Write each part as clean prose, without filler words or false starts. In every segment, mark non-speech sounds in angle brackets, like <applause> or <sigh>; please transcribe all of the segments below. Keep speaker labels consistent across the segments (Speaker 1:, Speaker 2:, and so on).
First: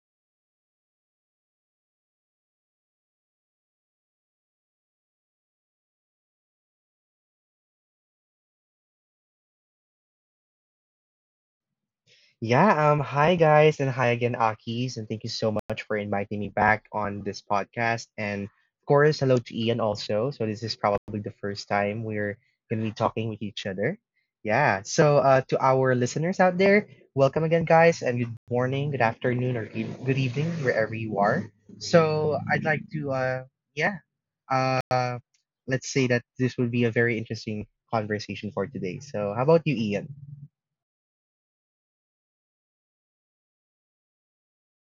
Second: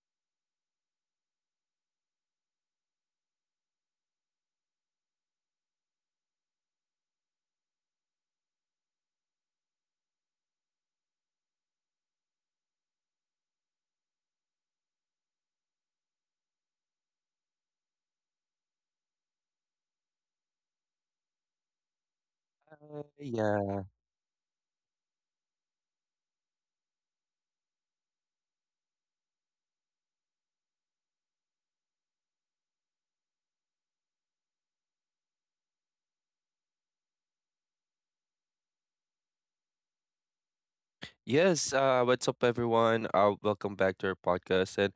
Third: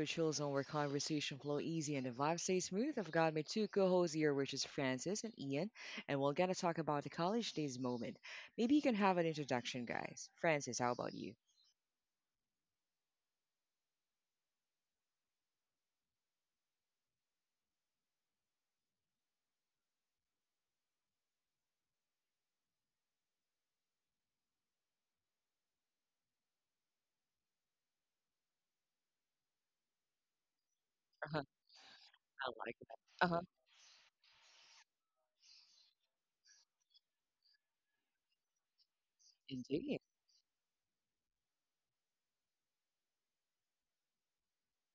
Speaker 1: a chill zone where conversation flow easy and the vibe stay smooth. I've got my two co-hosts here, which is Francis and Ian, and we're gonna talk about the college days moment. Maybe you can have an introduction, guys. Francis, how about you?
Speaker 2: Yeah, Hi guys, and hi again, Akis, and thank you so much for inviting me back on this podcast. And of course, hello to Ian also. So this is probably the first time we're gonna be
Speaker 3: Uh,
Speaker 2: talking with each
Speaker 3: yeah.
Speaker 2: other. Yeah. So to our listeners out there, welcome again, guys, and good morning, good afternoon, or good evening, wherever you
Speaker 1: Uh-huh.
Speaker 2: are. So
Speaker 1: I
Speaker 2: I'd
Speaker 1: like
Speaker 2: like to
Speaker 1: that. Uh-huh.
Speaker 2: yeah, uh, let's say that this will be a very interesting conversation for today. So, how about you,
Speaker 1: Indeed.
Speaker 2: Ian?
Speaker 3: Yes. What's up, everyone? Welcome back to our podcast. And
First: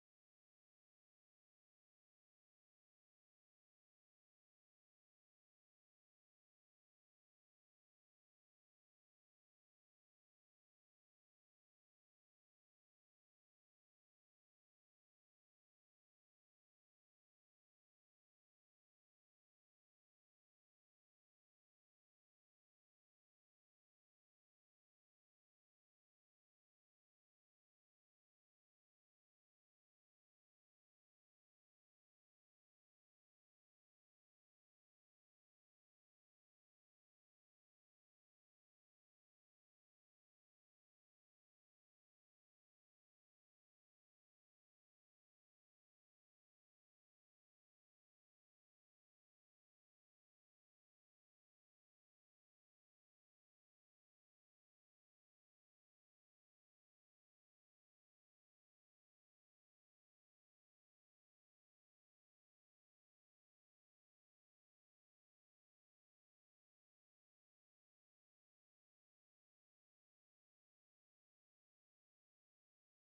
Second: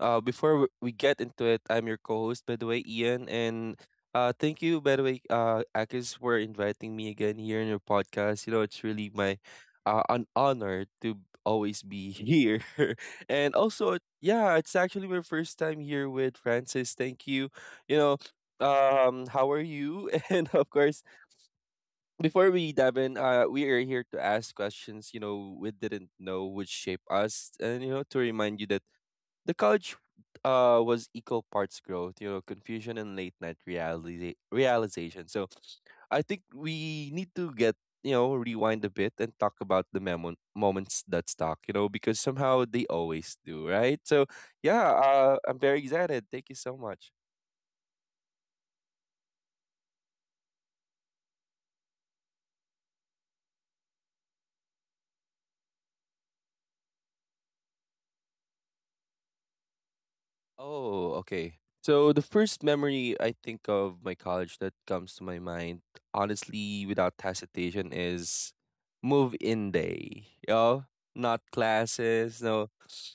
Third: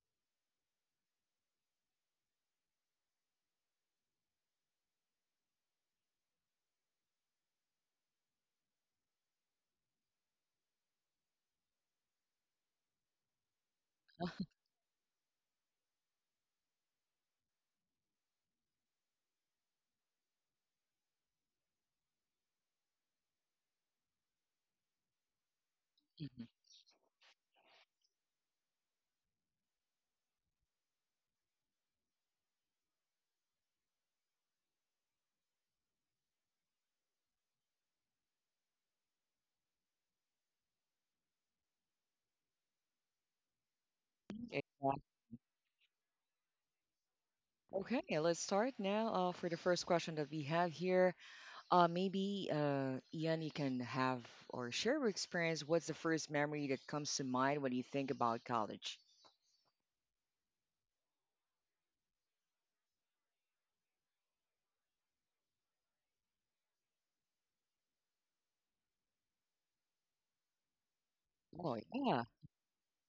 Speaker 3: uh, before w- we get into it, I'm your co-host, by the way, Ian. And thank you, by the way, Akis, for inviting me again here in your podcast. You know, it's really my an honor to always be here. <laughs> And also, yeah, it's actually my first time here with Francis. Thank you. You know, how are you? <laughs> And of course, before we dive in, we are here to ask questions, you know, we didn't know
Speaker 1: Mhm.
Speaker 3: would shape us. And, you know, to remind you that the college was equal parts growth, you know, confusion and realization. So I think we need to get, you know, rewind a bit and talk about the moments that stuck, you know, because somehow they always do, right? So, yeah,
Speaker 1: Exactly.
Speaker 3: I'm very excited. Thank you so much.
Speaker 1: Okay, let's start now for the first question that we have here. Maybe Ian, you can have or share your experience. What's the first memory that comes to mind when you think about college?
Speaker 3: Oh, okay. So the first memory I think of my college that comes to my mind, honestly, without hesitation, is move-in day. You know? Not
Speaker 1: Oh, yeah,
Speaker 3: classes, no,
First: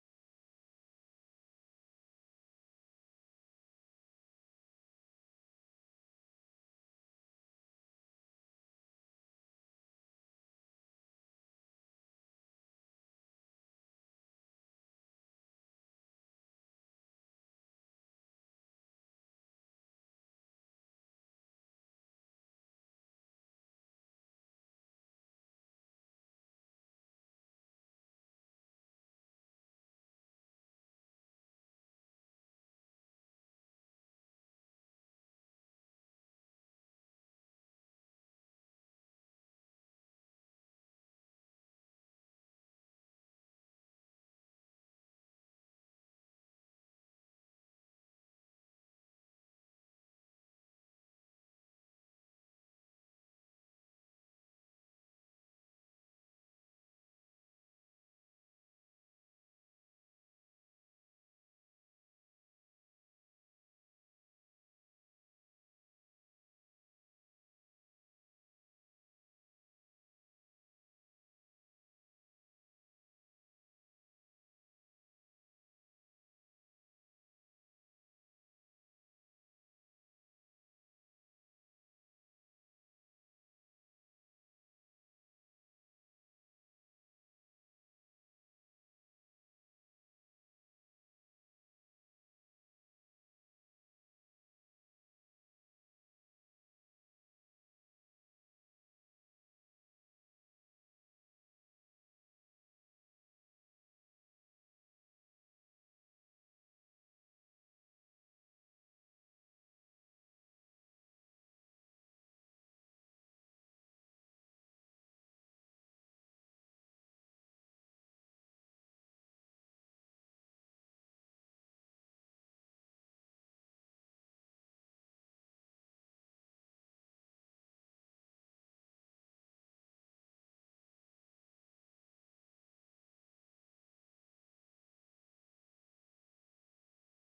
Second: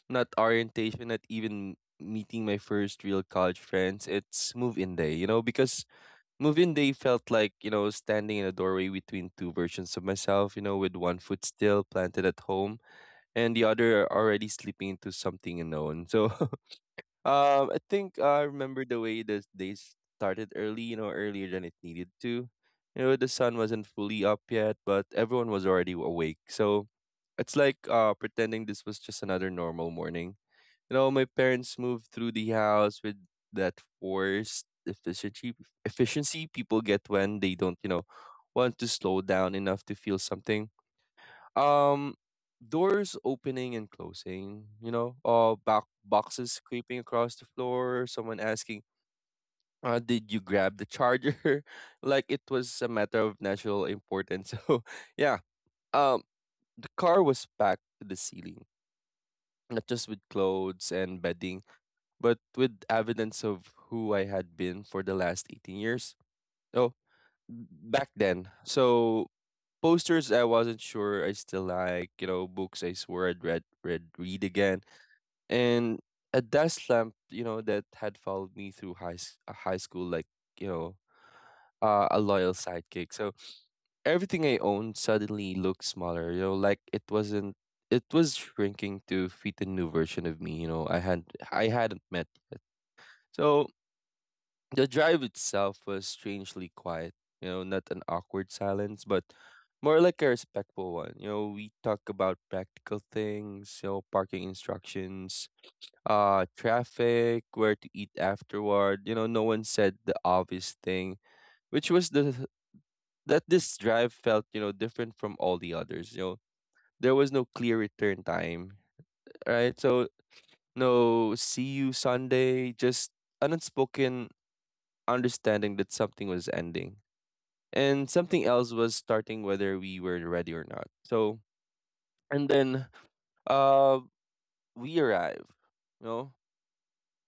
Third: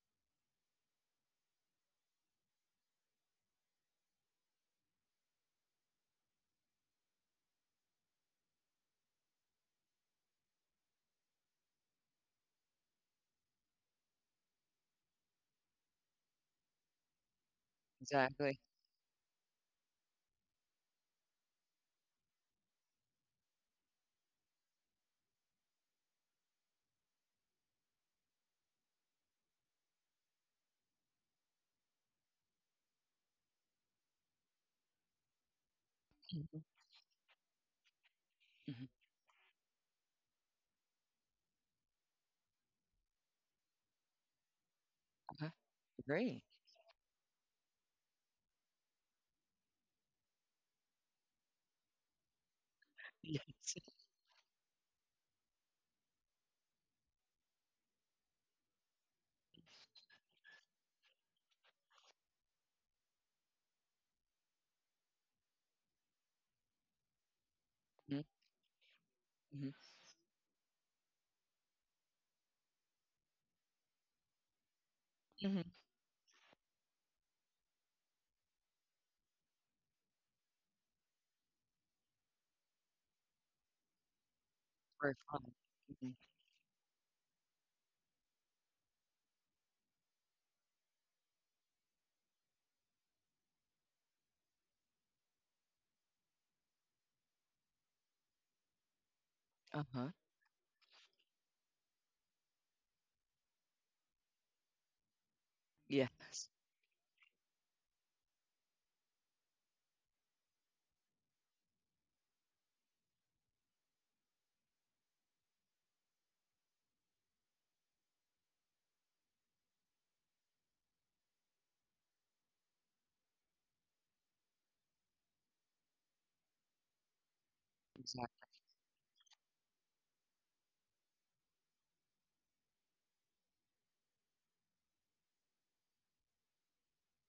Speaker 3: not orientation, not even meeting my first real college friends. It's move-in day, you know, because move-in day felt like, you know, standing in a doorway between two versions of myself, you know, with one foot still planted at home and the other already slipping into something unknown. So <laughs> I think I
Speaker 1: exactly.
Speaker 3: remember the way the days started early, you know, earlier than it needed to. You know, the sun wasn't fully up yet, but everyone was already awake. So it's like pretending this was just another normal morning. You know, my parents moved through the house with that forced efficiency
Speaker 1: Mhm,
Speaker 3: people get when they don't, you know, want
Speaker 1: mhm,
Speaker 3: to slow down enough to feel something, um, doors opening and closing, you know,
Speaker 1: uh-huh,
Speaker 3: back
Speaker 1: agree.
Speaker 3: boxes creeping across the floor, someone asking, did you grab the charger? <laughs> Like it was a matter of
Speaker 1: Yes.
Speaker 3: national importance. <laughs> So, yeah, um, the car was packed to the ceiling, not just with clothes and bedding, but with evidence of who I had been for the last 18 years. So, back
Speaker 1: Mhm,
Speaker 3: then. So,
Speaker 1: mhm,
Speaker 3: posters I wasn't sure I still like, you know, books I swore I'd read again.
Speaker 1: mhm,
Speaker 3: And a desk lamp, you know, that had followed me through high school like, you know, a loyal sidekick. So everything I owned
Speaker 1: very fun.
Speaker 3: suddenly looked
Speaker 1: Mhm,
Speaker 3: smaller, you know, like it wasn't it was shrinking to fit a new version of me, you know, I hadn't met yet. So the drive itself was strangely quiet, you know, not an awkward silence, but more
Speaker 1: uh-huh,
Speaker 3: like a respectful one. You know, we talk about practical things, you know, parking instructions,
Speaker 1: yes,
Speaker 3: traffic, where to eat afterward. You know, no one said the obvious thing, which was the that this drive felt, you know, different from all the others. You know, there was no clear return time, right? So no see you Sunday, just an unspoken understanding that something was ending and something
Speaker 1: exactly.
Speaker 3: else was starting whether we were ready or not. So and then uh we arrive, you know,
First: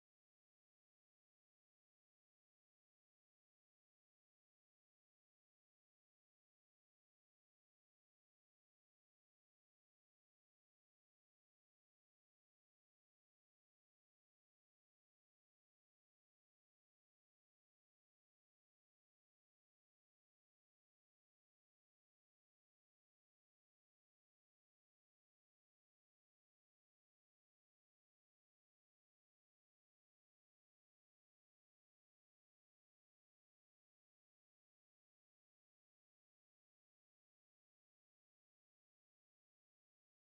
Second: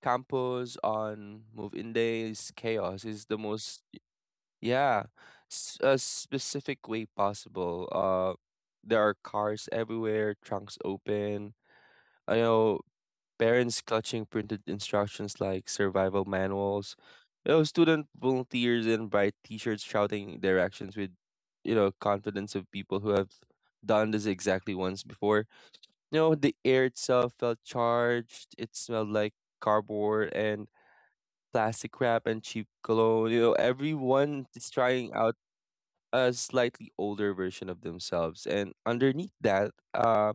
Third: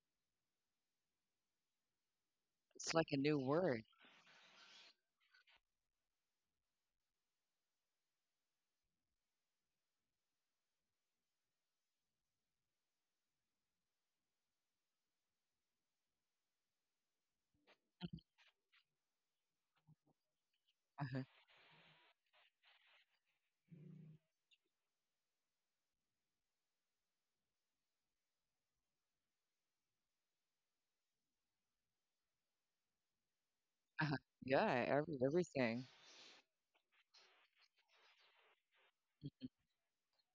Speaker 3: campus on move in days
Speaker 1: It's
Speaker 3: chaos
Speaker 1: like a
Speaker 3: is the
Speaker 1: new
Speaker 3: most
Speaker 1: word.
Speaker 3: yeah a specific way possible. There are cars everywhere, trunks open. I know parents clutching printed instructions like survival manuals, you know, student volunteers in bright t-shirts shouting directions with,
Speaker 1: Uh-huh,
Speaker 3: you know, confidence of people who have done this exactly once before. You know, the air itself felt charged. It smelled like cardboard and plastic wrap and cheap cologne. You know,
Speaker 1: uh-huh,
Speaker 3: everyone is
Speaker 1: yeah,
Speaker 3: trying out
Speaker 1: everything.
Speaker 3: a slightly older version of themselves, and underneath that,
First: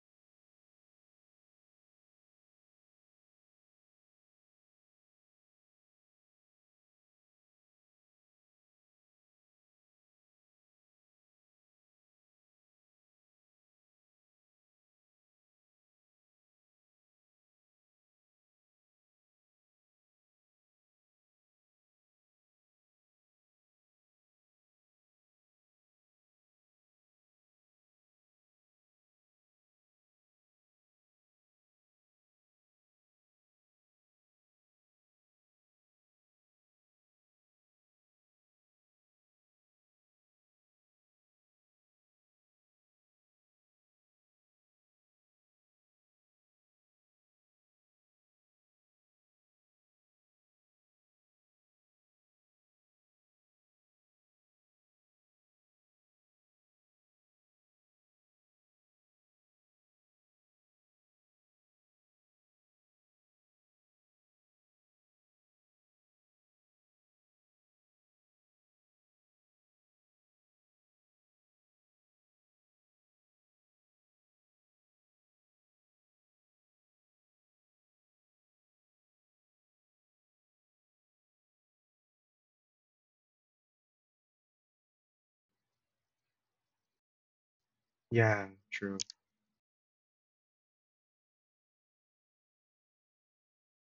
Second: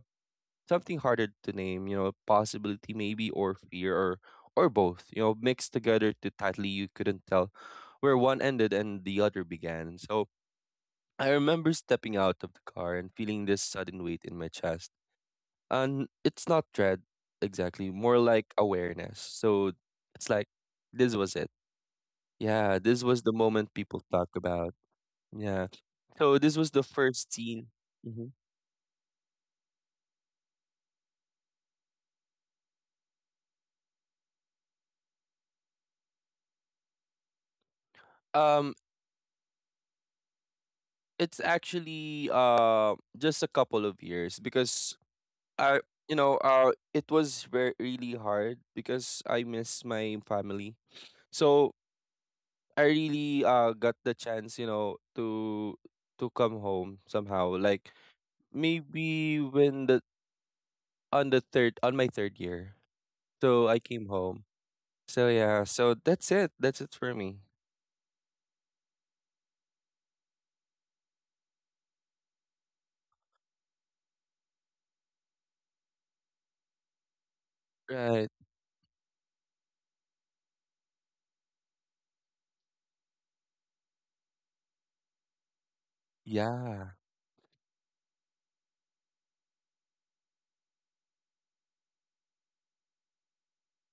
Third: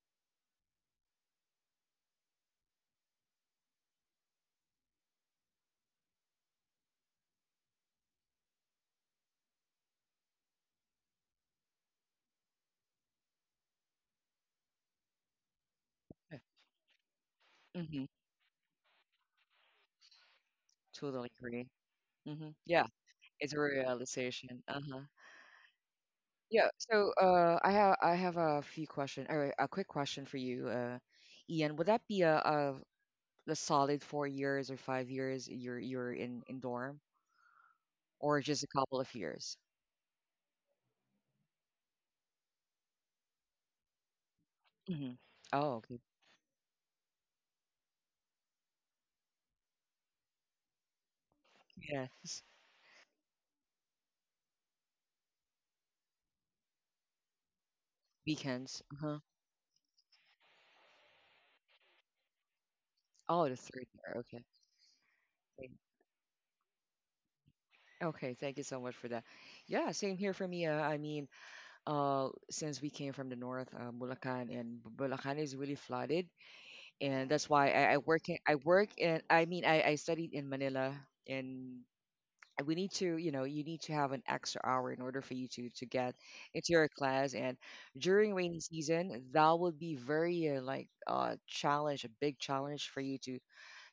Speaker 3: something harder to name, you know, possibility maybe or fear or both, you know, mixed together too tightly you couldn't tell where one ended and the other began. So I remember stepping out of the car and feeling this sudden weight in my chest. And
Speaker 1: Yeah,
Speaker 3: it's not dread exactly,
Speaker 1: mhm,
Speaker 3: more like awareness. So it's like this
Speaker 1: totally
Speaker 3: was it.
Speaker 1: agree. Mhm,
Speaker 3: Yeah,
Speaker 1: yeah,
Speaker 3: this was the
Speaker 1: it's a
Speaker 3: moment people talk
Speaker 1: realization.
Speaker 3: about.
Speaker 1: Uh-huh.
Speaker 3: Yeah. So this
Speaker 1: Yeah,
Speaker 3: was the
Speaker 1: so
Speaker 3: first scene.
Speaker 1: I
Speaker 3: Mhm.
Speaker 1: have a few question or a quick question for you, Ian. Would that be a a solid 4 years or 5 years you're in dorm, or just a
Speaker 3: Um
Speaker 1: couple of years?
Speaker 3: it's actually just a couple of years because
Speaker 1: Hmm. Oh,
Speaker 3: I
Speaker 1: okay.
Speaker 3: you know it was very really hard because I miss my family. So
Speaker 1: Yes,
Speaker 3: I really got the chance, you know, to come home somehow. Like
Speaker 1: weekends. Uh-huh.
Speaker 3: maybe when the on the third on my third year.
Speaker 1: Oh, the
Speaker 3: So I
Speaker 1: third
Speaker 3: came
Speaker 1: year. Okay.
Speaker 3: home. So yeah,
Speaker 1: Same.
Speaker 3: so that's it. That's it for me.
Speaker 1: Okay, thank you so much for that. Yeah, same here for me. I mean, since we came from the north, Bulacan, and Bulacan is really flooded, and that's why I
Speaker 3: Right.
Speaker 1: work in, I work in, I mean, I studied in Manila, and we need to, you know, you need to have an extra hour in order for you to get into your
Speaker 3: Yeah.
Speaker 1: class. And during
Speaker 2: Yeah,
Speaker 1: rainy
Speaker 2: true.
Speaker 1: season, that would be very like challenge, a big challenge for you to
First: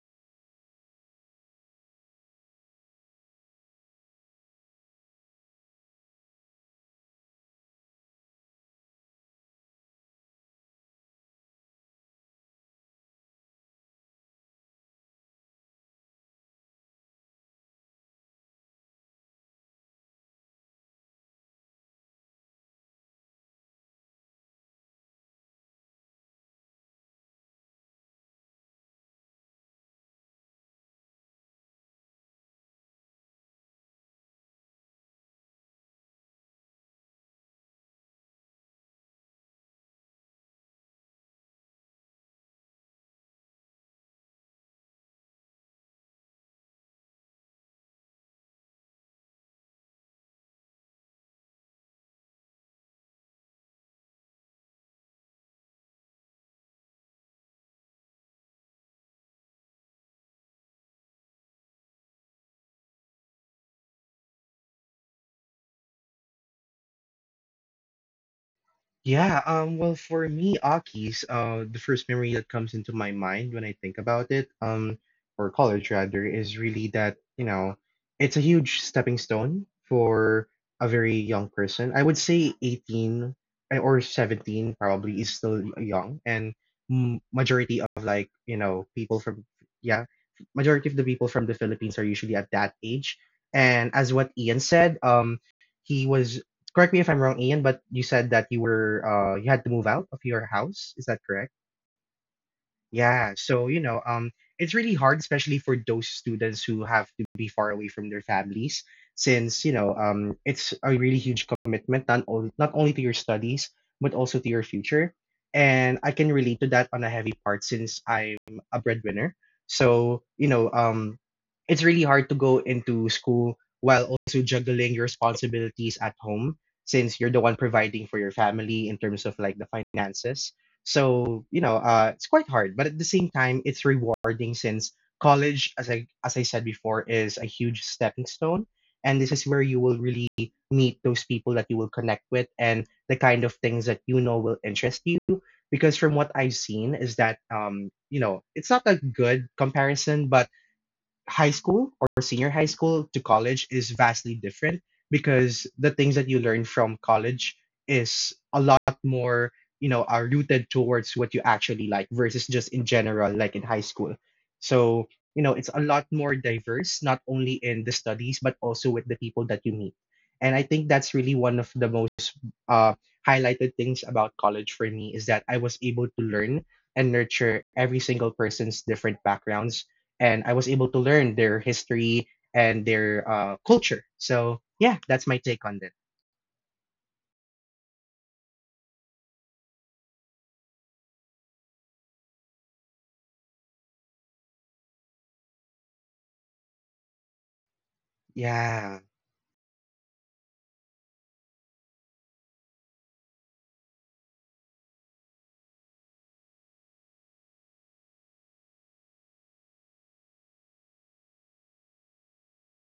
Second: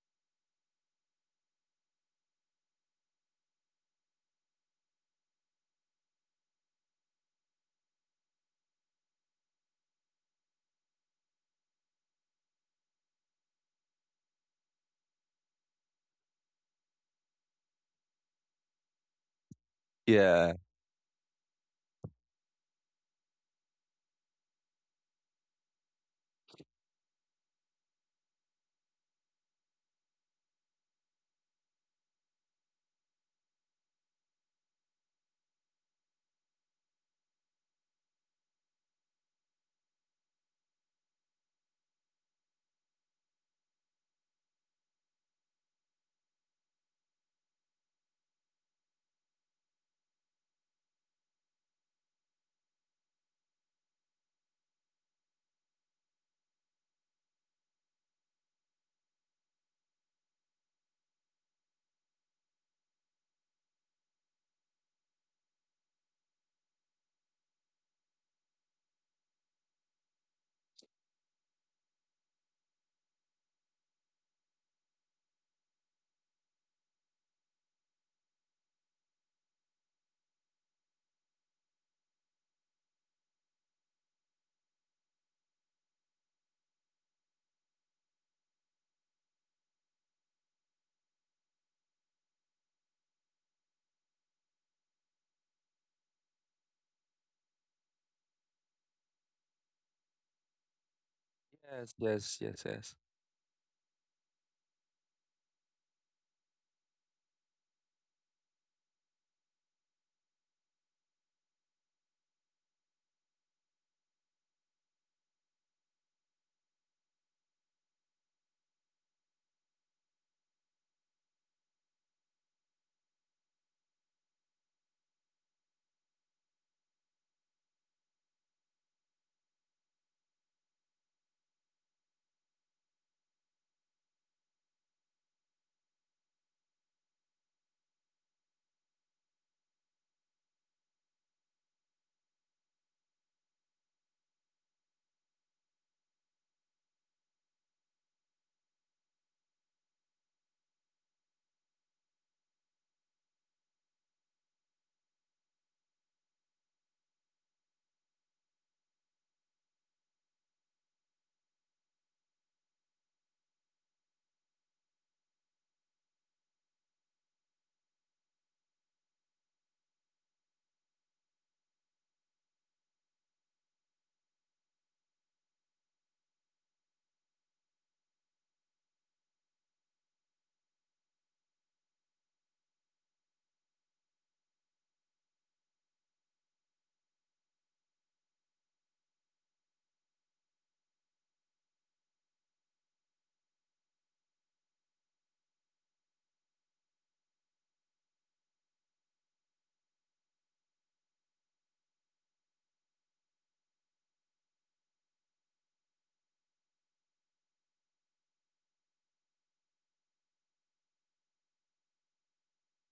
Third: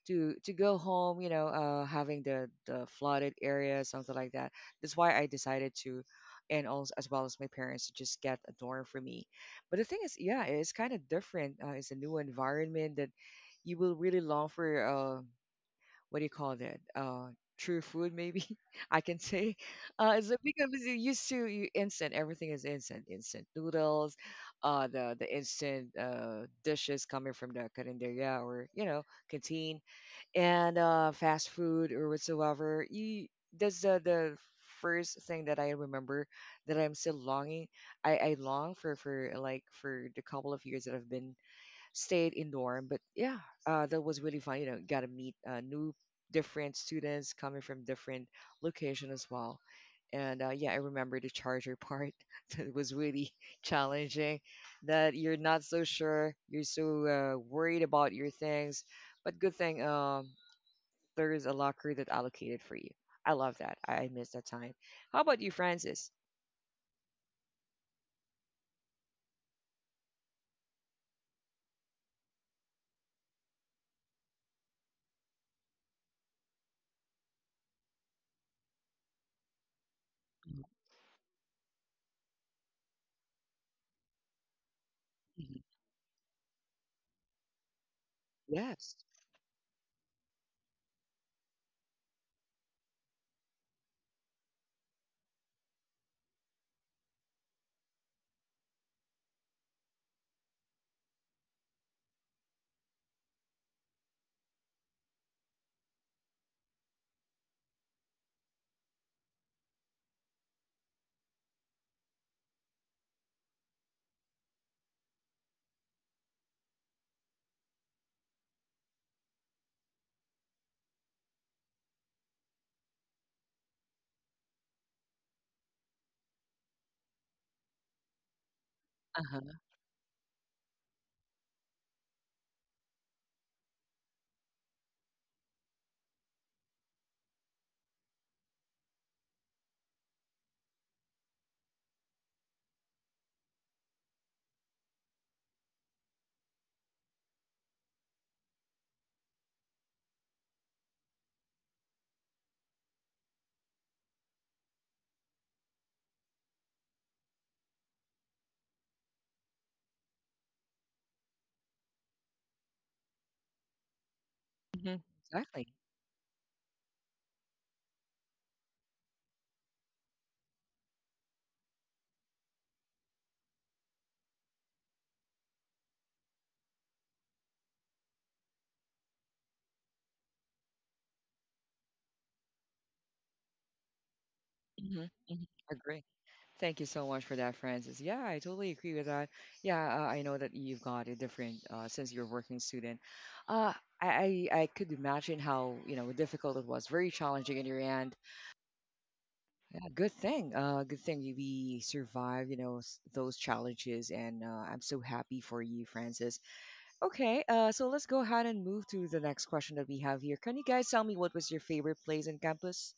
Speaker 1: to to go home, you know, having the flooded area, something like that. That's why I decided to, and also as well as my parents, to just get a dorm for me. But the thing is, yeah, it's kind of different. It's a new environment that you will really long for. What do you call that? True food, maybe, <laughs> I can say. It's
Speaker 3: Yeah.
Speaker 1: because you used to, you, instant, everything is instant, instant noodles, the instant dishes coming from the carinderia, or you know, canteen, and fast food or whatsoever. You, that's the first thing that I remember, that I'm still longing. I long for like for the couple of years that I've been stayed in dorm. But yeah, that was really fun. You know, got to meet new different students coming from different location as well. And yeah, I remember the charger part. <laughs> that was really challenging. That you're not so sure. You're so worried about your things. But good thing. There is a locker that allocated for you. I love that. I miss that time. How about you, Francis?
Speaker 2: Yeah, well, for me, Aki's, the first memory that comes into my mind when I think about it, or college rather, is really that, you know, it's a huge stepping stone for a very young person. I would say 18 eh, or 17 probably is
Speaker 1: Mhm.
Speaker 2: still young, and m majority of like, you
Speaker 1: Yes.
Speaker 2: know, yeah, majority of the people from the Philippines are usually at that age. And as what Ian said, he was... Correct me if I'm wrong, Ian, but you said that you were you had to move out of your house. Is that correct?
Speaker 3: Yes, yes, yes, yes.
Speaker 2: Yeah, so you know, it's really hard, especially for those students who have to be far away from their families, since you know, it's a really huge commitment, not only to your studies but also to your future. And I can relate to that on a heavy part since I'm a breadwinner. So you know, it's really hard to go into school while also juggling your responsibilities at home, since you're the one providing for your family in terms of like
Speaker 1: Uh-huh.
Speaker 2: the finances. So, you know, it's quite hard, but at the same time, it's rewarding since college, as I said before, is a huge stepping stone, and this is where you will really meet those people that you will connect with and the kind of things that you know will interest you. Because from what I've seen is that, you know, it's not a good comparison, but high school or senior high school to college is vastly different because the things that you learn from college is a lot more, you know, are rooted towards what you actually like versus just in general like in high school.
Speaker 1: Hmm.
Speaker 2: So you know,
Speaker 1: Exactly.
Speaker 2: it's a lot more diverse, not only in the studies but also with the people that you meet, and I think that's really one of the most uh, highlighted things about college for me, is that I was able to learn and nurture every single person's different backgrounds, and I was able to learn their history and their culture. So
Speaker 1: Hmm.
Speaker 2: yeah, that's
Speaker 1: Hmm.
Speaker 2: my take on that.
Speaker 1: Agree. Thank you so much for that, Francis. Yeah, I totally agree with that. Yeah, I know that you've got a different, since you're a working student. Uh, I could imagine how, you know, difficult it was, very challenging in your end.
Speaker 2: Yeah,
Speaker 1: Yeah, good thing. Good thing we survived, you know, those challenges, and I'm so happy for you, Francis. Okay, so let's go ahead and move to the next question that we have here. Can you guys tell me what was your favorite place in campus?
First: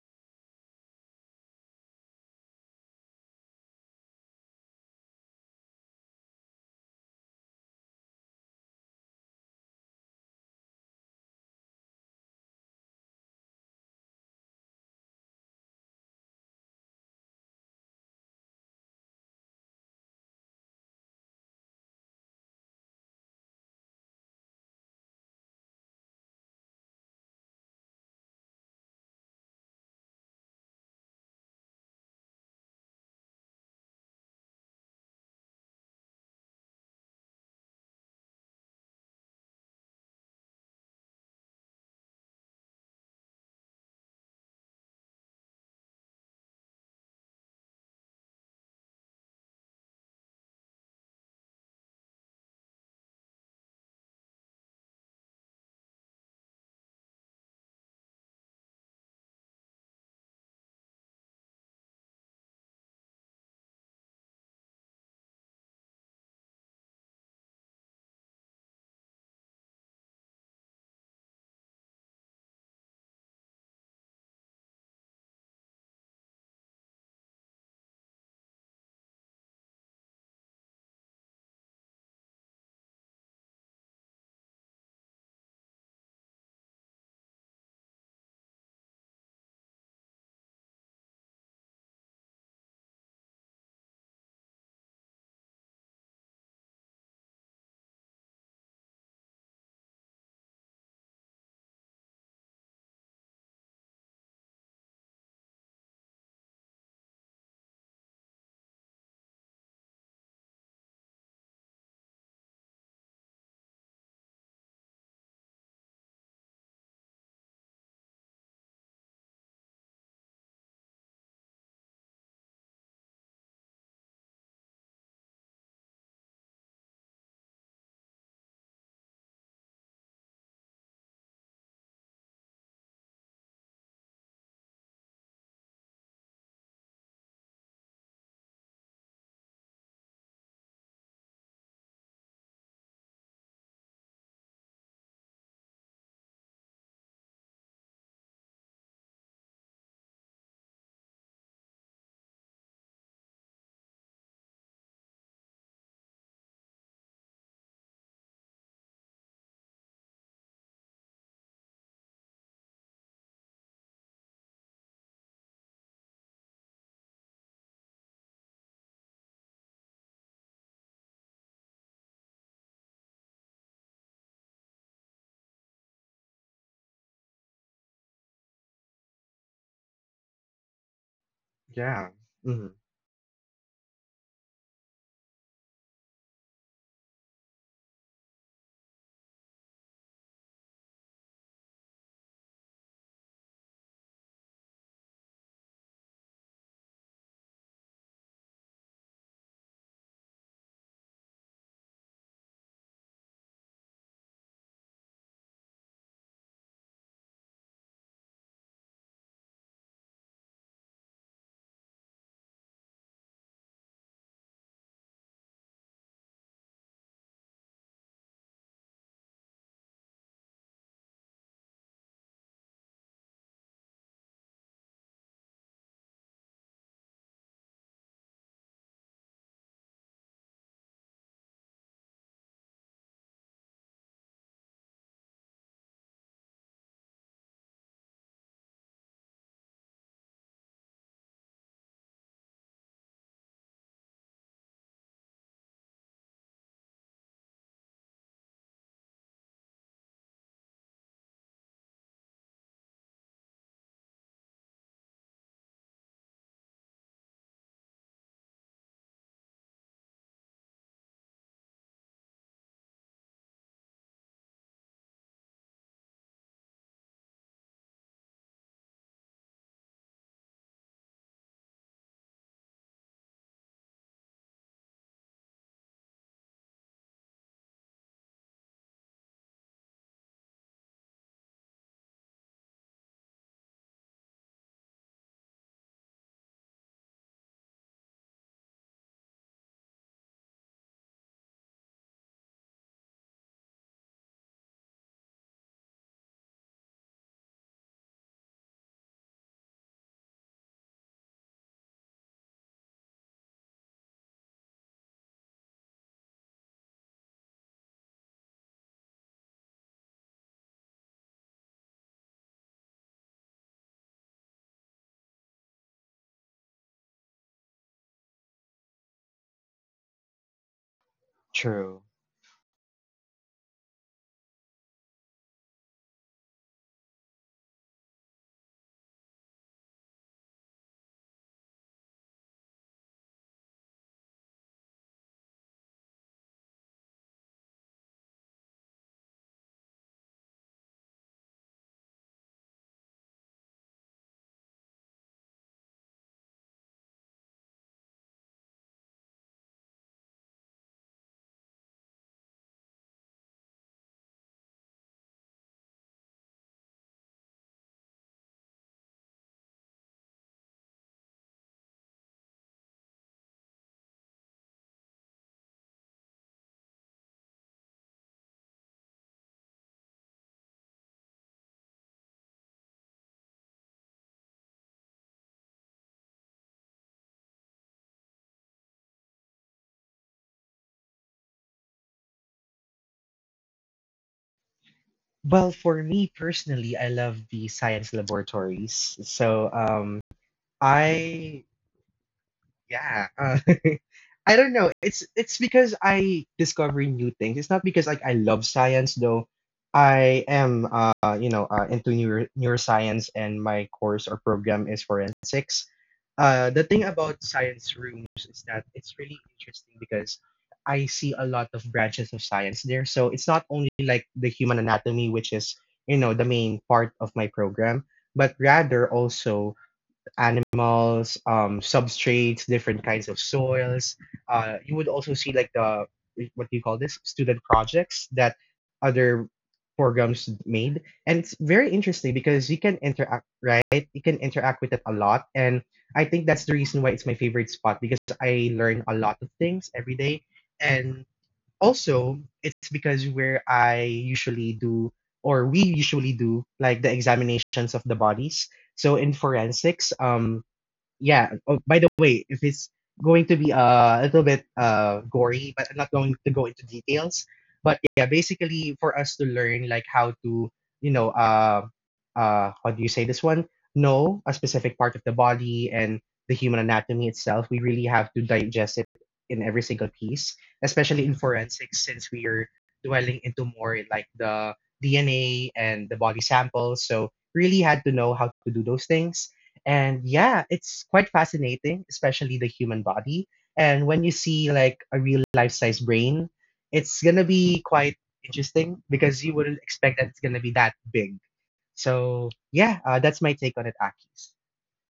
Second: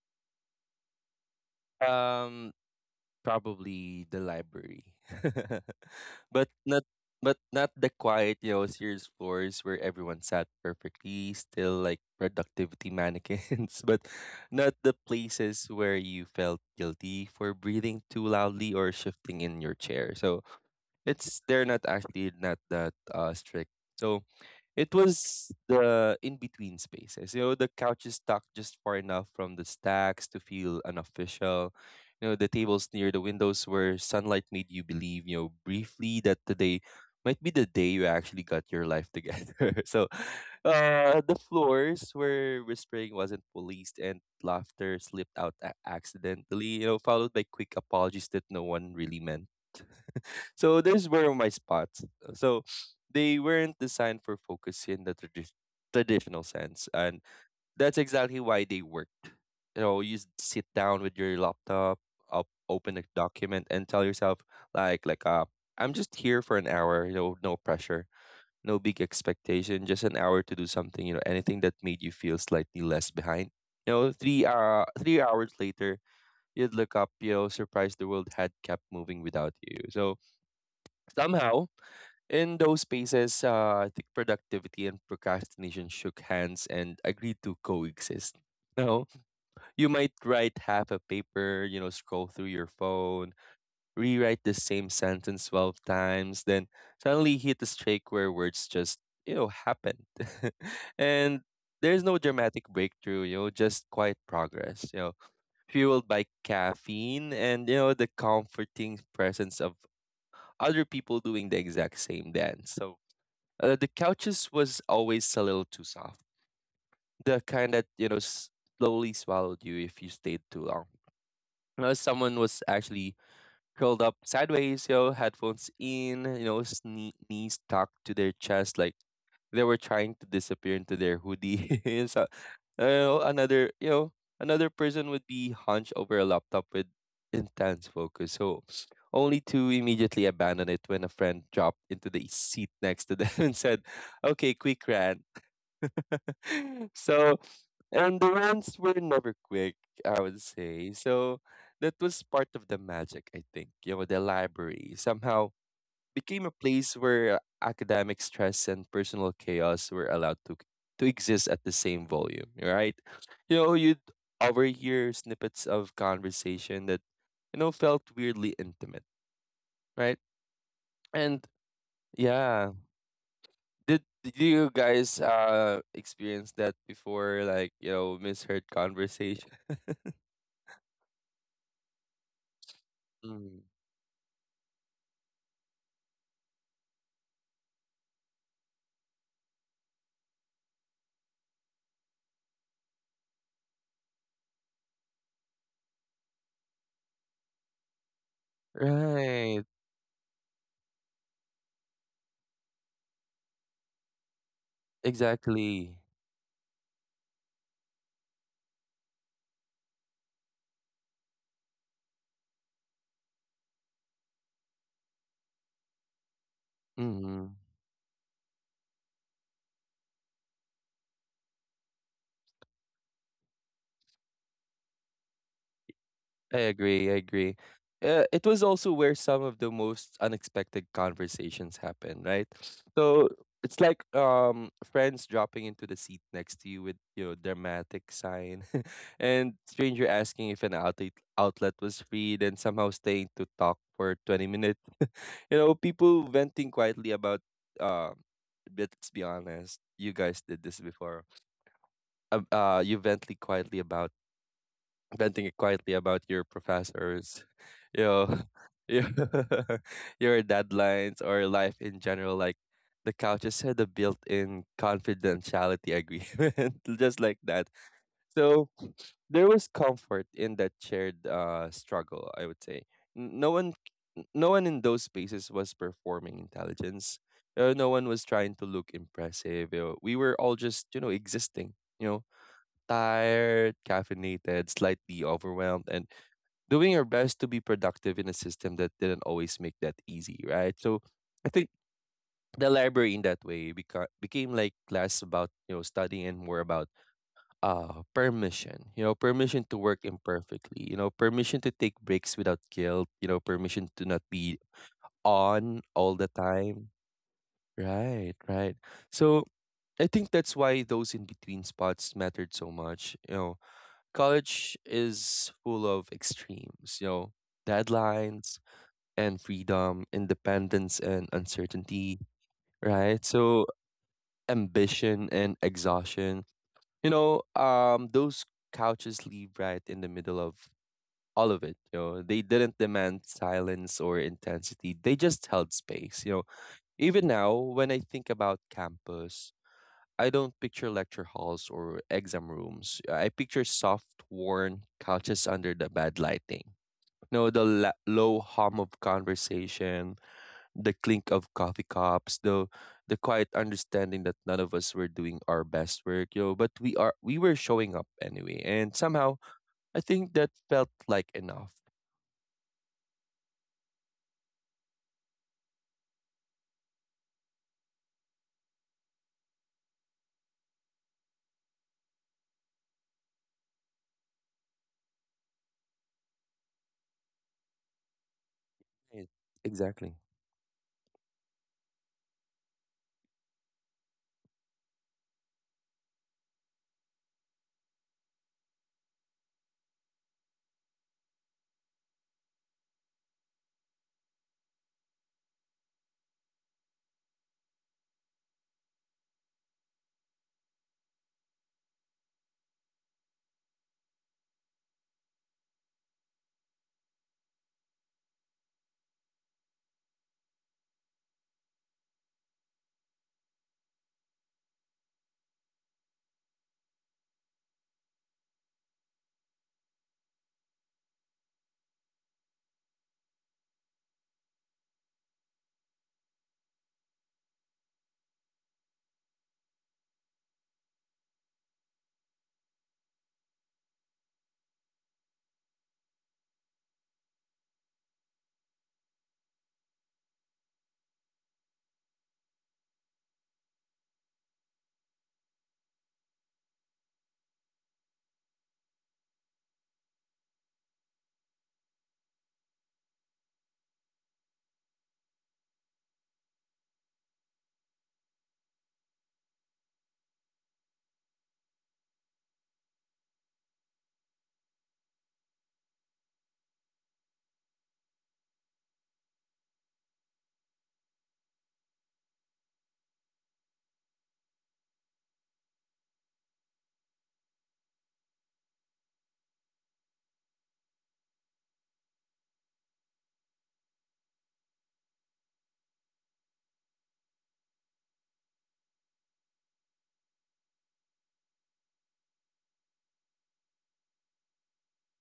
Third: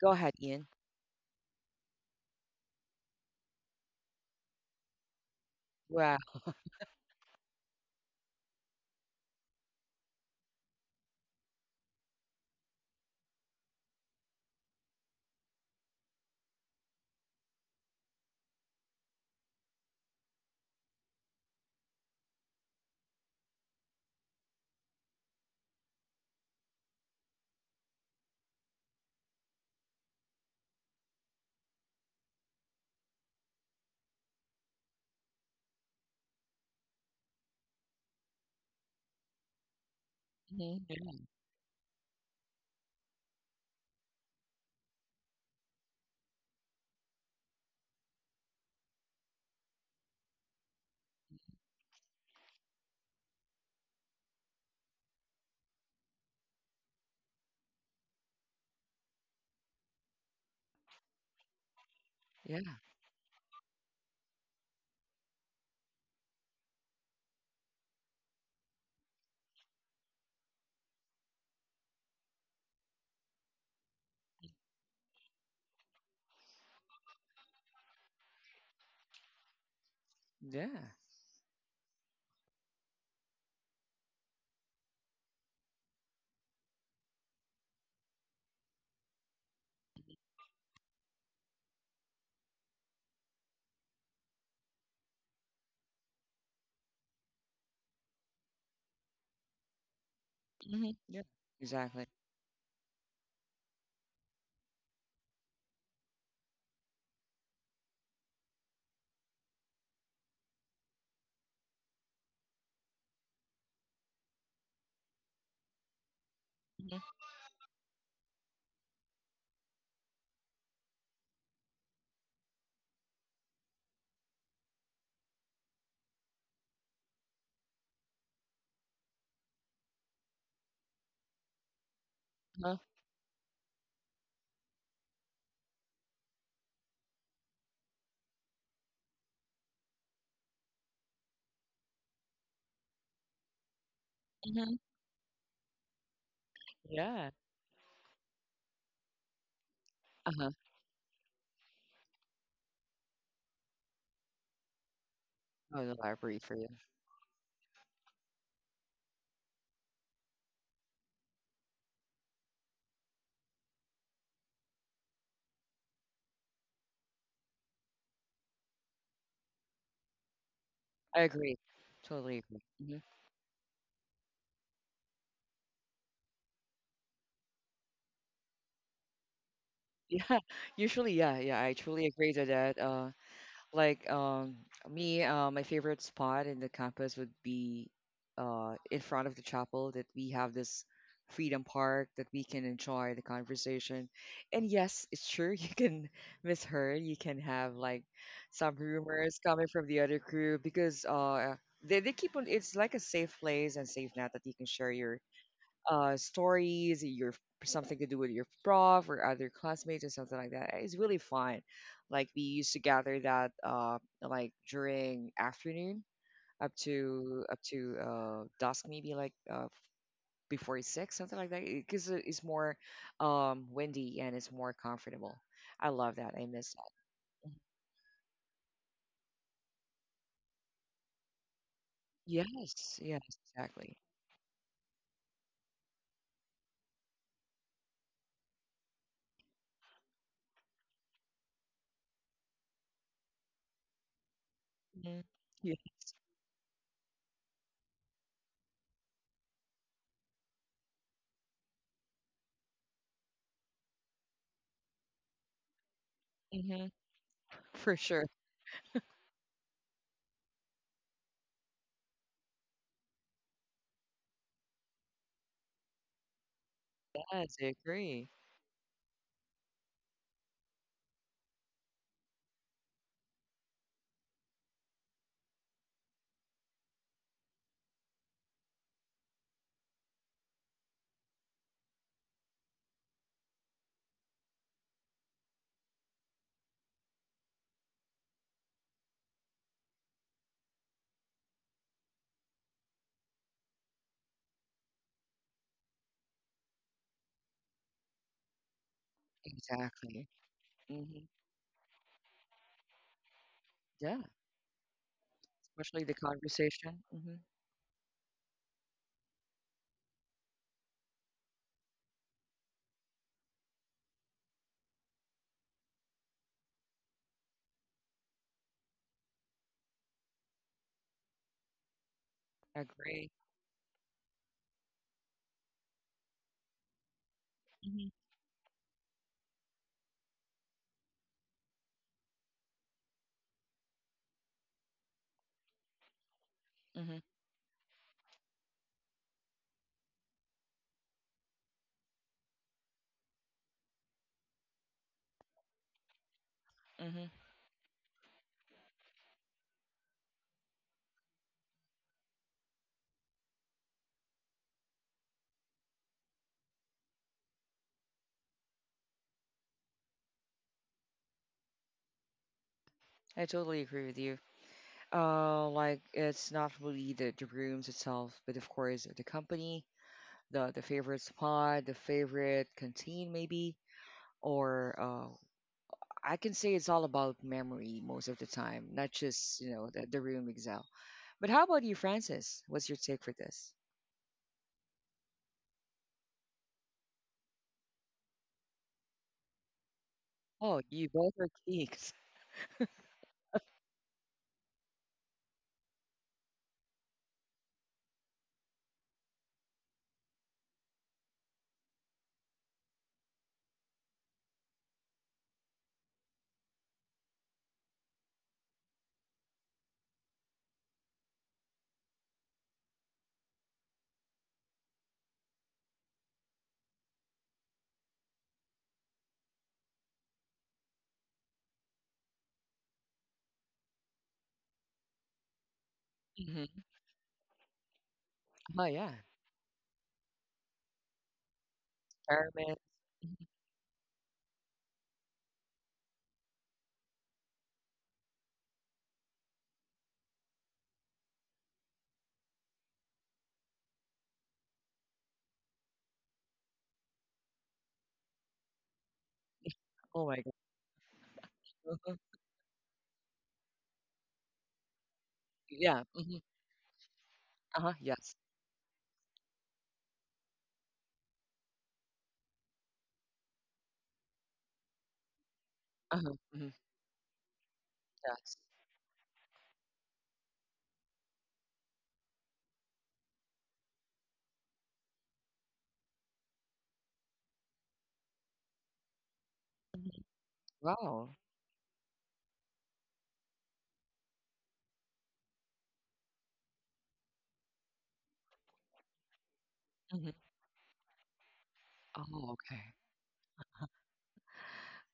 Speaker 1: Go ahead, Ian.
Speaker 3: Um Probably the library. <laughs>
Speaker 1: Wow.
Speaker 3: but not but not the quiet, you know, serious floors where everyone sat perfectly, still like productivity mannequins, <laughs> but not the places where you felt guilty for breathing too loudly or shifting in your chair. So it's they're not actually not that strict. So it was the in between spaces. You know, the couch is tucked just far enough from the stacks to feel unofficial. You know, the tables near the windows where sunlight made you believe, you know, briefly that today might be the day you actually got your life together. <laughs> So
Speaker 1: Hmm.
Speaker 3: the floors where whispering wasn't policed and laughter slipped out accidentally, you know, followed by quick apologies that no one really meant, so those were my spots. So they weren't designed for focus in the traditional sense, and that's exactly why they worked. You know, you sit down with your laptop, up,
Speaker 1: Yeah.
Speaker 3: open a document, and tell yourself, like, I'm just here for an hour. You know, no pressure, no big expectation, just an hour to do something. You know, anything that made you feel slightly less behind. You know, 3 hours later, you'd look up. You know, surprised the world had kept moving without you. So
Speaker 1: Yeah.
Speaker 3: somehow in those spaces, I think productivity and procrastination shook hands and agreed to coexist. Now, you might write half a paper, you know, scroll through your phone, rewrite the same sentence 12 times, then suddenly hit a streak where words just, you know, happened. <laughs>
Speaker 1: Hmm. Yeah.
Speaker 3: And there's
Speaker 1: Exactly.
Speaker 3: no dramatic breakthrough, you know, just quiet progress, you know, fueled by caffeine and, you know, the comforting presence of other people doing the exact same dance. So, the couches was always a little too soft.
Speaker 1: Hmm.
Speaker 3: The kind that, you know, slowly swallowed you if you stayed too long. Someone was actually curled up sideways, you know, headphones in, you know, knees tucked to their chest, like they were trying to disappear into their hoodie. <laughs> And so,
Speaker 1: Uh-huh.
Speaker 3: you know, another person would be hunched over a laptop with intense focus. So, only to immediately abandon it when a friend dropped into the seat next to them <laughs> and said, "Okay,
Speaker 1: Hmm.
Speaker 3: quick rant." <laughs>
Speaker 1: Yeah.
Speaker 3: So and the rants were never quick, I would
Speaker 1: Uh-huh.
Speaker 3: say. So that was part of the magic, I think. You know, the library somehow
Speaker 1: Oh, the
Speaker 3: became
Speaker 1: library
Speaker 3: a
Speaker 1: for you.
Speaker 3: place where academic stress and personal chaos were allowed to exist at the same volume, right? You know, you'd overhear snippets of conversation that, you know, felt weirdly intimate, right?
Speaker 1: I
Speaker 3: And
Speaker 1: agree. Totally agree.
Speaker 3: yeah,
Speaker 1: Hmm. <laughs>
Speaker 3: did you guys experience that before? Like, you know, misheard conversation.
Speaker 1: Yeah. Usually, yeah, yeah. I truly
Speaker 2: yeah,
Speaker 1: agree to
Speaker 2: mhm,
Speaker 1: that.
Speaker 3: Mm.
Speaker 1: Like me, my favorite spot in the campus would be in front of the chapel that we have this freedom park that we can enjoy the conversation. And yes, it's true, you can <laughs> misheard, you can have like some rumors
Speaker 3: Right.
Speaker 1: coming from the other crew because they keep on, it's like a safe place and safe net that you can share your
Speaker 3: Exactly.
Speaker 1: stories, your something to do with your prof or other classmates or something like that. It's really fun. Like we used to gather that like during afternoon
Speaker 3: Mm-hmm.
Speaker 1: up to dusk, maybe like before six, something like that, because it's more windy and it's more comfortable. I love that. I
Speaker 3: I
Speaker 1: miss that.
Speaker 3: agree. I agree. It was also where some of the most unexpected conversations happen, right?
Speaker 1: Yes, yes,
Speaker 3: So it's
Speaker 1: exactly.
Speaker 3: like friends dropping into the seat next to you with you know dramatic sign, <laughs> and stranger asking if an outlet outlet was free, then somehow staying to talk for 20 minutes.
Speaker 1: Hmm.
Speaker 3: You know,
Speaker 1: Yeah,
Speaker 3: people venting quietly about uh but let's be honest, you guys did this before. You vently quietly about Venting it quietly about your
Speaker 1: hmm,
Speaker 3: professors, <laughs>
Speaker 1: for
Speaker 3: you
Speaker 1: sure.
Speaker 3: know, <laughs> your <laughs> your deadlines or life in general, like the couches had a built-in confidentiality agreement, <laughs> just like
Speaker 1: Yes,
Speaker 3: that.
Speaker 1: I agree.
Speaker 3: So there was comfort in that shared struggle, I would say. N- No one no one in those spaces was performing intelligence. No one was trying to look impressive. We were all just, you know, existing, you know, tired, caffeinated, slightly overwhelmed, and doing our best to be productive in a system that didn't always make that easy, right? So I think the library in that way became like less about, you know, studying and more about permission, you know, permission to work
Speaker 1: Exactly.
Speaker 3: imperfectly, you know,
Speaker 1: Hmm.
Speaker 3: permission to take breaks without guilt, you know, permission to not
Speaker 1: Yeah,
Speaker 3: be on
Speaker 1: especially
Speaker 3: all
Speaker 1: the
Speaker 3: the time,
Speaker 1: conversation. Hmm.
Speaker 3: right? Right. So I think that's why those in between spots mattered so much. You know, college is full of extremes, you know, deadlines and freedom, independence and
Speaker 2: true.
Speaker 3: uncertainty, right?
Speaker 1: Agree.
Speaker 3: So ambition and exhaustion. You know,
Speaker 1: Hmm.
Speaker 3: those couches leave right in the middle of all of it. You know, they didn't demand silence or intensity. They just held space. You know,
Speaker 1: Hmm.
Speaker 3: even now when I think about campus, I don't picture lecture halls or exam rooms. I picture soft, worn couches under the bad lighting.
Speaker 1: Hmm.
Speaker 3: You know, the low hum of conversation, the clink of coffee cups, the quiet understanding that none of us were doing our best work, you know, but we were showing up anyway. And somehow I think that felt like enough.
Speaker 1: I totally agree with you. Like it's not really the rooms itself, but of course the company, the favorite spot, the favorite canteen maybe, or I can say it's all about memory most of the time, not
Speaker 3: Right.
Speaker 1: just, you know, the
Speaker 3: Exactly.
Speaker 1: room itself. But how about you, Francis? What's your take for this?
Speaker 2: Well, for me personally, I love the science laboratories. So
Speaker 1: Oh, you both are
Speaker 2: I
Speaker 1: geeks.
Speaker 2: Yeah. <laughs> I don't know. It's because I discover new things. It's not because like I love science though. I am into neuroscience and my course or program is forensics. The thing about science rooms is that it's really interesting because I see a lot of branches of science there. So it's not only like the human anatomy, which is you know the main part of my program, but rather also animals, substrates, different kinds of soils. You would also see like the what do you
Speaker 1: Hmm.
Speaker 2: call this student projects that
Speaker 1: Oh yeah,
Speaker 2: other programs made, and it's very interesting because you
Speaker 1: experiments.
Speaker 2: can interact, right? You can interact with it a lot, and I think that's the reason why it's my favorite spot because I learn a lot of things every day, and also it's because where I usually do or we usually do like the examinations of the bodies. so in forensics
Speaker 1: Oh my God.
Speaker 2: um yeah. Oh, by the way, if it's going to be a little bit gory, but I'm
Speaker 1: Yeah.
Speaker 2: not going
Speaker 1: Hmm.
Speaker 2: to go into details.
Speaker 1: Uh-huh.
Speaker 2: But yeah,
Speaker 1: Yes.
Speaker 2: basically for us to learn like how to, you know, how do you say this one? Know a specific part of the body and
Speaker 1: Uh-huh.
Speaker 2: the
Speaker 1: Mhm.
Speaker 2: human anatomy itself. We really have to
Speaker 1: Yes.
Speaker 2: digest it in every single piece, especially in forensics, since we are dwelling into more in, like the DNA and the body samples. So really had to know how to do those things. And
Speaker 1: Mhm.
Speaker 2: yeah, it's quite
Speaker 1: Wow.
Speaker 2: fascinating, especially the human body. And when you see like a real life size brain, it's gonna be quite interesting because you wouldn't expect
Speaker 1: Mhm.
Speaker 2: that it's gonna be that big. So
Speaker 1: Oh, okay.
Speaker 2: yeah, that's my take on it,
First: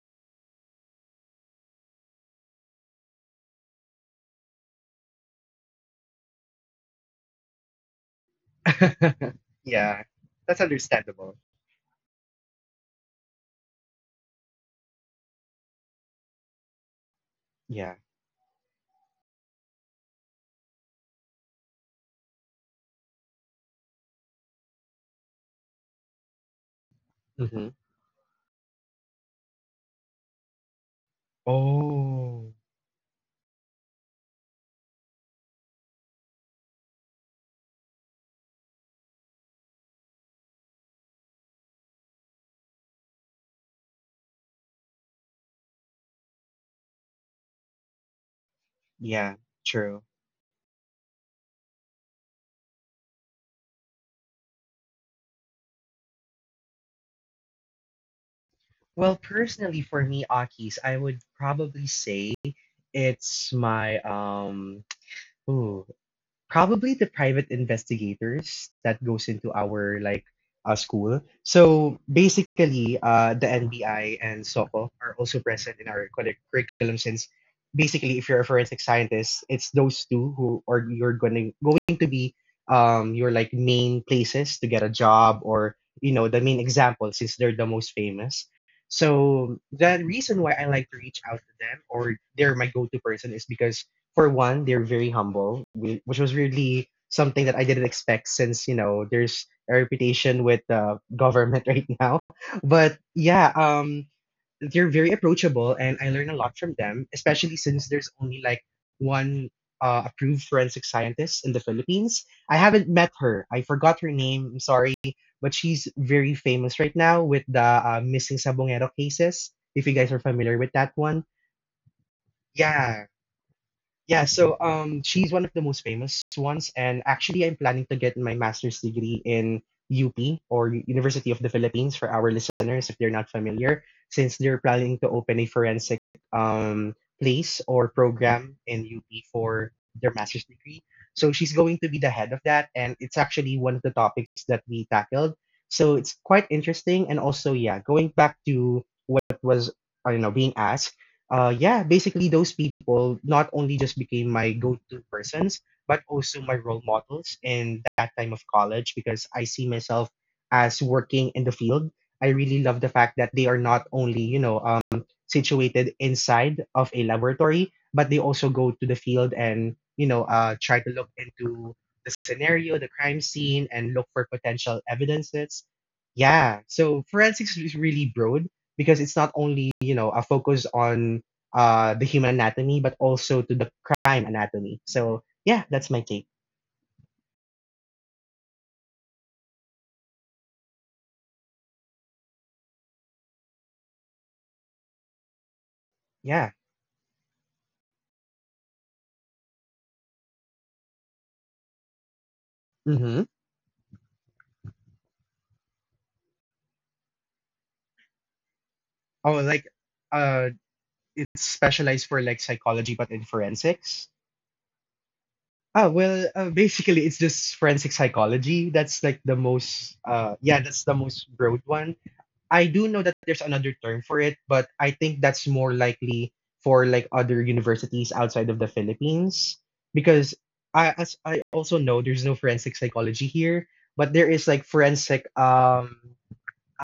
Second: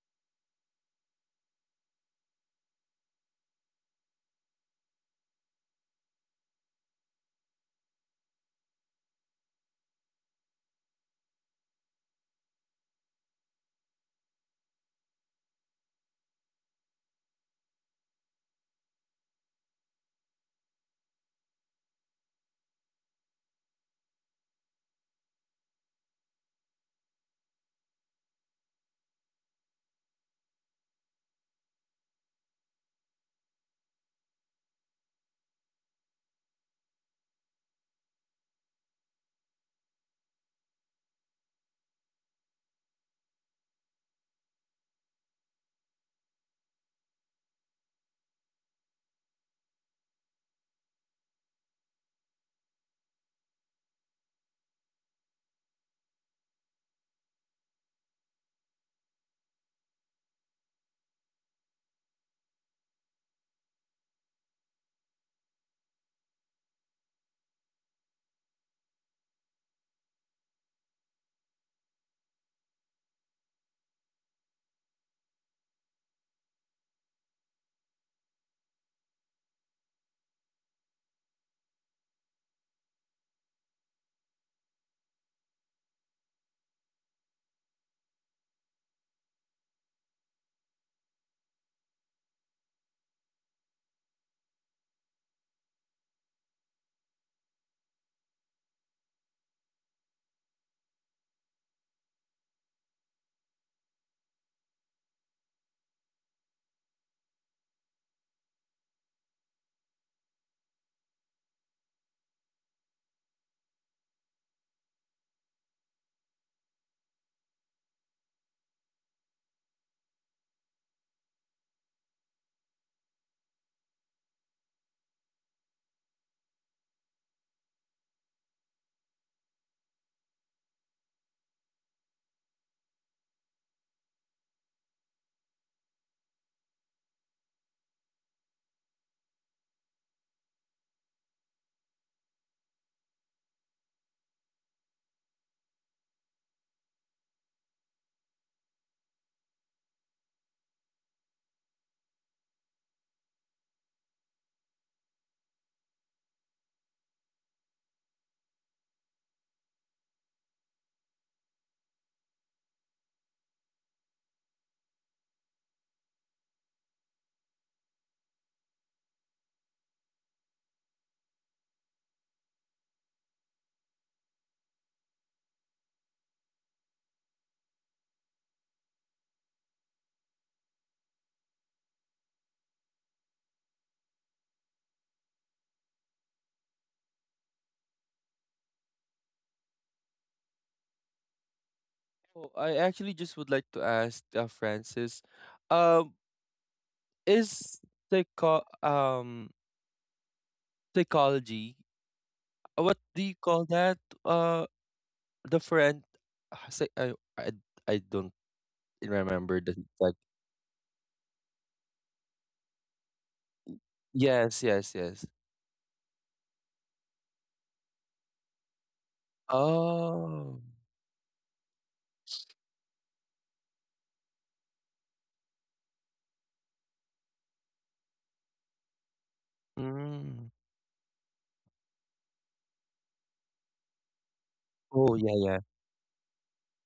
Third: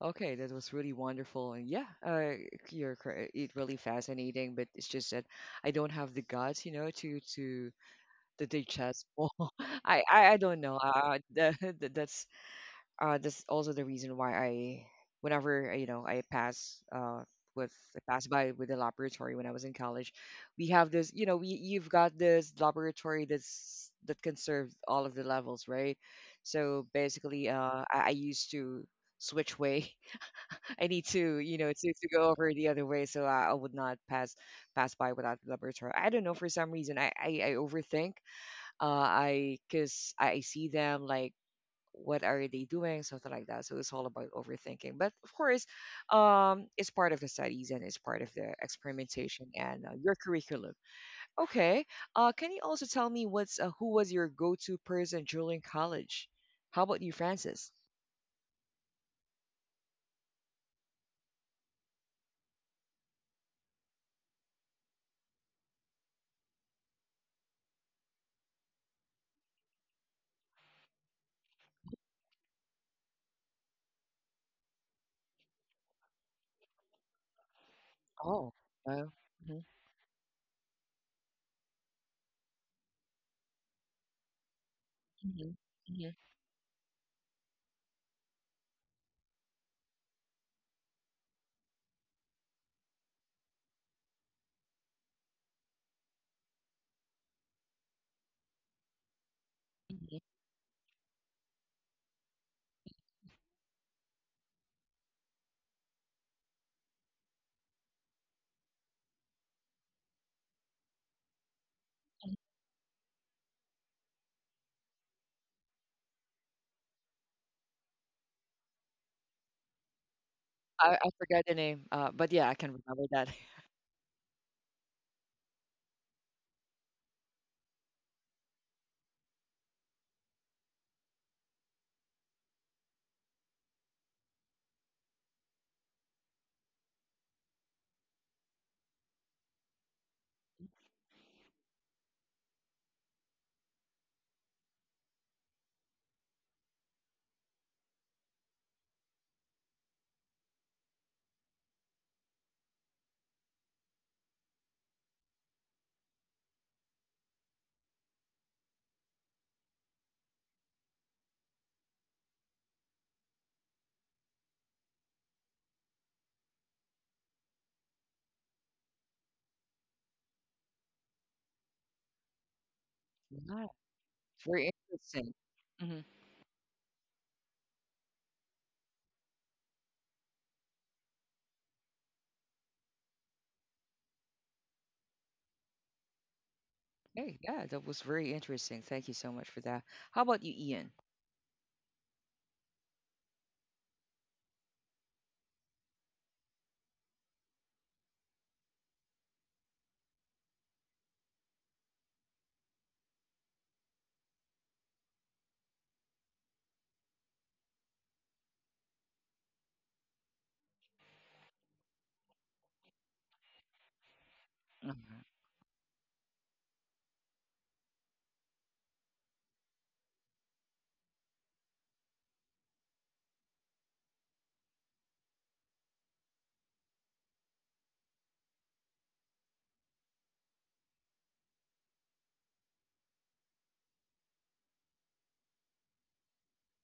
Speaker 1: Okay, that was really wonderful. And yeah, you're correct. It really fascinating, but it's just that I don't have the guts, you know, to digest <laughs> more.
Speaker 2: Akis. <laughs>
Speaker 1: I,
Speaker 2: Yeah,
Speaker 1: I I
Speaker 2: that's
Speaker 1: don't know.
Speaker 2: understandable.
Speaker 1: That, <laughs> that's that's also the reason why I, whenever you know, I pass with,
Speaker 2: Yeah.
Speaker 1: I pass by with the laboratory when I was in college, we have this. You know, we, you've got this laboratory that's that can serve all of the levels, right? So basically,
Speaker 2: Hmm.
Speaker 1: I used to switch way. <laughs> I need to, you know, to go over
Speaker 2: Oh,
Speaker 1: the other way, so I would not pass pass by without the laboratory. I don't know for some reason I overthink. I because I see them like what are they doing, something like that, so it's all about overthinking. But of course, it's part of the studies and it's part of the
Speaker 2: yeah,
Speaker 1: experimentation, and
Speaker 2: true.
Speaker 1: your curriculum. Okay, can you also tell me what's, who was your go-to person during college? How about you, Francis?
Speaker 2: Well, personally, for me, Akis, I would probably say it's my um... Ooh, probably the private investigators that goes into our like school. So basically, the NBI and SOCO are also present in our curriculum since basically, if you're a
Speaker 1: Oh.
Speaker 2: forensic
Speaker 1: uh,
Speaker 2: scientist,
Speaker 1: mhm,
Speaker 2: it's those two who are you're going to be your like main places to get a job,
Speaker 1: mhm,
Speaker 2: or you
Speaker 1: mhm,
Speaker 2: know, the main example since they're the most famous. So the reason why I like to reach out to them or they're my go-to person is because for one, they're very humble, which was really something that I didn't expect since, you know, there's a
Speaker 1: mhm.
Speaker 2: reputation with the government <laughs> right now. But yeah, they're very approachable and I learn a lot from them, especially since there's only like one approved forensic scientist in the Philippines. I haven't met her. I forgot her name. I'm sorry. But she's very famous right now with the missing Sabongero cases, if you guys are familiar with that
Speaker 1: I
Speaker 2: one.
Speaker 1: forgot the name, but yeah, I can remember
Speaker 2: Yeah,
Speaker 1: that.
Speaker 2: yeah, so she's one of the most famous ones, and actually, I'm planning to get my master's degree in UP or University of the Philippines for our listeners if they're not familiar, since they're planning to open a forensic um place or program in UP for their master's degree. So she's going to be the head of that, and it's actually one of the topics that we tackled. So it's quite interesting, and also, yeah, going back to what was, I don't know, being asked. Yeah, basically those people not only just became my go-to persons, but also my role models in that time of college because I see myself as working in the field. I really love the fact that they are not only, you know, situated inside of a laboratory, but they also go to the field and, you know, try to look into the scenario, the crime
Speaker 1: <laughs> yeah,
Speaker 2: scene, and look for
Speaker 1: very
Speaker 2: potential
Speaker 1: interesting.
Speaker 2: evidences.
Speaker 1: Hmm.
Speaker 2: Yeah, so forensics is really broad because it's not only, you know, a focus on the human anatomy, but also to the crime anatomy. So yeah, that's my take.
Speaker 1: Hey, yeah, that was very interesting. Thank you so much for that. How about you, Ian?
Speaker 3: Oh, I actually just would like to ask Francis, um,
Speaker 2: Yeah.
Speaker 3: is psycho um psychology, what
Speaker 2: Mm-hmm.
Speaker 3: do you call that? Uh, the friend, psy- I don't
Speaker 2: Oh,
Speaker 3: remember
Speaker 2: like
Speaker 3: the like.
Speaker 2: uh, it's specialized for like psychology, but in forensics.
Speaker 3: Yes, yes,
Speaker 1: Uh-huh.
Speaker 3: yes.
Speaker 2: Ah, well, basically, it's just forensic psychology. That's like the most, yeah,
Speaker 3: Oh.
Speaker 2: that's the most broad one. I do know that there's another term for it, but I think that's more likely for like other universities outside of the Philippines because
Speaker 3: Mm.
Speaker 2: I as I also know there's no forensic psychology here, but there is like
Speaker 3: Oh,
Speaker 2: forensic
Speaker 3: yeah, yeah.
Speaker 2: um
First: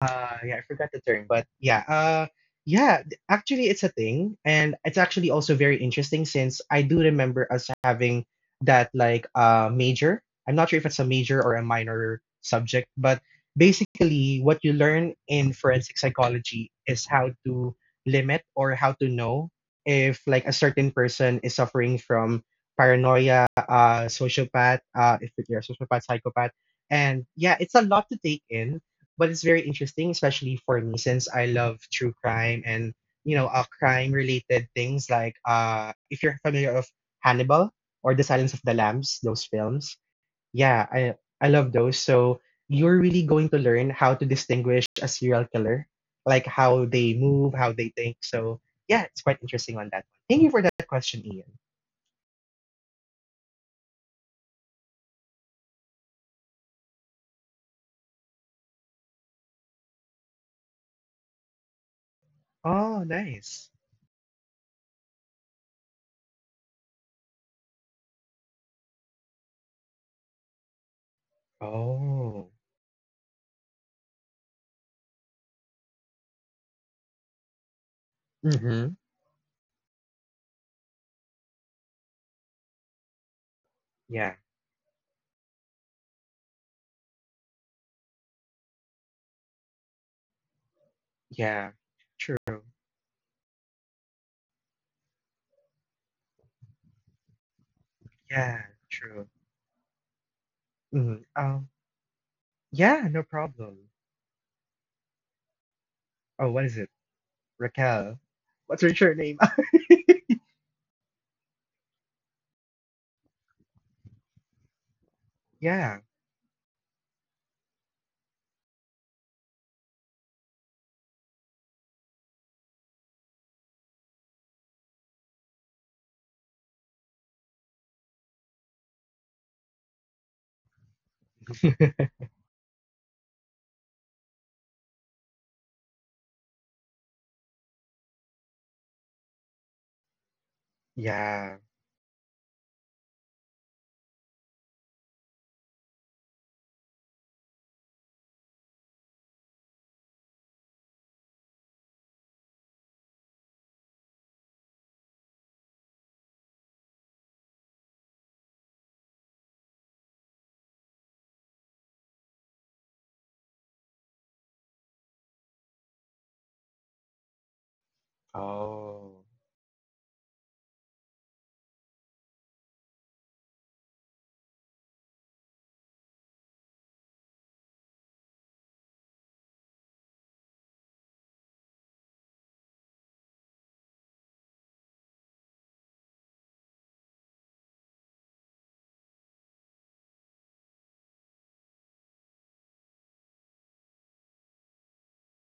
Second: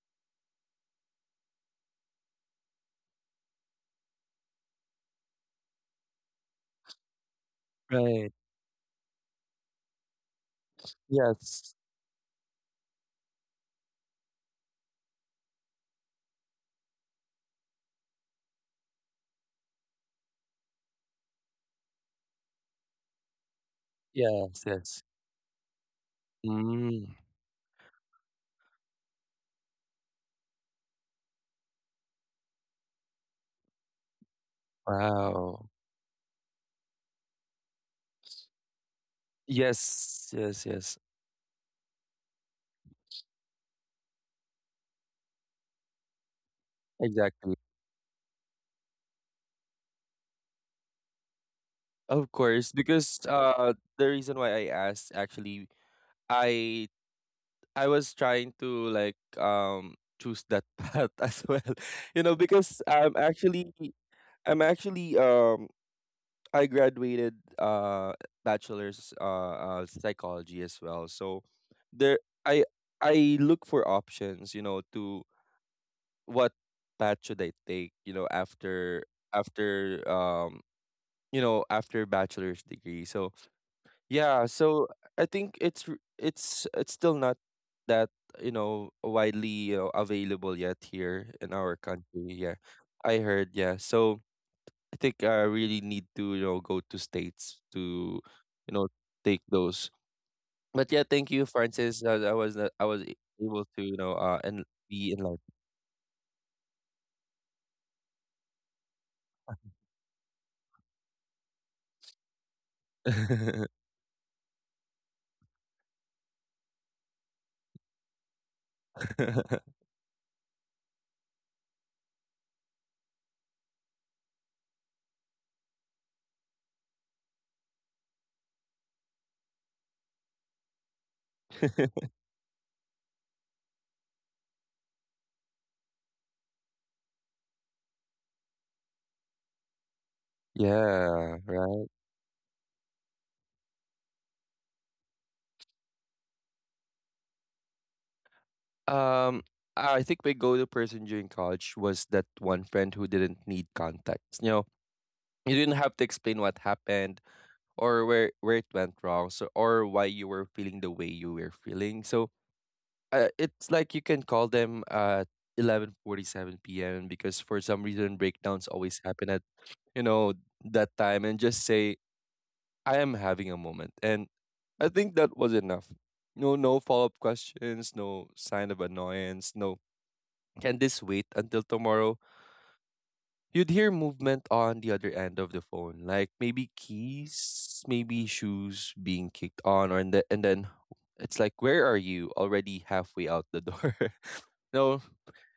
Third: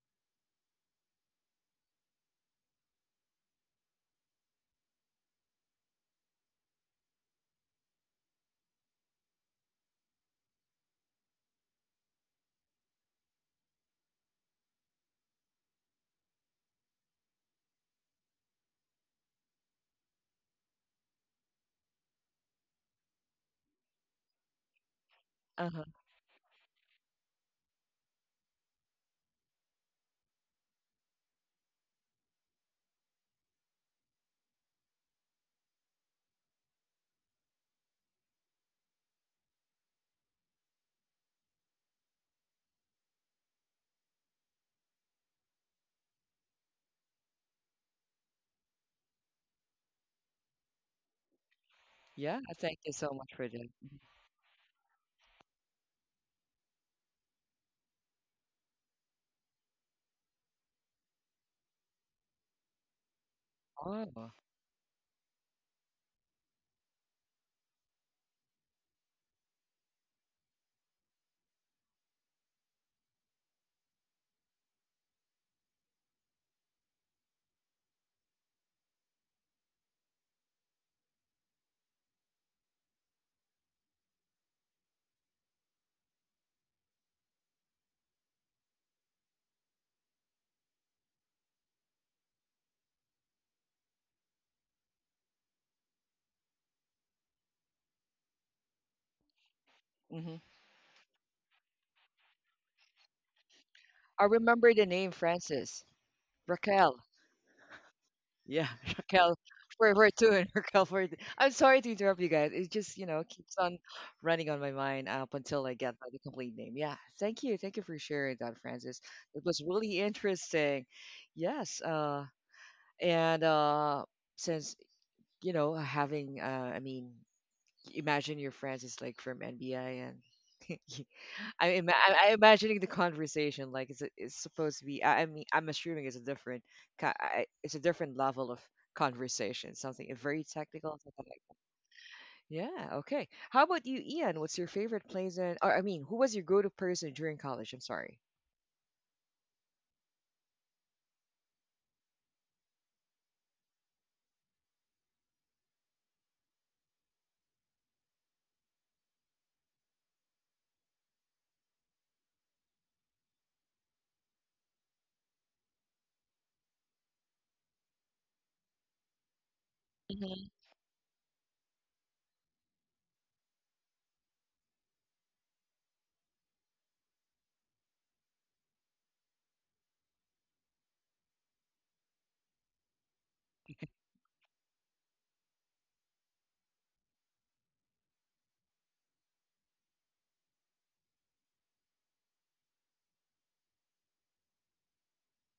Speaker 2: uh, yeah, I forgot the term, but yeah, yeah, actually, it's a thing, and it's actually also very interesting since I do remember us having
Speaker 3: Right.
Speaker 2: that like major. I'm not sure if it's a major or a
Speaker 3: Yes.
Speaker 2: minor subject, but basically, what you learn in forensic psychology is how to limit or how to know if like a certain person is suffering from paranoia,
Speaker 3: Yes,
Speaker 2: sociopath,
Speaker 3: yes.
Speaker 2: if you're a sociopath, psychopath,
Speaker 3: Mm.
Speaker 2: and yeah, it's a lot to take in but it's very interesting, especially for me since I love true crime and you know crime related things like
Speaker 3: Wow.
Speaker 2: if you're familiar of Hannibal or The Silence of the Lambs, those films.
Speaker 3: Yes, yes,
Speaker 2: Yeah,
Speaker 3: yes.
Speaker 2: I love those. So you're really going to learn how to distinguish a serial killer, like how they move,
Speaker 3: Exactly.
Speaker 2: how they think. So yeah, it's quite interesting on that one. Thank you for that question, Ian.
Speaker 3: Of
Speaker 1: Yeah,
Speaker 3: course,
Speaker 1: thank you so
Speaker 3: because
Speaker 1: much for that. Mhm.
Speaker 3: the reason why I asked actually, I I was trying to like choose that path <laughs> as well. You know, because
Speaker 2: Oh, nice.
Speaker 1: Oh,
Speaker 3: I'm actually um I graduated bachelor's psychology as well. So there
Speaker 2: Oh.
Speaker 3: I I look for options, you know, to what path should I take, you know,
Speaker 2: Mm-hmm.
Speaker 3: after um after bachelor's degree. So
Speaker 2: Yeah.
Speaker 3: yeah, so I think it's still not that, you know, widely, you know, available yet here in
Speaker 2: Yeah.
Speaker 3: our country. Yeah,
Speaker 2: True.
Speaker 3: I heard. Yeah, so I think I really need to, you know, go to states to,
Speaker 2: Yeah.
Speaker 3: you know,
Speaker 2: True.
Speaker 3: take those.
Speaker 1: hmm,
Speaker 3: But yeah,
Speaker 2: Mm-hmm.
Speaker 3: thank you, Francis. I was not- I was
Speaker 2: Yeah, no
Speaker 3: able to,
Speaker 2: problem.
Speaker 3: you know,
Speaker 1: I
Speaker 3: and
Speaker 1: remember the name,
Speaker 3: be enlightened.
Speaker 1: Francis.
Speaker 2: Oh, what is it?
Speaker 1: Raquel.
Speaker 2: Raquel.
Speaker 1: Yeah,
Speaker 2: What's your
Speaker 1: <laughs> Raquel.
Speaker 2: surname? <laughs>
Speaker 1: We're two and <laughs> Raquel for. I'm sorry to interrupt you guys. It just, you know, keeps on
Speaker 3: <laughs>
Speaker 1: running on my mind up until I get
Speaker 2: Yeah.
Speaker 1: the complete name. Yeah, thank you for sharing that, Francis. It was really interesting. Yes, and since, you know, having, I mean, imagine your friends is like from NBI, and <laughs> I am I'm imagining the conversation like it's supposed to be I mean, I'm assuming it's a different it's a different level of conversation, something very technical, something
Speaker 3: Yeah,
Speaker 1: like that.
Speaker 2: Yeah.
Speaker 3: right.
Speaker 1: Yeah, okay. How about you, Ian? What's your favorite place in, or I mean, who was your go-to person during college? I'm sorry.
Speaker 3: Um, I think my go-to person during college was that one friend who didn't need context. You know, you didn't have to explain what happened or where it went wrong, or why you were feeling the way you were feeling. So it's like you can call them at 11:47 p.m. because for some reason breakdowns always happen
Speaker 2: Oh,
Speaker 3: at, you know,
Speaker 1: Mm-hmm.
Speaker 3: that time and just say I am having a moment, and I think that was enough. No, no follow-up questions, no sign of annoyance, no can this wait until tomorrow? You'd hear movement on the other end of the phone, like maybe keys, maybe shoes being kicked on, and then it's like, where are you? Already halfway out the door. <laughs> No,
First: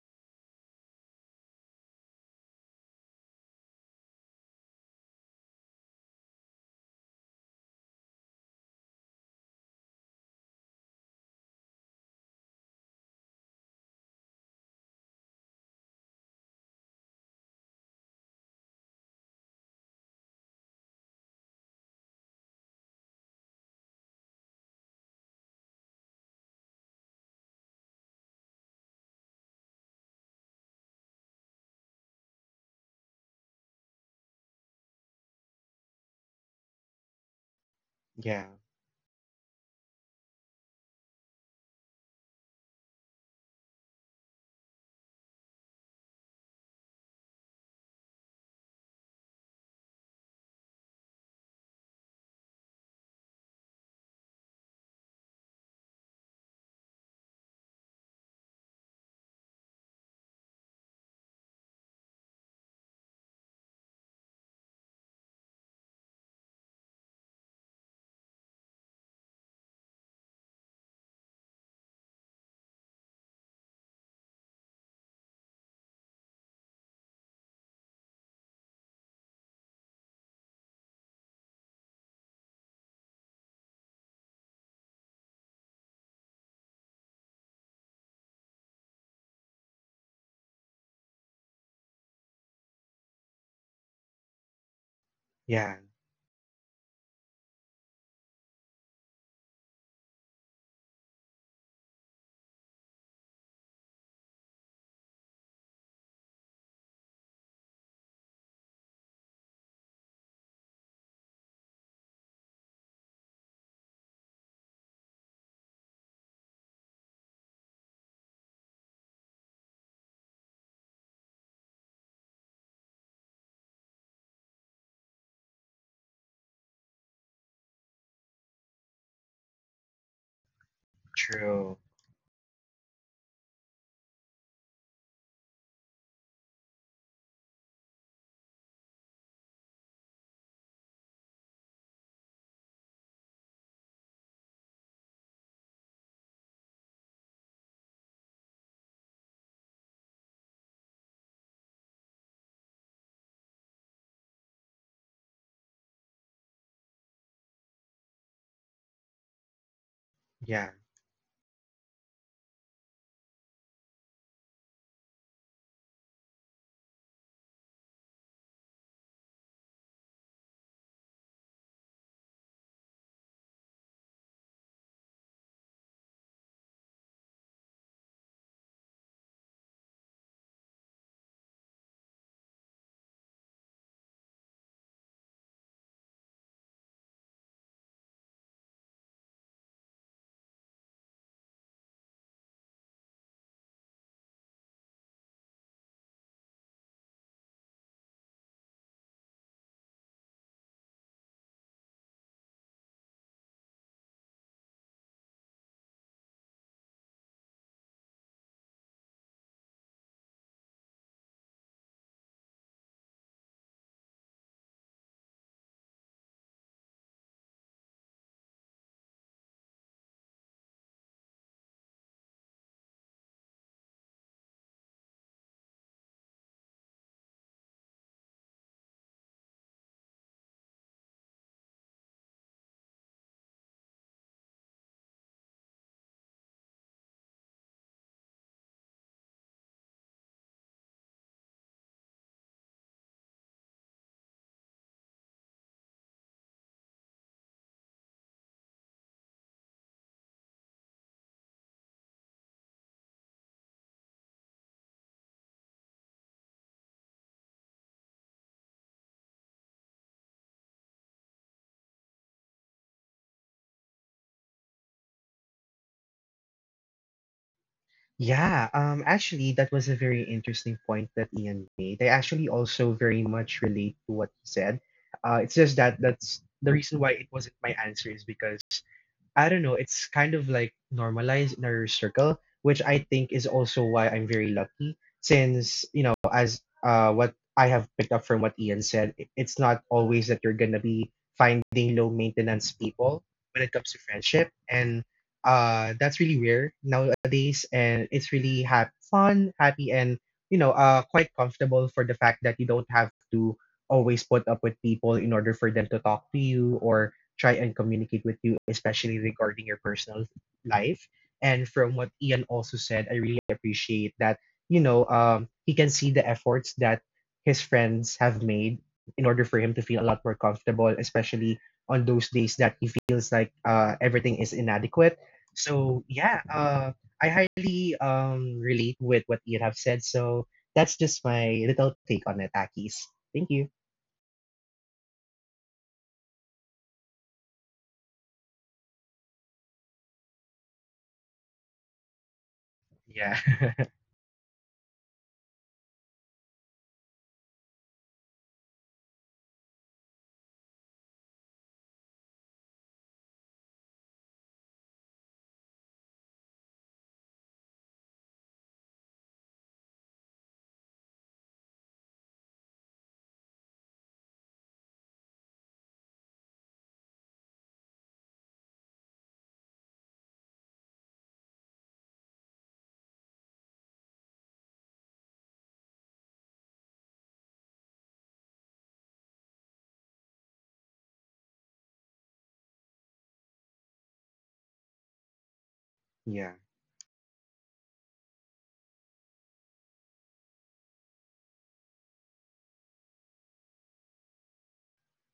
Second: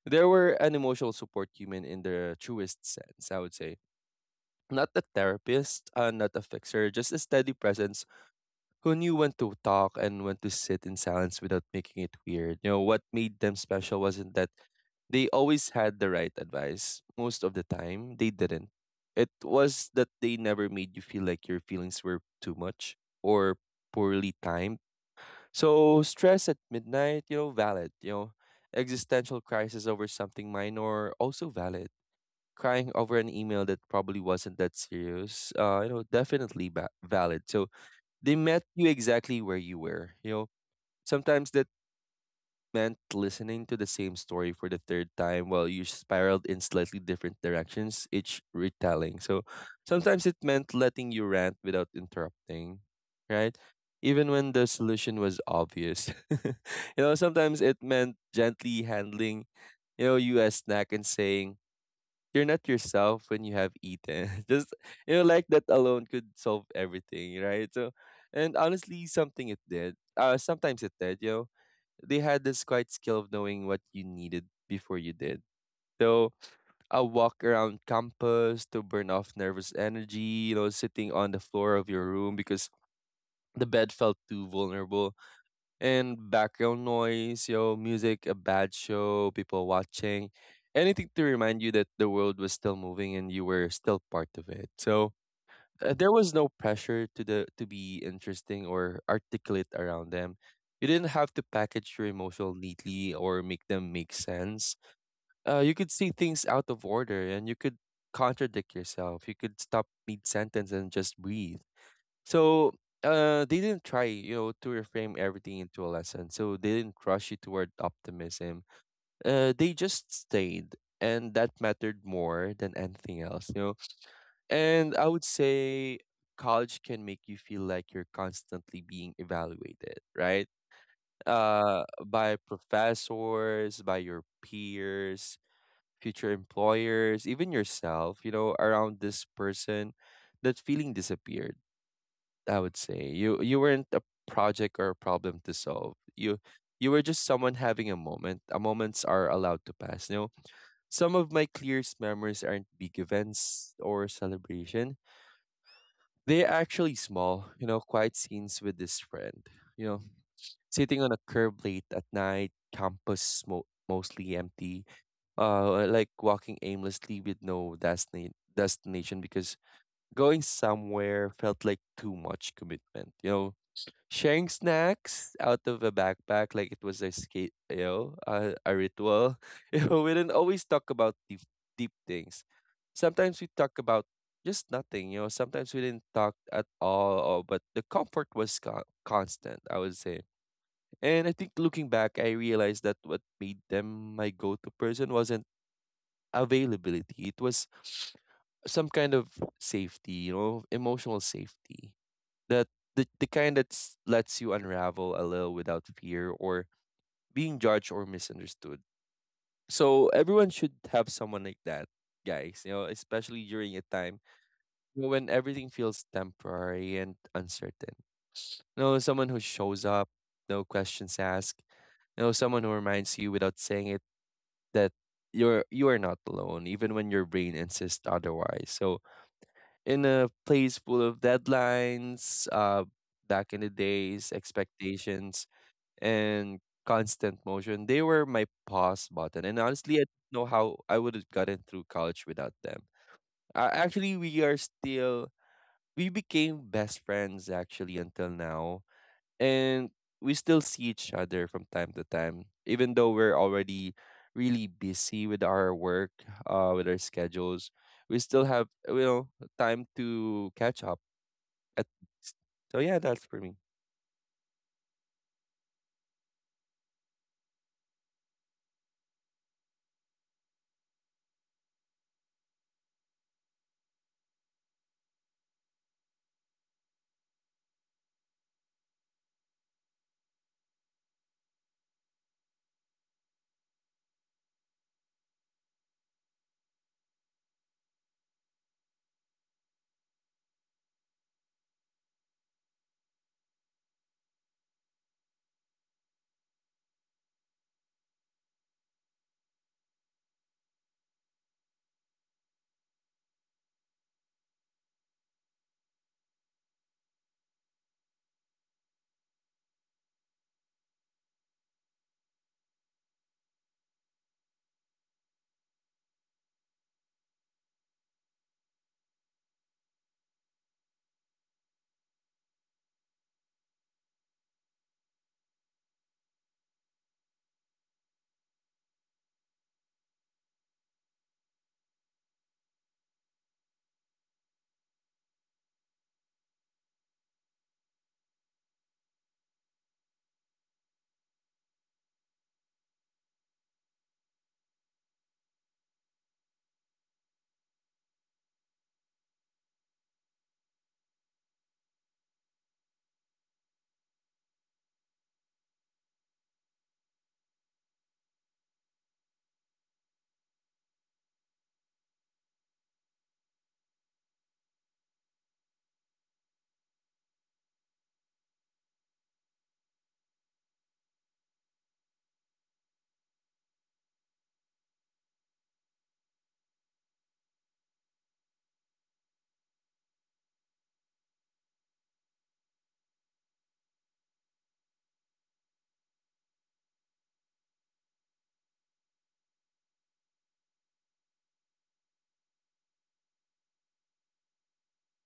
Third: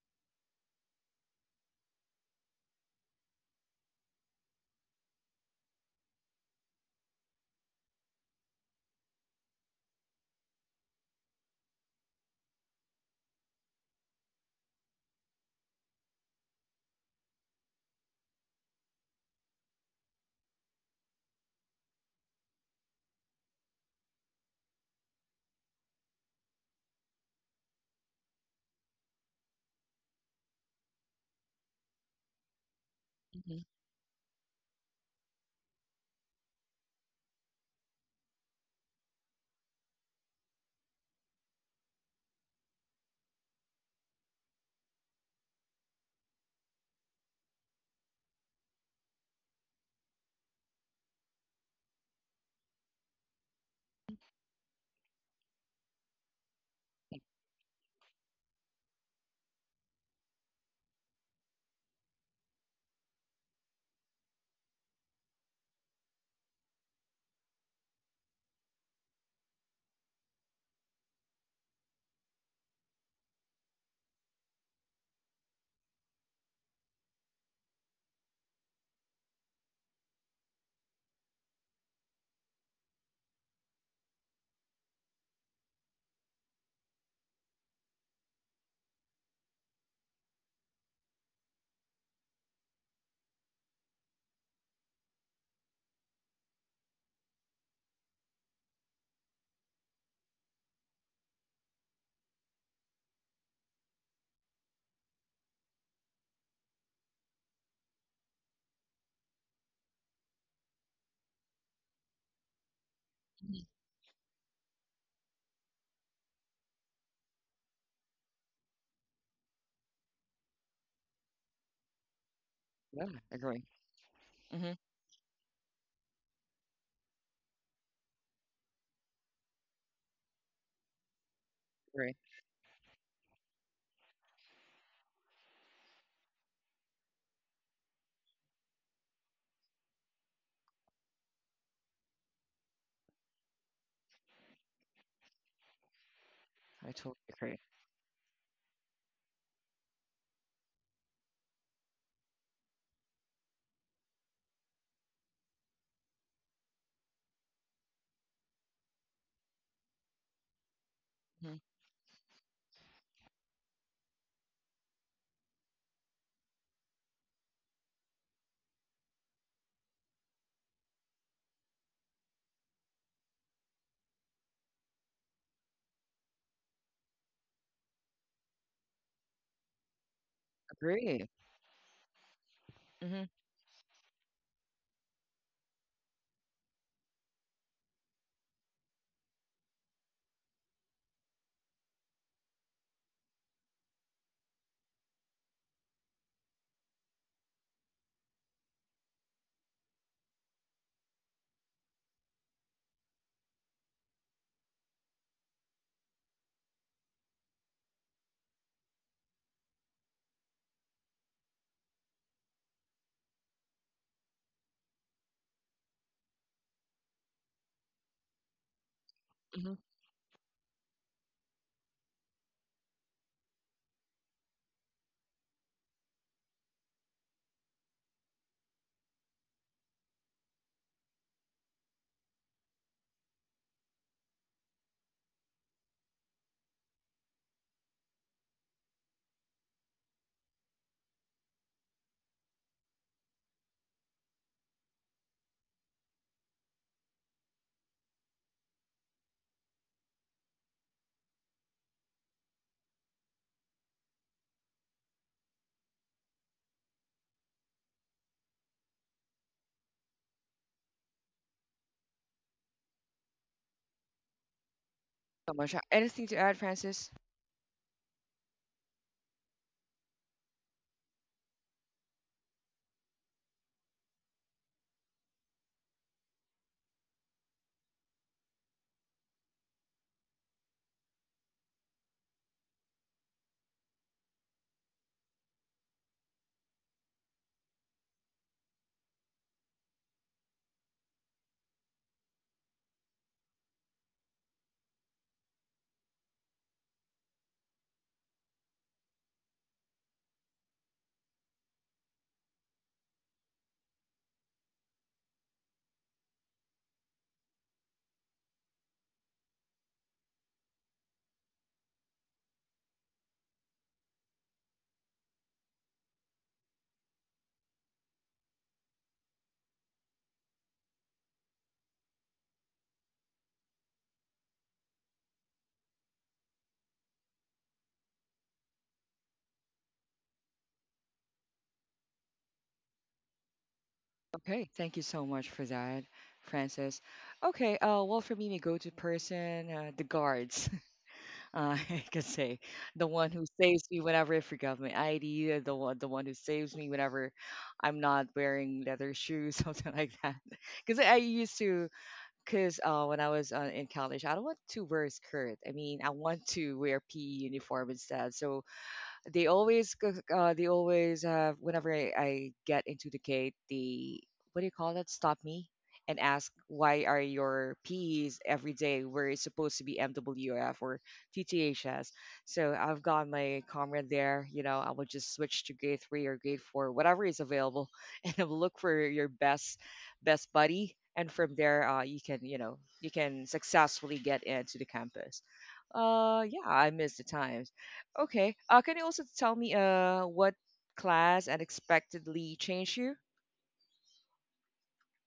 Speaker 3: there were an emotional support human in the truest sense, I would say. Not a therapist, not a fixer, just a steady presence who knew when to talk and when to sit in silence without making it weird. You know, what made them special wasn't that they always had the right advice. Most of the time, they didn't. It was that they never made you feel like your feelings were too much or poorly timed. So, stress at midnight, you know, valid. You know, existential crisis over something minor, also valid. Crying over an
Speaker 1: Hmm.
Speaker 3: email that probably wasn't that serious, you know, definitely valid. So, they
Speaker 2: yeah.
Speaker 3: met you exactly where you were. You know, sometimes that meant listening to the same story for the third time while you spiraled in slightly different directions each retelling. So sometimes it meant letting you rant without interrupting, right? Even when the solution was obvious. <laughs> You know, sometimes it meant gently handling, you know, you as snack and saying, you're not yourself when you have eaten. <laughs> Just you know, like that alone could solve everything, right? So, and honestly, something it did. Sometimes it did. You know, they had this quite skill of knowing what you needed before you did. So, a walk around campus to burn off nervous energy. You know, sitting on the floor of your room because the bed felt too vulnerable, and background noise, yo, music, a bad show, people watching, anything to remind you that the world was still moving and you were still part of it. So
Speaker 2: Yeah.
Speaker 3: there was no pressure to the to be interesting or articulate around them. You didn't have to package your emotional neatly or make them make sense. You could see things out of order and you could contradict yourself. You could stop mid sentence and just breathe. So they didn't try, you know, to reframe everything into a lesson. So they didn't rush you toward optimism. They just stayed, and that mattered more than
Speaker 1: Yeah.
Speaker 3: anything else, you
Speaker 1: Agree.
Speaker 3: know.
Speaker 1: Mm-hmm,
Speaker 3: And I would say college can make you feel like you're constantly being evaluated, right?
Speaker 2: True.
Speaker 1: agree.
Speaker 3: By professors, by your peers, future employers, even yourself. You know, around this person, that feeling disappeared, I would say. You weren't a project or a problem to solve.
Speaker 1: I
Speaker 3: You were just
Speaker 1: totally agree.
Speaker 3: someone having a moment. A moments are allowed to pass. You know, some of my clearest memories aren't big events or celebration. They're actually small, you know, quiet scenes with this friend. You know,
Speaker 2: Yeah.
Speaker 3: sitting on a
Speaker 1: Agree.
Speaker 3: curb late at night, campus mostly empty. Like walking aimlessly with no destination because going somewhere felt like too much commitment. You know, sharing snacks out of a backpack like it was a skate, you know, a ritual. <laughs> You know, we didn't always
Speaker 1: Mm-hmm,
Speaker 3: talk about
Speaker 1: agree.
Speaker 3: deep things.
Speaker 1: Mm-hmm,
Speaker 3: Sometimes we talk about just nothing, you know. Sometimes we didn't talk at all, but the comfort was constant, I would say. And I think looking back, I realized that what made them my go-to person wasn't availability. It was some kind of safety, you know, emotional safety that the kind that lets you unravel a little without fear or being judged or misunderstood. So everyone should have someone like that, guys, you know, especially during a time when everything feels temporary and uncertain. You know, someone who
Speaker 1: mm-hmm.
Speaker 3: shows up, no questions asked, you know, someone who reminds you without saying it that you are not alone, even when your brain insists otherwise. So in a place full of deadlines, back in the days, expectations, and constant motion. They were my pause button. And honestly, I don't know how I would have gotten through college without them. Actually, we are still, we became best friends actually until now. And we still see each other from time to time, even though we're already really busy with our work, with our schedules. We still have, you know, time to catch up at least. So yeah, that's for me.
Speaker 1: So much. Anything to add, Francis?
Speaker 2: Yeah. Actually, that was a very interesting point that Ian made. I actually also very much relate to what he said. It's just that that's the reason why it wasn't my answer is because I don't know, it's kind of like normalized in our circle, which I think is also why I'm very lucky since, you know, as what I have picked up from what Ian said, it's not always that you're gonna be finding low maintenance people when it comes to friendship and that's really rare nowadays and it's really fun, happy and you know, quite comfortable for the fact that you don't have to always put up with people in order for them to talk to you or try and communicate with you, especially regarding your personal life. And from what Ian also said, I really appreciate that, you know, he can see the efforts that his friends have made in order for him to feel a lot more comfortable, especially on those days that he feels like everything is inadequate. So, yeah, I highly relate with what Ian have said. So, that's just my little take on it, Akis. Thank you.
Speaker 1: Okay, thank you so much for that, Francis. Okay, well, for me, my go-to person, the guards. <laughs> <laughs> I could say the one
Speaker 2: Yeah.
Speaker 1: who saves me whenever I forgot my ID, the one who saves me whenever I'm not wearing leather shoes, <laughs> something like that. Because I used to, because when I was in college, I don't want to wear a skirt. I mean, I want to wear PE uniform instead. So they always they always have, whenever I get into the gate, they, what do you call that? Stop me and ask why are your PEs every day where it's supposed to be MWF or TTHS. So I've got my comrade there. You know, I will just switch to grade three or grade four, whatever is available, <laughs> and I will look for your best buddy. And from there, you can, you know, you can successfully get into the campus.
Speaker 2: <laughs> yeah.
Speaker 1: Yeah, I miss the time. Okay. Can you also tell me what class unexpectedly changed you?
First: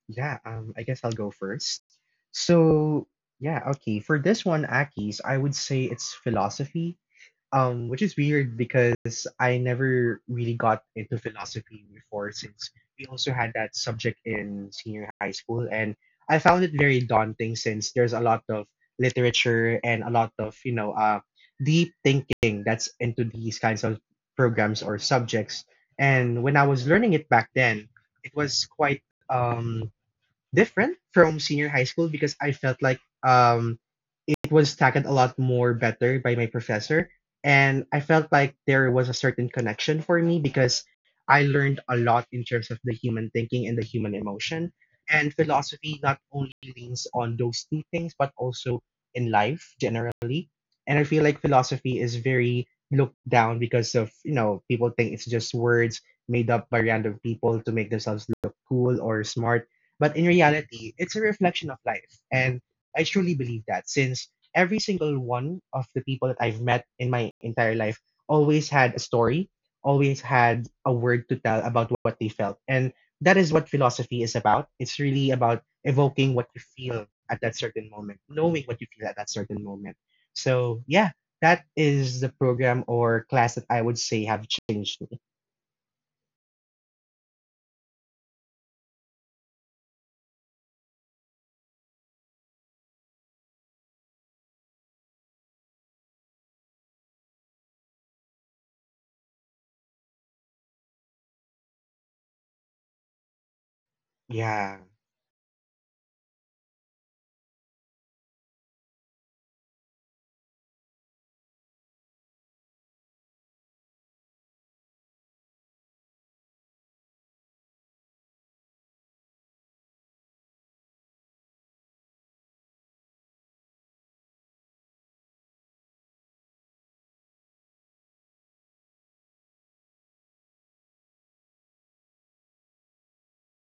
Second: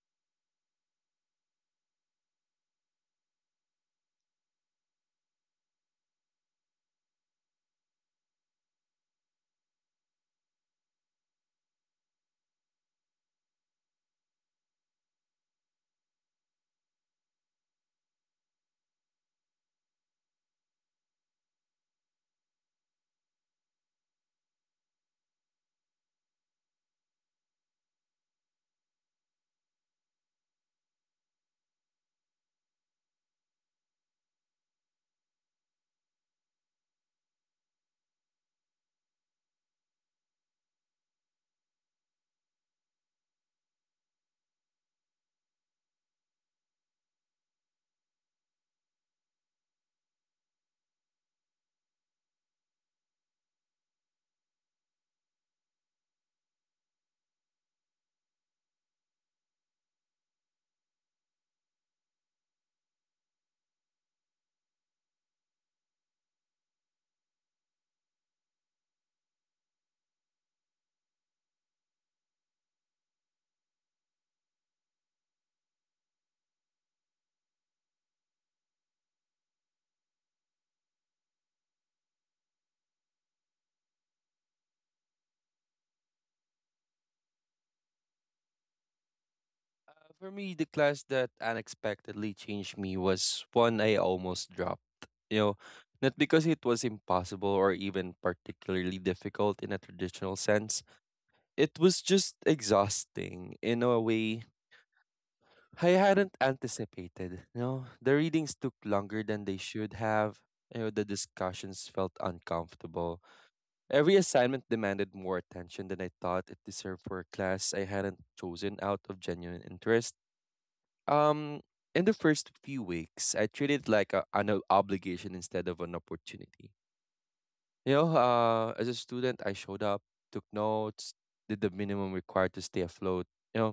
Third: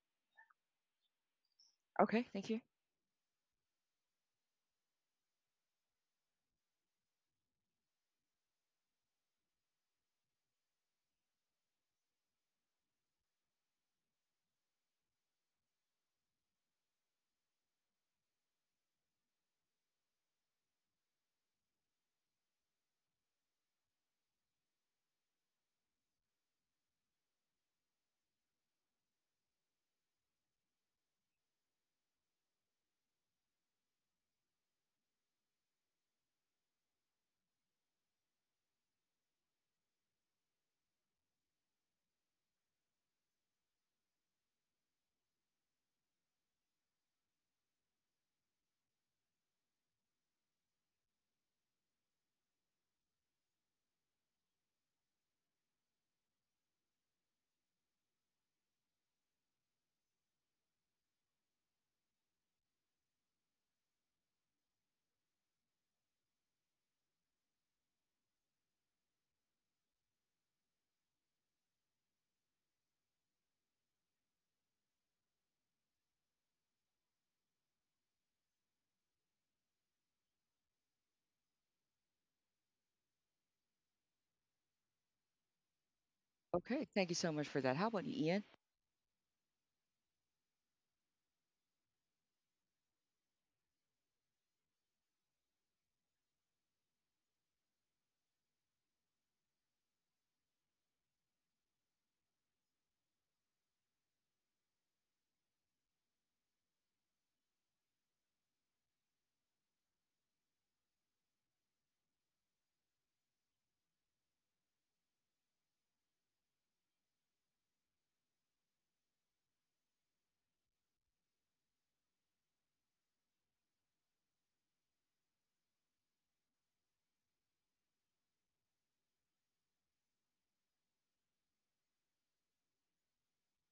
Speaker 2: Yeah, I guess I'll go first.
Speaker 1: Okay, thank you.
Speaker 2: So, yeah, okay. For this one, Aki's, I would say it's philosophy, which is weird because I never really got into philosophy before since we also had that subject in senior high school. And I found it very daunting since there's a lot of literature and a lot of, you know, deep thinking that's into these kinds of programs or subjects. And when I was learning it back then, it was quite. Um, different from senior high school because I felt like um it was tackled a lot more better by my professor. And I felt like there was a certain connection for me because I learned a lot in terms of the human thinking and the human emotion. And philosophy not only leans on those two things, but also in life generally. And I feel like philosophy is very looked down because of, you know, people think it's just words made up by random people to make themselves look cool or smart. But in reality, it's a reflection of life. And I truly believe that since every single one of the people that I've met in my entire life always had a story, always had a word to tell about what they felt. And that is what philosophy is about. It's really about evoking what you feel at that certain moment, knowing what you feel at that certain moment. So, yeah, that is the program or class that I would say have changed me.
Speaker 1: Okay, thank you so much for that. How about you, Ian?
Speaker 3: For me, the class that unexpectedly changed me was one I almost dropped. You know, not because it was impossible or even particularly difficult in a traditional sense. It was just exhausting in a way
Speaker 2: Yeah.
Speaker 3: I hadn't anticipated. You know, the readings took longer than they should have. You know, the discussions felt uncomfortable. Every assignment demanded more attention than I thought it deserved for a class I hadn't chosen out of genuine interest. Um, in the first few weeks, I treated it like an obligation instead of an opportunity. You know, as a student, I showed up, took notes, did the minimum required to stay afloat. You know,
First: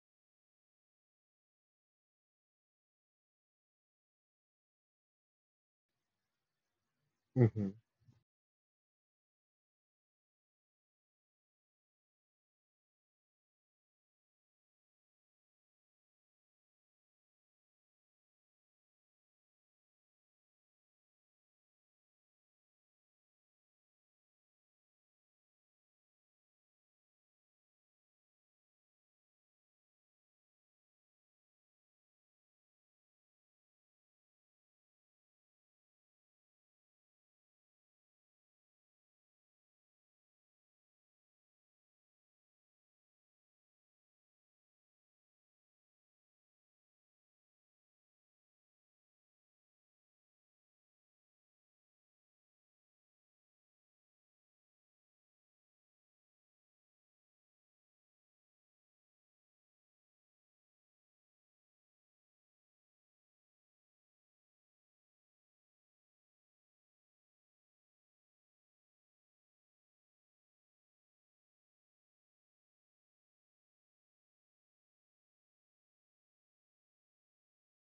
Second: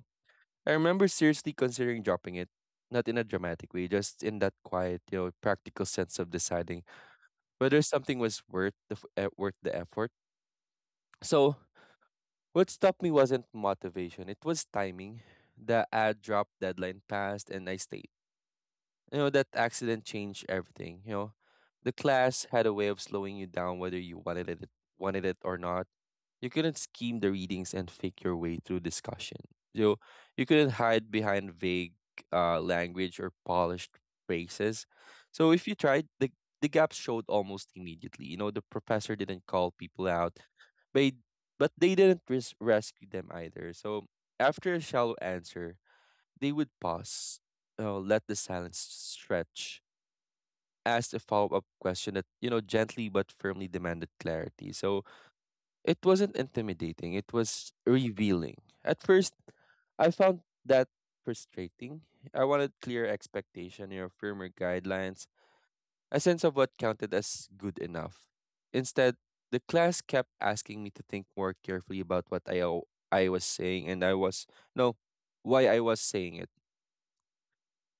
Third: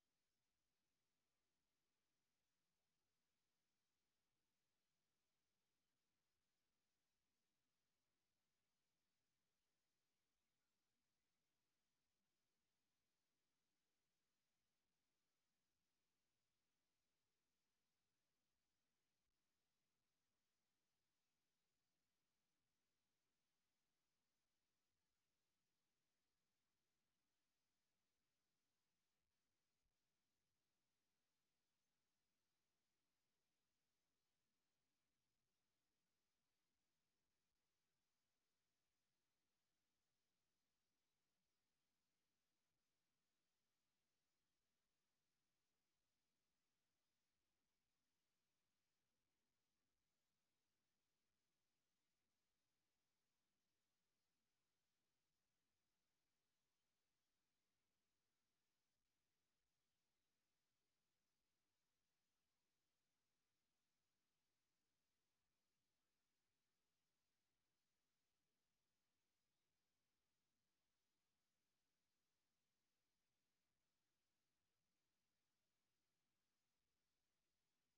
Speaker 3: I remember seriously considering dropping it, not in a dramatic way, just in that quiet, you know, practical sense of deciding
Speaker 2: Mm-hmm.
Speaker 3: whether something was worth worth the effort. So what stopped me wasn't motivation, it was timing. The ad drop deadline passed and I stayed. You know, that accident changed everything, you know. The class had a way of slowing you down whether you wanted it or not. You couldn't scheme the readings and fake your way through discussion. You you couldn't hide behind vague language or polished phrases. So if you tried, the gaps showed almost immediately. You know, the professor didn't call people out, but they didn't rescue them either. So after a shallow answer, they would pause, let the silence stretch, ask a follow up question that you know gently but firmly demanded clarity. So it wasn't intimidating, it was revealing. At first, I found that frustrating. I wanted clear expectation, you know, firmer guidelines, a sense of what counted as good enough. Instead, the class kept asking me to think more carefully about what I was saying and I was, no, why I was saying it.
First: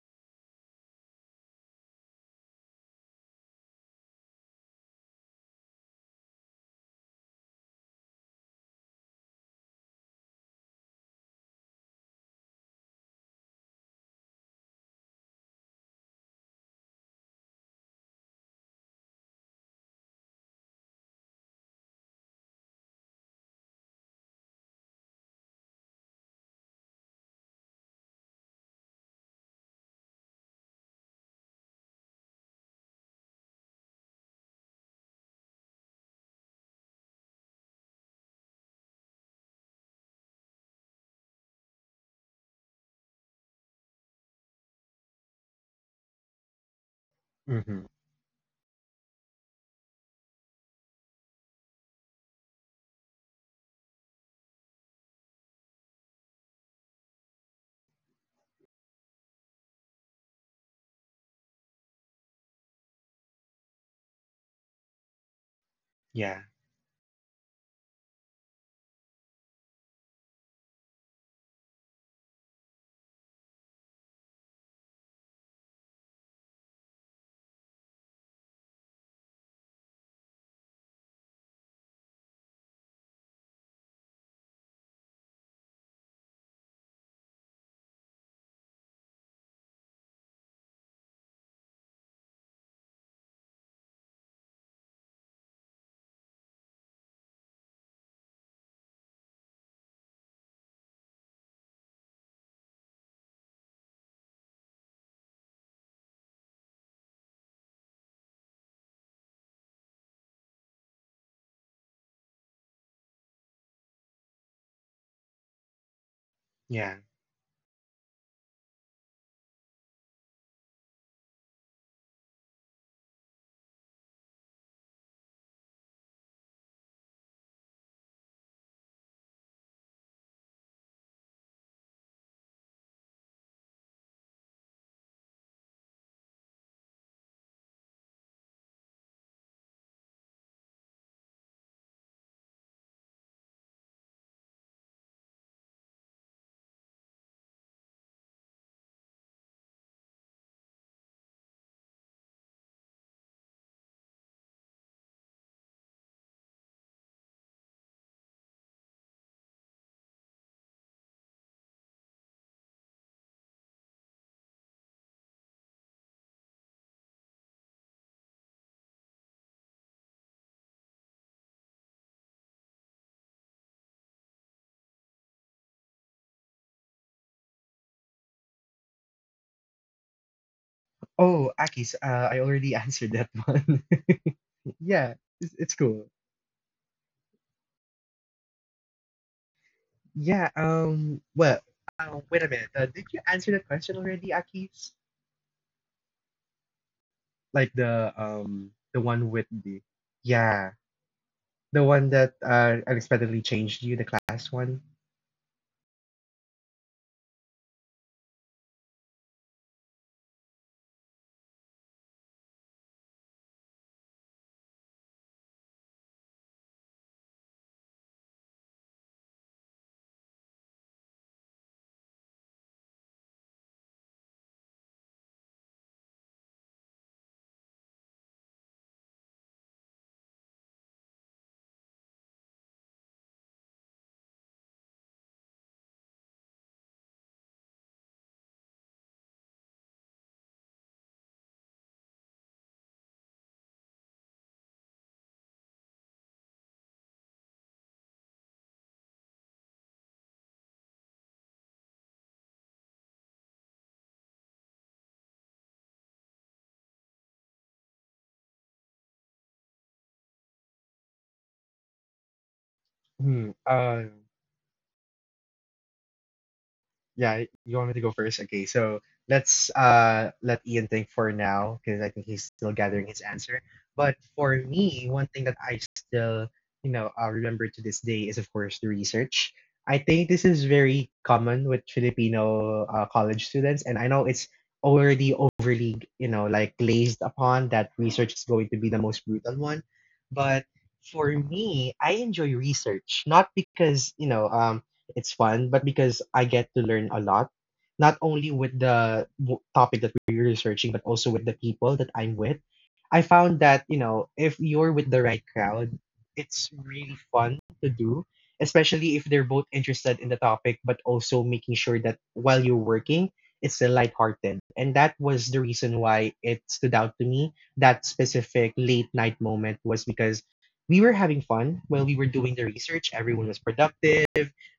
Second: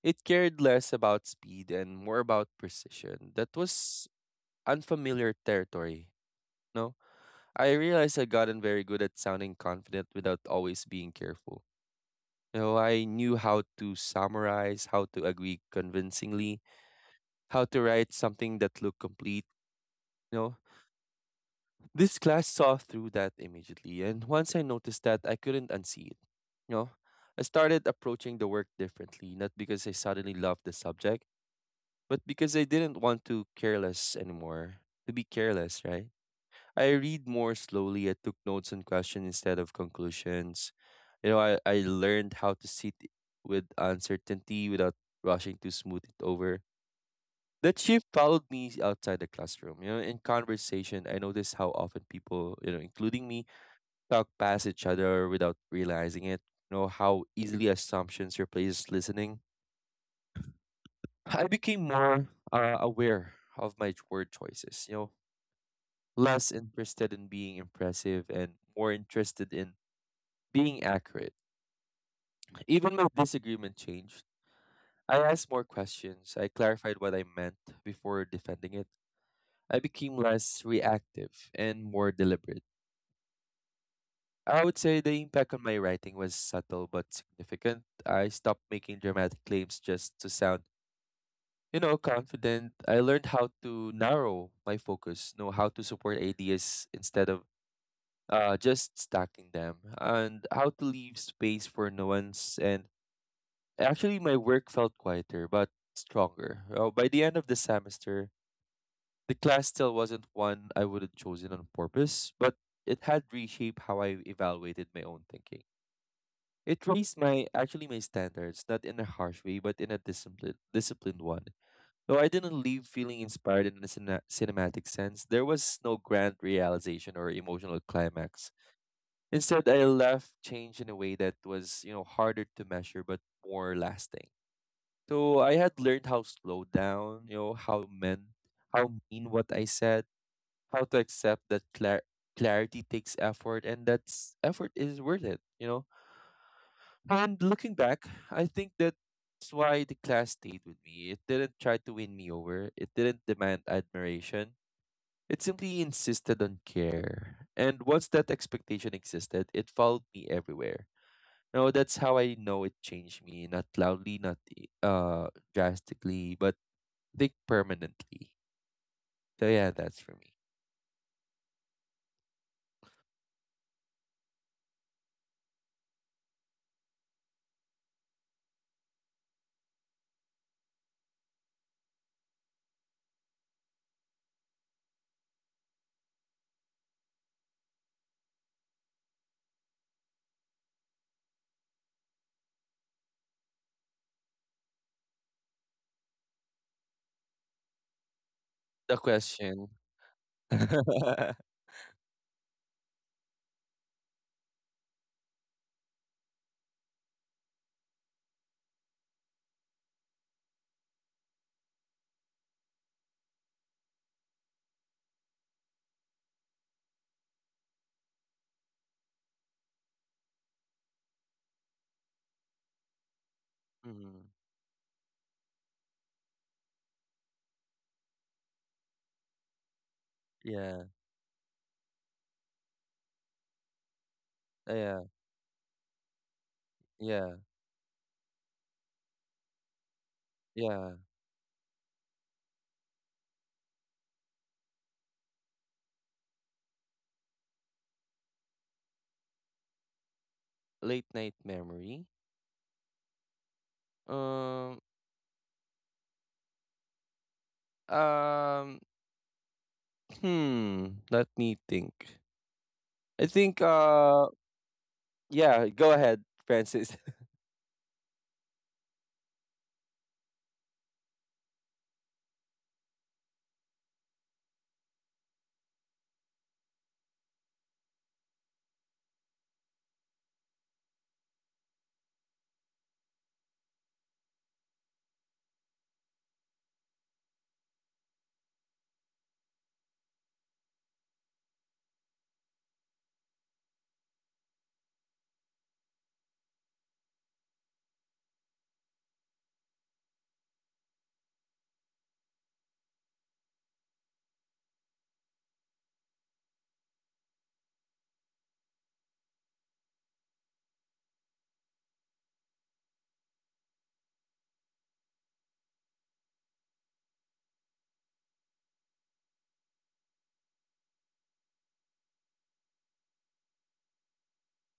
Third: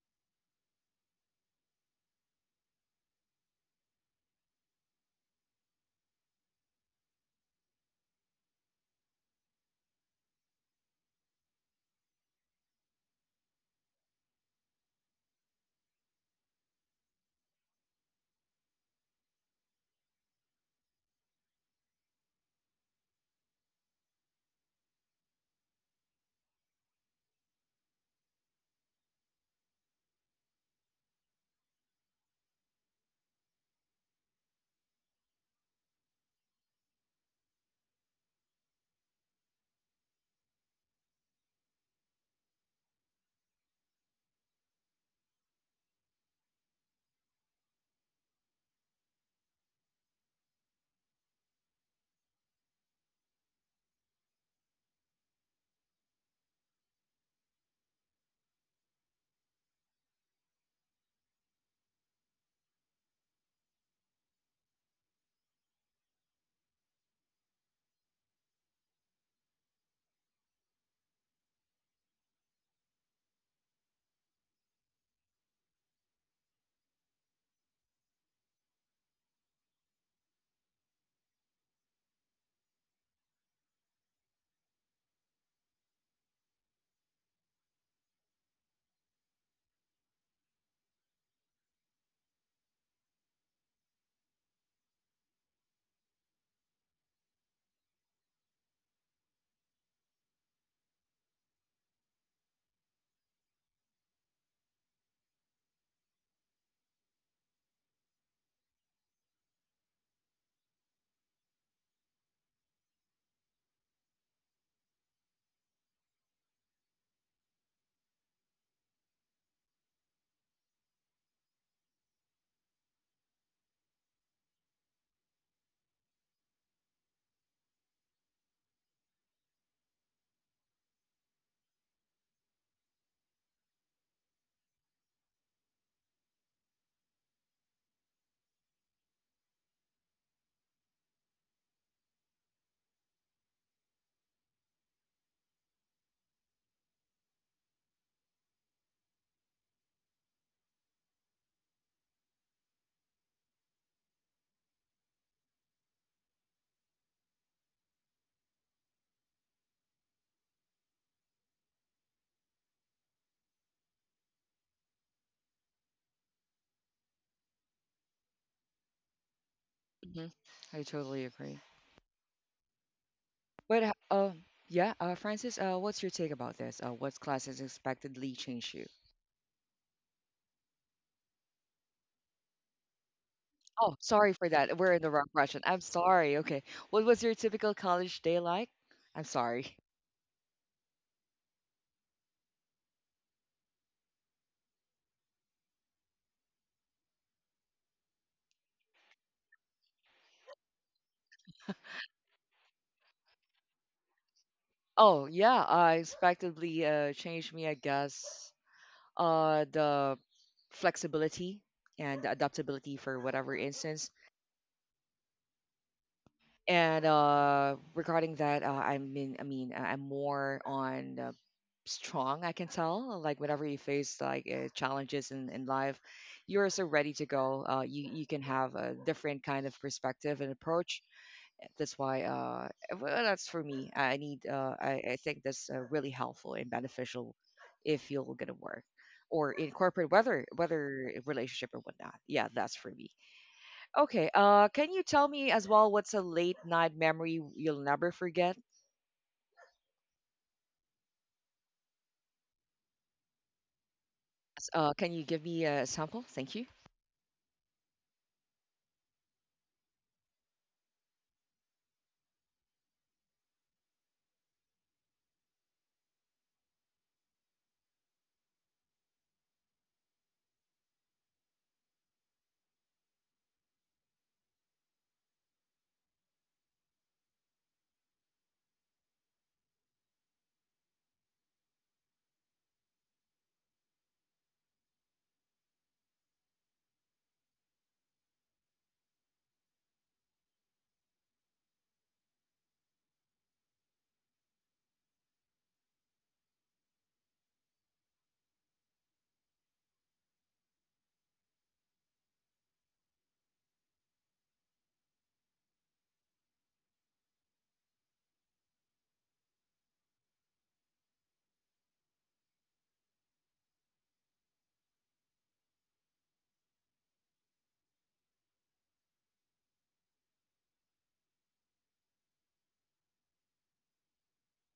Speaker 3: It cared less about speed and more about precision. That was unfamiliar territory. No? I realized I'd gotten very good at sounding confident without always being careful. You know, I knew how to summarize, how to agree convincingly, how to write something that looked complete. You know, this class saw through that immediately, and once I noticed that, I couldn't unsee it. You know, I started approaching the work differently, not because I suddenly loved the subject, but because I didn't want to careless anymore. To be careless, right? I read more slowly. I took notes on questions instead of conclusions. You know, I learned how to sit with uncertainty without rushing to smooth it over. That
Speaker 2: Mm-hmm.
Speaker 3: shift followed me outside the classroom. You know, in conversation, I noticed how often people, you know, including me, talk past each other without realizing it. You know, how easily assumptions replaces listening. I became more aware of my word choices, you know,
Speaker 2: Yeah.
Speaker 3: less interested in being impressive and more interested in being accurate. Even though disagreement changed, I asked more questions. I clarified what I meant before defending it. I became less reactive and more deliberate. I would say the impact on my writing was subtle but significant. I stopped making dramatic claims just to sound, you know, confident. I learned how to narrow my focus, know how to support ideas instead of just stacking them, and how to leave space for nuance and actually, my work felt quieter but stronger. By the end of the semester, the class still wasn't one I would have chosen on purpose, but it had reshaped how I evaluated my own thinking. It
Speaker 2: Yeah.
Speaker 3: raised my actually my standards, not in a harsh way, but in a disciplined one. Though I didn't leave feeling inspired in a cinematic sense, there was no grand realization or emotional climax. Instead, I left change in a way that was, you know, harder to measure but more lasting. So I had learned how to slow down, you know, how meant, how mean what I said, how to accept that clarity takes effort, and that effort is worth it. And looking back, I think that's why the class stayed with me. It didn't try to win me over. It didn't demand admiration. It simply insisted on care. And once that expectation existed, it followed me everywhere. You that's how I know it changed me. Not loudly, not drastically, but think permanently. So yeah, that's for
Speaker 1: Hmm.
Speaker 3: me.
Speaker 1: I totally agree. But yeah, Francis, what's your take about this? What class has expectedly changed you?
Speaker 2: Oh, Akis, I already <laughs> answered that one.
Speaker 1: Oh, sorry for that.
Speaker 2: <laughs>
Speaker 1: We're in the
Speaker 2: Yeah,
Speaker 1: wrong
Speaker 2: it's,
Speaker 1: question.
Speaker 2: it's
Speaker 1: I'm
Speaker 2: cool.
Speaker 1: sorry. Okay, what was your typical college day like? I'm sorry.
Speaker 2: Yeah, well, wait a minute. Did you answer that question already, Akis? Like the um
Speaker 3: The
Speaker 2: the one with
Speaker 3: question.
Speaker 2: the yeah,
Speaker 3: <laughs>
Speaker 2: the one that unexpectedly changed you, the class one.
Speaker 1: Oh yeah, expectedly changed me. I guess the flexibility and adaptability for whatever instance. And regarding that, I'm more on strong. I can tell, like whenever you face
Speaker 3: Mhm.
Speaker 1: like challenges in life, you're so ready to go. You can have a different kind of perspective and
Speaker 3: Yeah.
Speaker 1: approach. That's why, well, that's for me. I need.
Speaker 3: Oh, yeah.
Speaker 1: I think that's really helpful and beneficial
Speaker 3: Yeah.
Speaker 1: if you're gonna work or in corporate, whether
Speaker 3: Yeah.
Speaker 1: whether relationship or whatnot. Yeah, that's for me. Okay. Can you tell me as well what's a late night memory you'll never forget?
Speaker 3: Late night memory. Um.
Speaker 1: Can you give me a sample? Thank you.
Speaker 3: Um. Hmm. Let me think. I
Speaker 2: Hmm.
Speaker 3: think.
Speaker 2: Um.
Speaker 3: Yeah. Go ahead, Francis. <laughs>
Speaker 2: Yeah, you want me to go first? Okay, so let's let Ian think for now because I think he's still gathering his answer. But for me, one thing that I still, you know, remember to this day is of course the research. I think this is very common with Filipino college students, and I know it's already overly, you know, like glazed upon that research is going to be the most brutal one. But for me, I enjoy research not because it's fun, but because I get to learn a lot, not only with the topic that we're researching, but also with the people that I'm with. I found that, you know, if you're with the right crowd, it's really fun to do, especially if they're both interested in the topic, but also making sure that while you're working, it's still lighthearted. And that was the reason why it stood out to me. That specific late night moment was because we were having fun while we were doing the research. Everyone was productive,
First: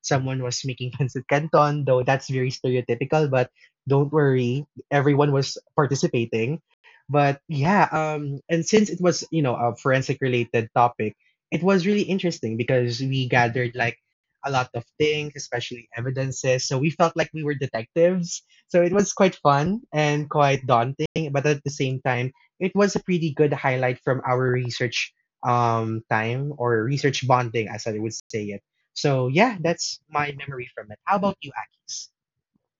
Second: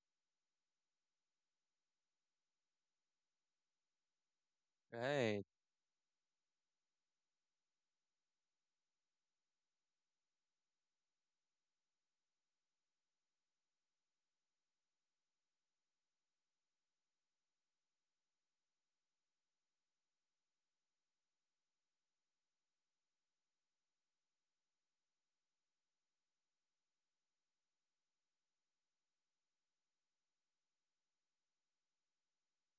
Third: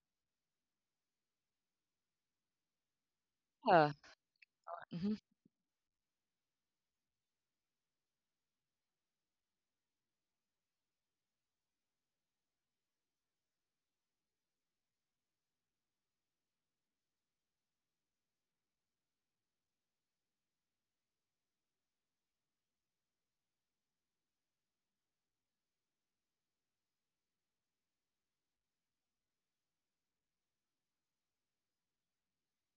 Speaker 2: someone was making pancit canton, though that's very stereotypical, but
Speaker 1: Uh,
Speaker 2: don't worry,
Speaker 1: mhm.
Speaker 2: everyone
Speaker 3: Right.
Speaker 2: was participating. But yeah, and since it was, you know, a forensic related topic, it was really interesting because we gathered like a lot of things, especially evidences. So we felt like we were detectives. So it was quite fun and quite daunting, but at the same time, it was a pretty good highlight from our research time or research bonding as I would say it. So yeah, that's my memory from it. How about you, Akis?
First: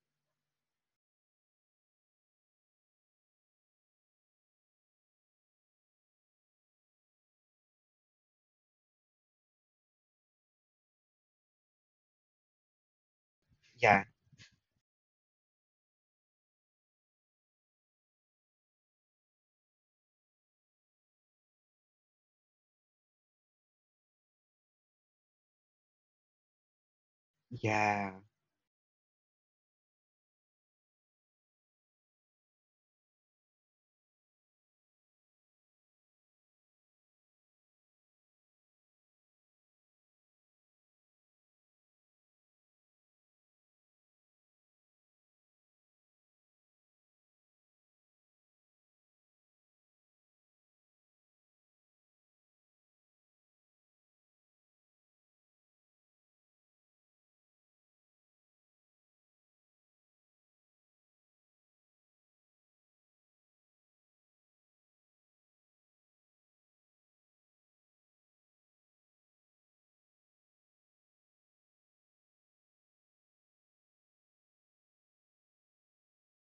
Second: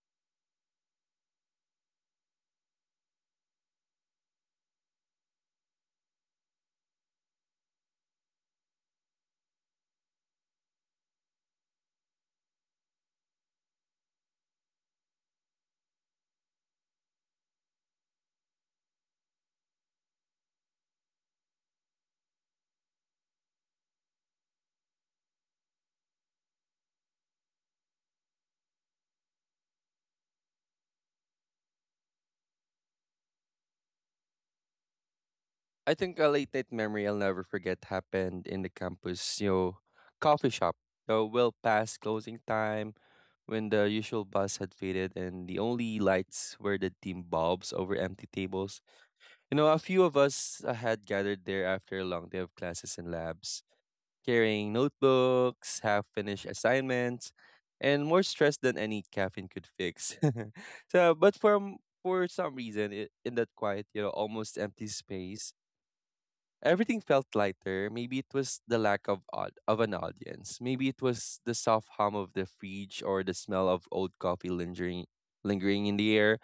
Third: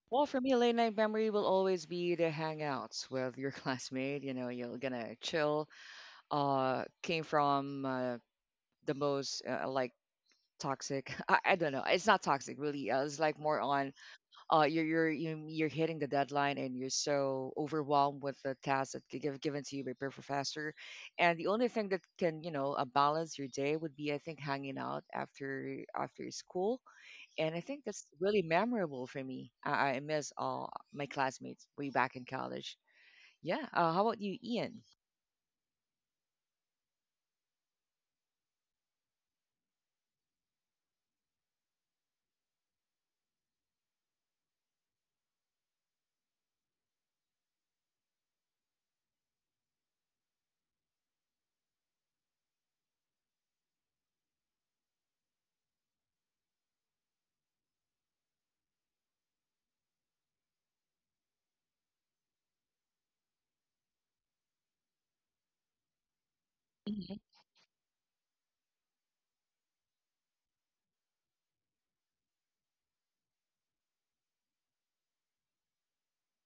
Speaker 1: Well, for me, a late night memory will always be the hangouts with your <laughs> classmate. You know, you're gonna chill. Came from the most like toxic. <laughs> I don't know. It's not toxic, really. It's like more on
Speaker 2: Yeah,
Speaker 1: you're hitting the deadline and you're so overwhelmed with the tasks that given to you by your professor, and the only thing that can you know balance your day would be I think hanging out after school, and I think that's
Speaker 2: yeah.
Speaker 1: really memorable for me. I miss all my classmates way back in college. Yeah. How about you, Ian?
Speaker 3: I think a late night memory I'll never forget happened in the campus, you know, coffee shop. So well past closing time when the usual bus had faded and the only lights were the dim bulbs over empty tables. You know, a few of us had gathered there after a long day of classes and labs, carrying notebooks, half-finished assignments, and more stress than any caffeine could fix. <laughs> so, but from for some reason, in that quiet, you know, almost empty space, everything
Speaker 1: Hmm.
Speaker 3: felt lighter. Maybe it was the lack of an audience. Maybe it was the soft hum of the fridge or the smell of old coffee lingering in the air.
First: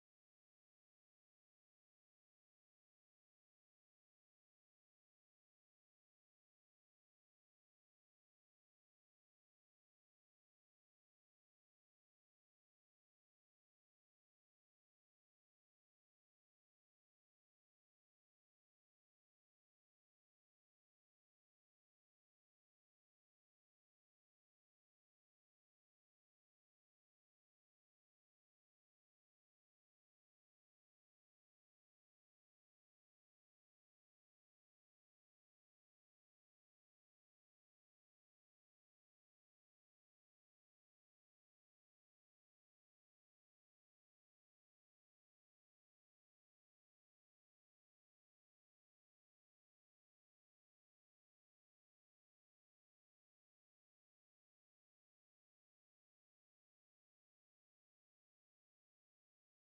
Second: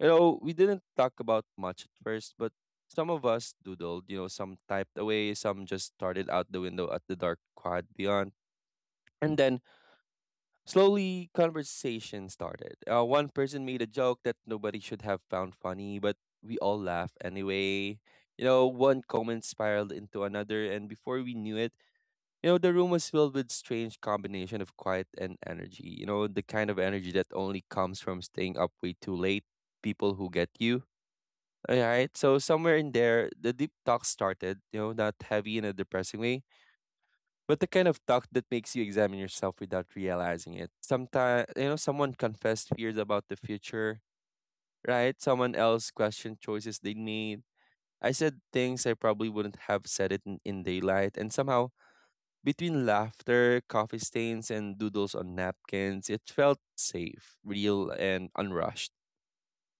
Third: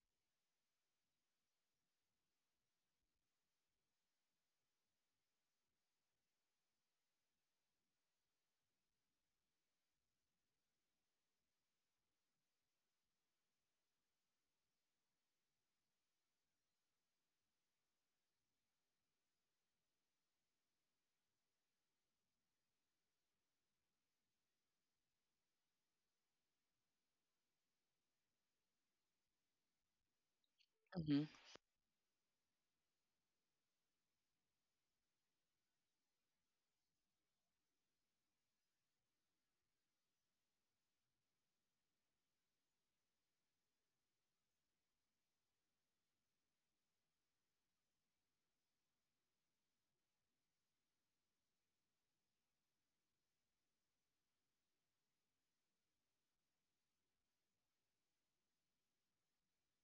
Speaker 3: You know, we didn't talk about much at first, but some of us doodled, you know, some typed away, some just started out the window at the dark quad beyond. And then slowly, conversation started. One person made a joke that nobody should have found funny, but we all laughed anyway. You know, one comment spiraled into another, and before we knew it, you know, the room was filled with strange combination of quiet and energy. You know, the kind of energy that only comes from staying up way too late, people who get you.
Speaker 1: Hmm.
Speaker 3: All right, so somewhere in there, the deep talk started. You know, not heavy in a depressing way but the kind of talk that makes you examine yourself without realizing it. Sometimes, you know, someone confessed fears about the future, right? Someone else questioned choices they made. I said things I probably wouldn't have said in daylight, and somehow, between laughter, coffee stains, and doodles on napkins, it felt safe, real, and unrushed.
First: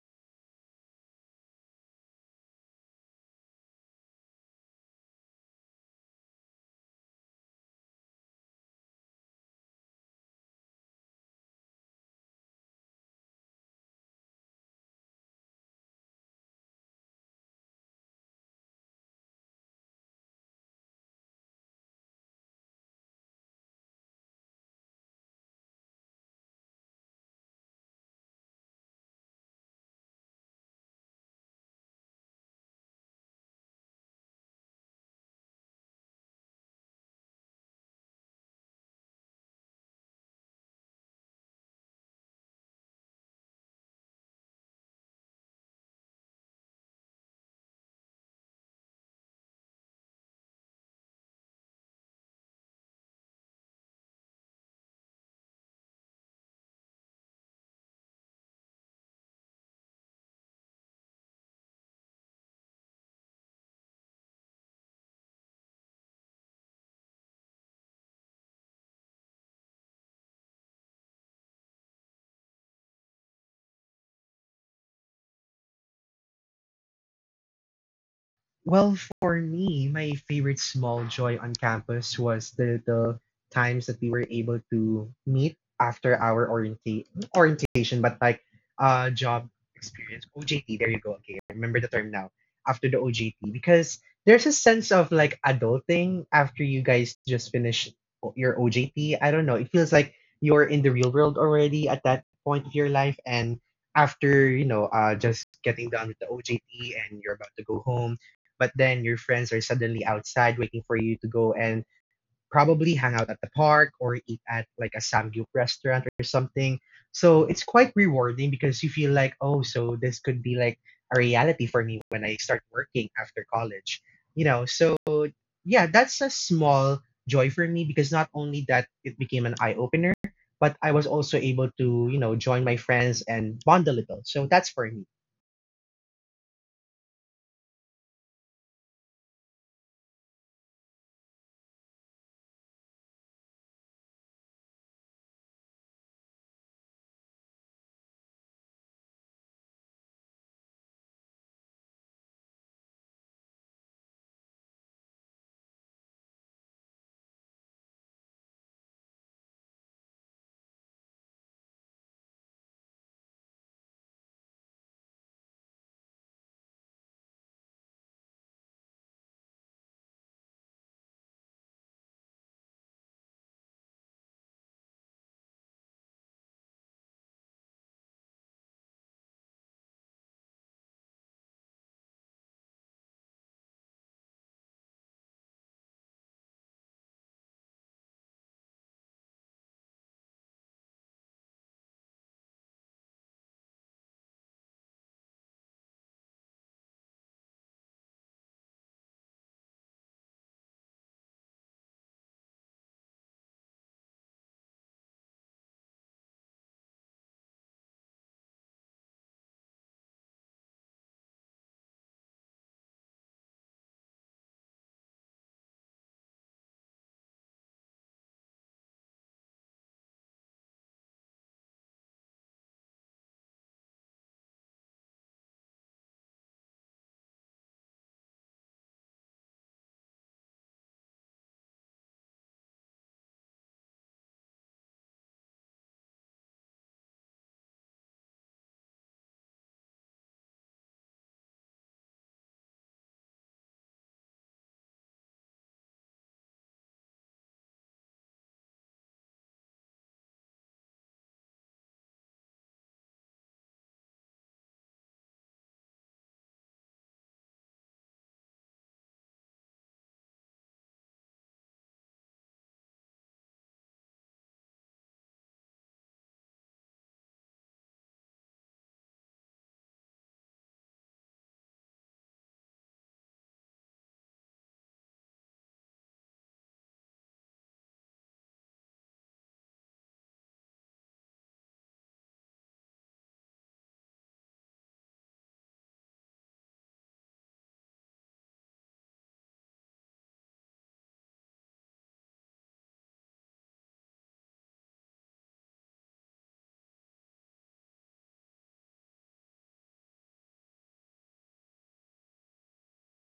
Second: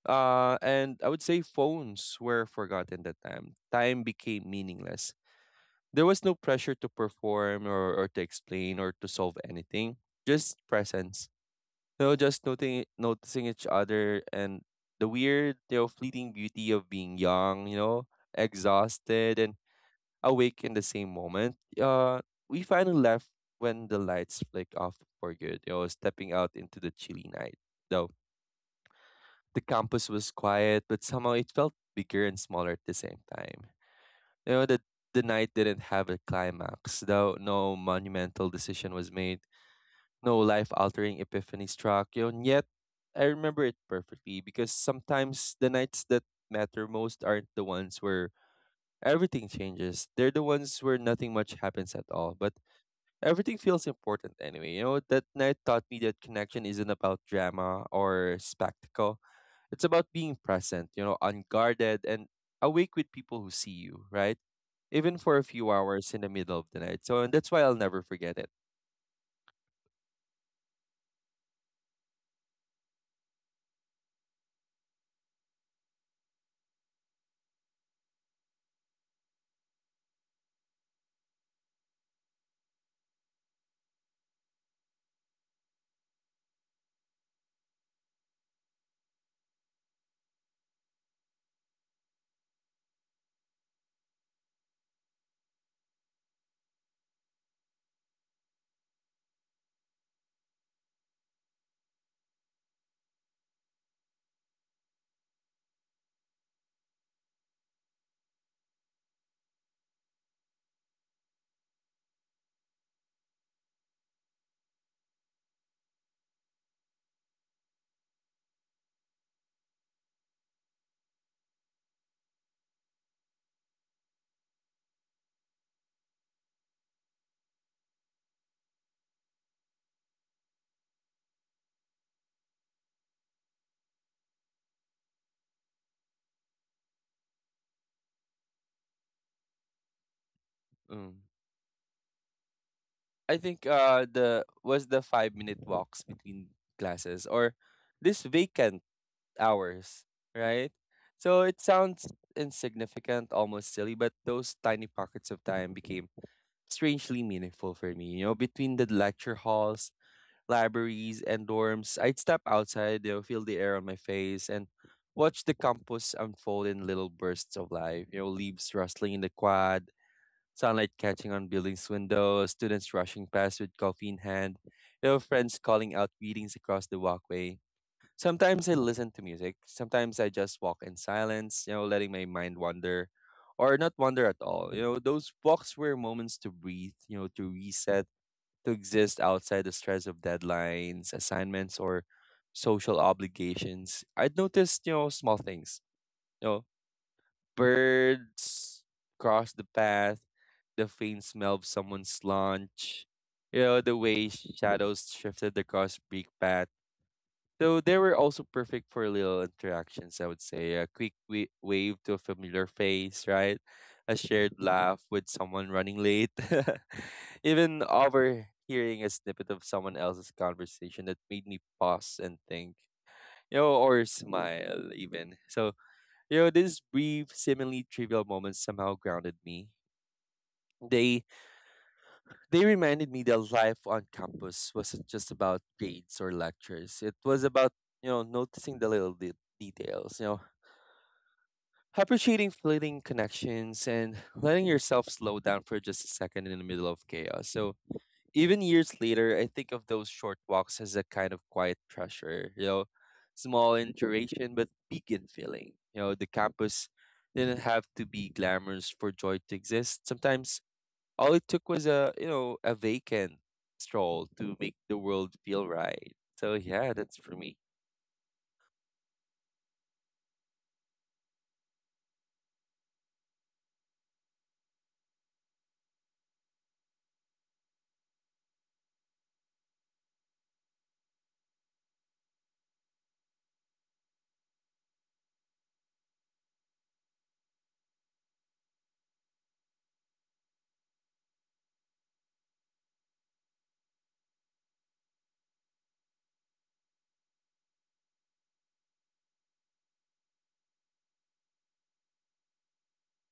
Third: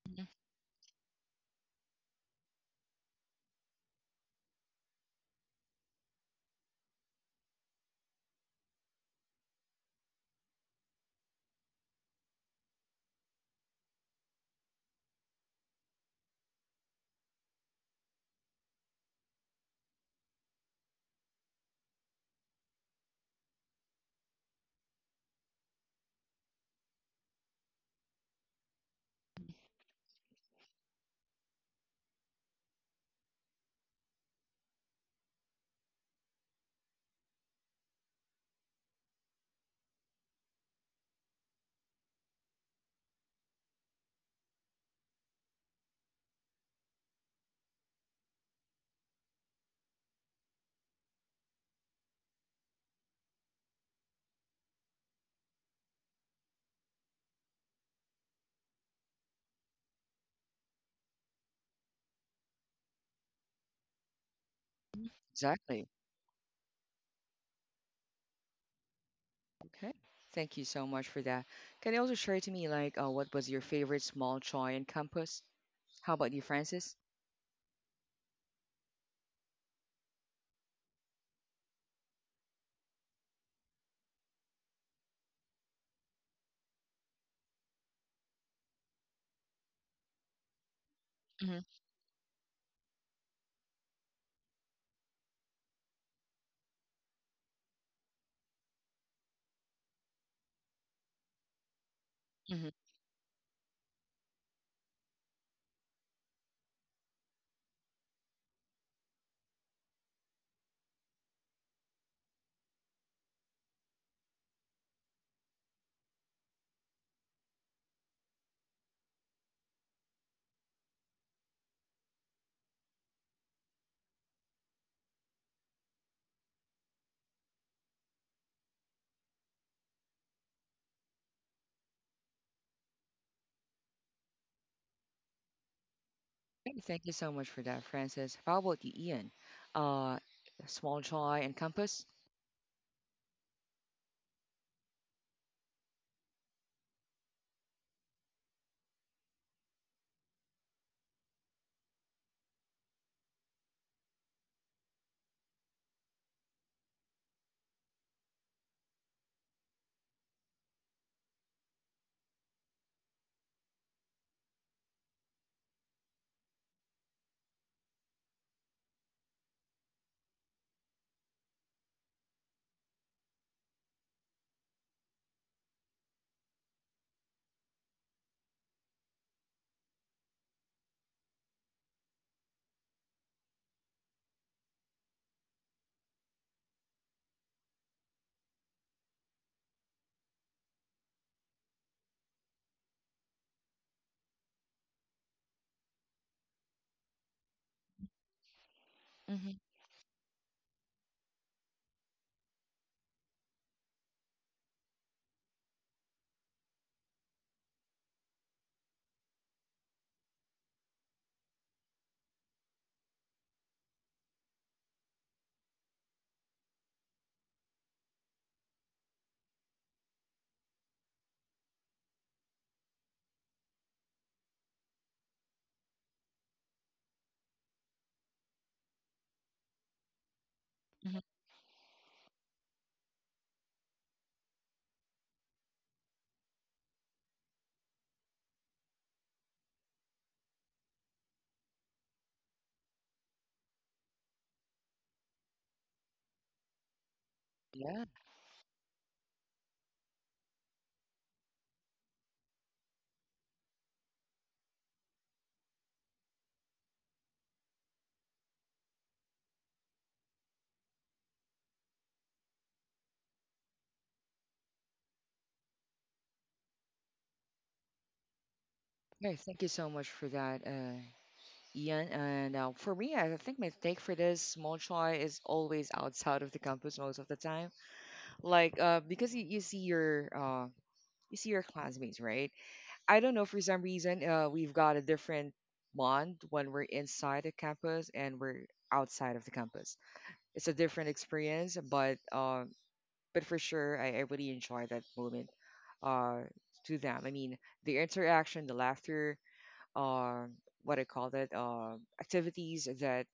Speaker 3: And I would say phones were forgotten that time. Time became meaningless there was no pressure to perform or to explain or to solve anything, just presence. So just noticing each other and the weird, you know, fleeting beauty of being young, you know, exhausted and awake in the same moment. We finally left when the lights flicked off for good, you know, stepping out into the chilly night. Though the campus was quiet, but somehow it felt bigger and smaller at the same time. You know, the, the night didn't have a climax, though no monumental decision was made, no life altering epiphany struck. You know, and yet, I remember it perfectly because sometimes the nights that matter most aren't the ones where everything changes. They're the ones where nothing much happens at all, but everything feels important anyway. You know, that night taught me that connection isn't about drama or spectacle it's about being present, you know, unguarded and awake with people who see you, right? Even for a few
Speaker 1: Exactly.
Speaker 3: hours in the middle of the night. So and that's why I'll never forget it.
Speaker 1: Okay. Thank you so much for that. Can you also share to me like what was your favorite small joy in campus? How about you, Francis?
Speaker 2: Well, for me, my favorite small joy on campus was the times that we were able to meet after our not orientation, but like job experience, OJT, there you go. Okay, I remember the term now. After the OJT, because there's a sense of like adulting after you guys just finish your OJT. I don't know. It feels like you're in the real world already at that point
Speaker 1: Mhm.
Speaker 2: of your life, and after you know, just getting done with the OJT and you're about to go home but then your friends are suddenly outside waiting for you to go and probably hang out at the park or eat at like a samgyup restaurant or something. So it's quite rewarding because you feel like, oh, so this could be like a reality for me when I start working after college. You know, so yeah, that's a small joy for me because not only that it became an eye opener, but I was also able to, you know, join my friends and bond a little. So that's for me.
Speaker 1: Hey, thank you so much for that, Francis. How about you, Ian? Uh, small
Speaker 3: Mm.
Speaker 1: joy and compass.
Speaker 3: I think the was the 5-minute walks between classes or this vacant hours, right? So it sounds insignificant, almost silly, but those tiny pockets of time became strangely meaningful for me. You know, between the lecture halls, libraries, and dorms, I'd step outside, you know, feel the air on my face, and watch the campus unfold in little bursts of life. You know, leaves rustling in the quad, sunlight catching on buildings' windows, students rushing past with coffee in hand, you know, friends calling out greetings across the walkway. Sometimes I listen to music. Sometimes I just walk in silence, you know, letting my mind wander or not wander at all. You know, those walks were moments to breathe, you know, to reset to exist outside the stress of deadlines, assignments, or social obligations. I'd noticed, you know, small things. You know, birds cross
Speaker 1: Hmm.
Speaker 3: the path, the faint smell of someone's lunch, you know, the way shadows shifted across brick paths so they were also perfect for little interactions, I would say. A quick wave to a familiar face, right? A shared laugh with someone running late. <laughs> Even overhearing a snippet of someone else's conversation that made me pause and think, you know, or smile even. So, you know, these brief, seemingly trivial moments somehow grounded me.
Speaker 1: Hmm.
Speaker 3: They they reminded me that life on campus wasn't just about grades or lectures. It was about, you know, noticing the little details, you know, appreciating fleeting connections and letting yourself slow down for just a second in the middle of chaos. So
Speaker 1: Yeah.
Speaker 3: even years later, I think of those short walks as a kind of quiet treasure, you know, small in duration but big in feeling. You know, the campus didn't have to be glamorous for joy to exist. Sometimes all it took was you know, a vacant stroll to make the world feel right. So yeah, that's for me.
Speaker 1: Hey, thank you so much for that, Ian. And for me, I think my take for this small joy is always outside of the campus most of the time. Like, because you see your classmates, right? I don't know for some reason, we've got a different bond when we're inside the campus and we're outside of the campus. It's a different experience, but for sure, I really enjoy that moment uh, to them. I mean, the interaction, the laughter, um, what I call that, activities that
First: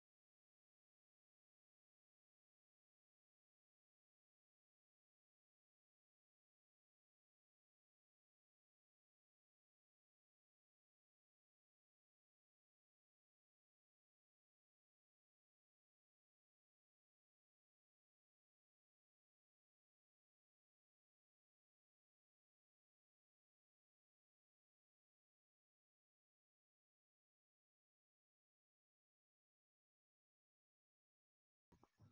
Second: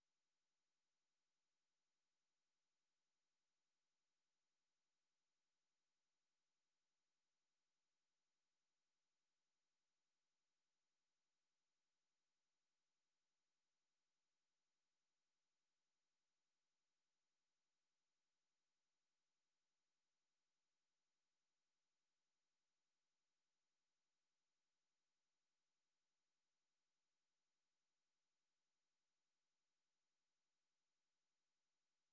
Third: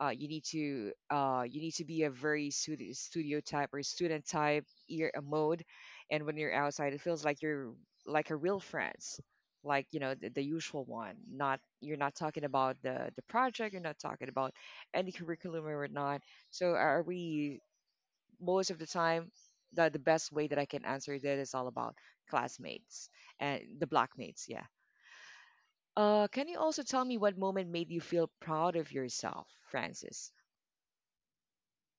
Speaker 1: you need to be a very studio type or student type ear mode, and when you're outside, it feels like you're like a real friends, like you know the usual one. Not you're not talking about the project, you're not talking about any curriculum or whatnot. So I really most of the time, the best way that I can answer that is all about classmates and the blockmates. Yeah. Can you also tell me what moment made you feel proud of yourself, Francis?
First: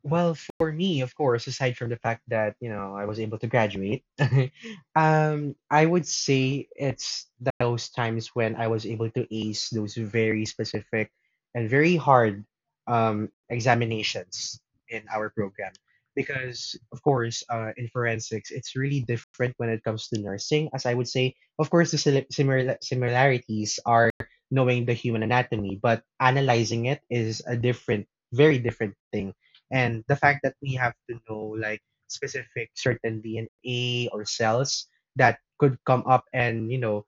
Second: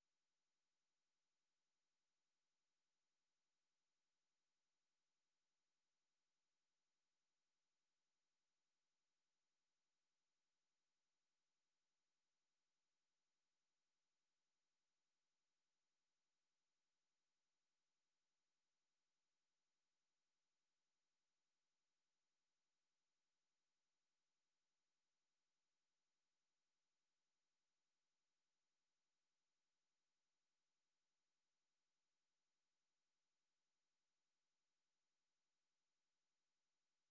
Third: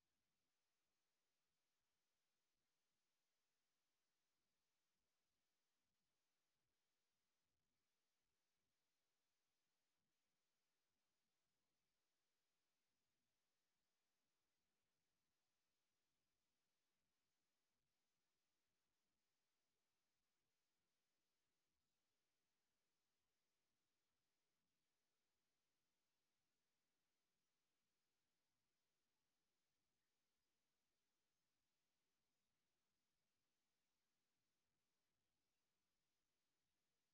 Speaker 2: Well, for me, of course, aside from the fact that, you know, I was able to graduate, <laughs> I would say it's those times when I was able to ace those very specific and very hard examinations in our program. Because, of course, in forensics, it's really different when it comes to nursing, as I would say. Of course, the similarities are knowing the human anatomy, but analyzing it is a different, very different thing and the fact that we have to know like specific certain DNA or cells that could come up and you know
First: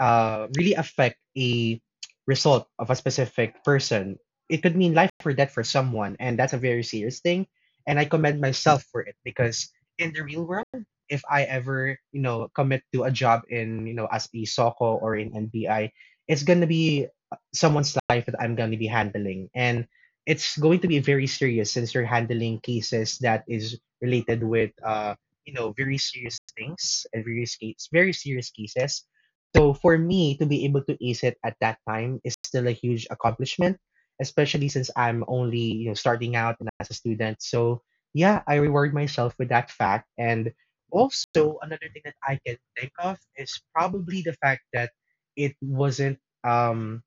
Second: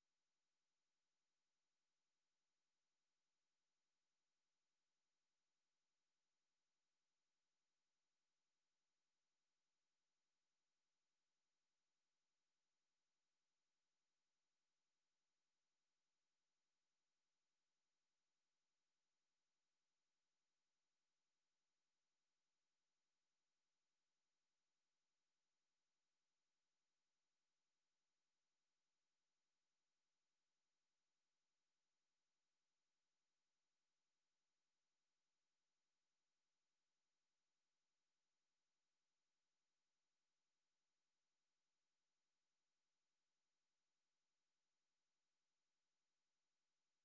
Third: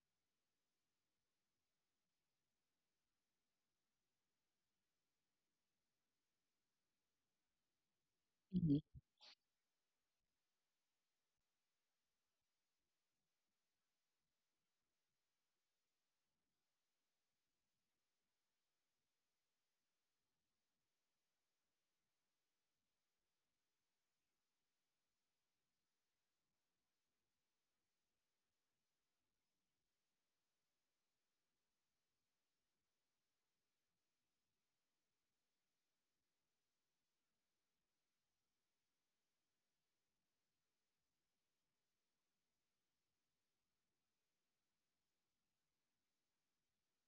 Speaker 2: uh, really affect a result of a specific person, it could mean life or death for someone, and that's a very serious thing. And I commend
Speaker 1: Mhm.
Speaker 2: myself for it because in the real world, if I ever you know commit to a job in you know as a SOCO or in NBI, it's gonna be someone's life that I'm gonna be handling, and it's going to be very serious since you're handling cases that is related with you know very serious things and very serious cases, so for me to be able to ace it at that time is still a huge accomplishment, especially since I'm only you know starting out and as a student. So yeah, I reward myself with that fact. And also another thing that I can think of is probably the fact that it wasn't um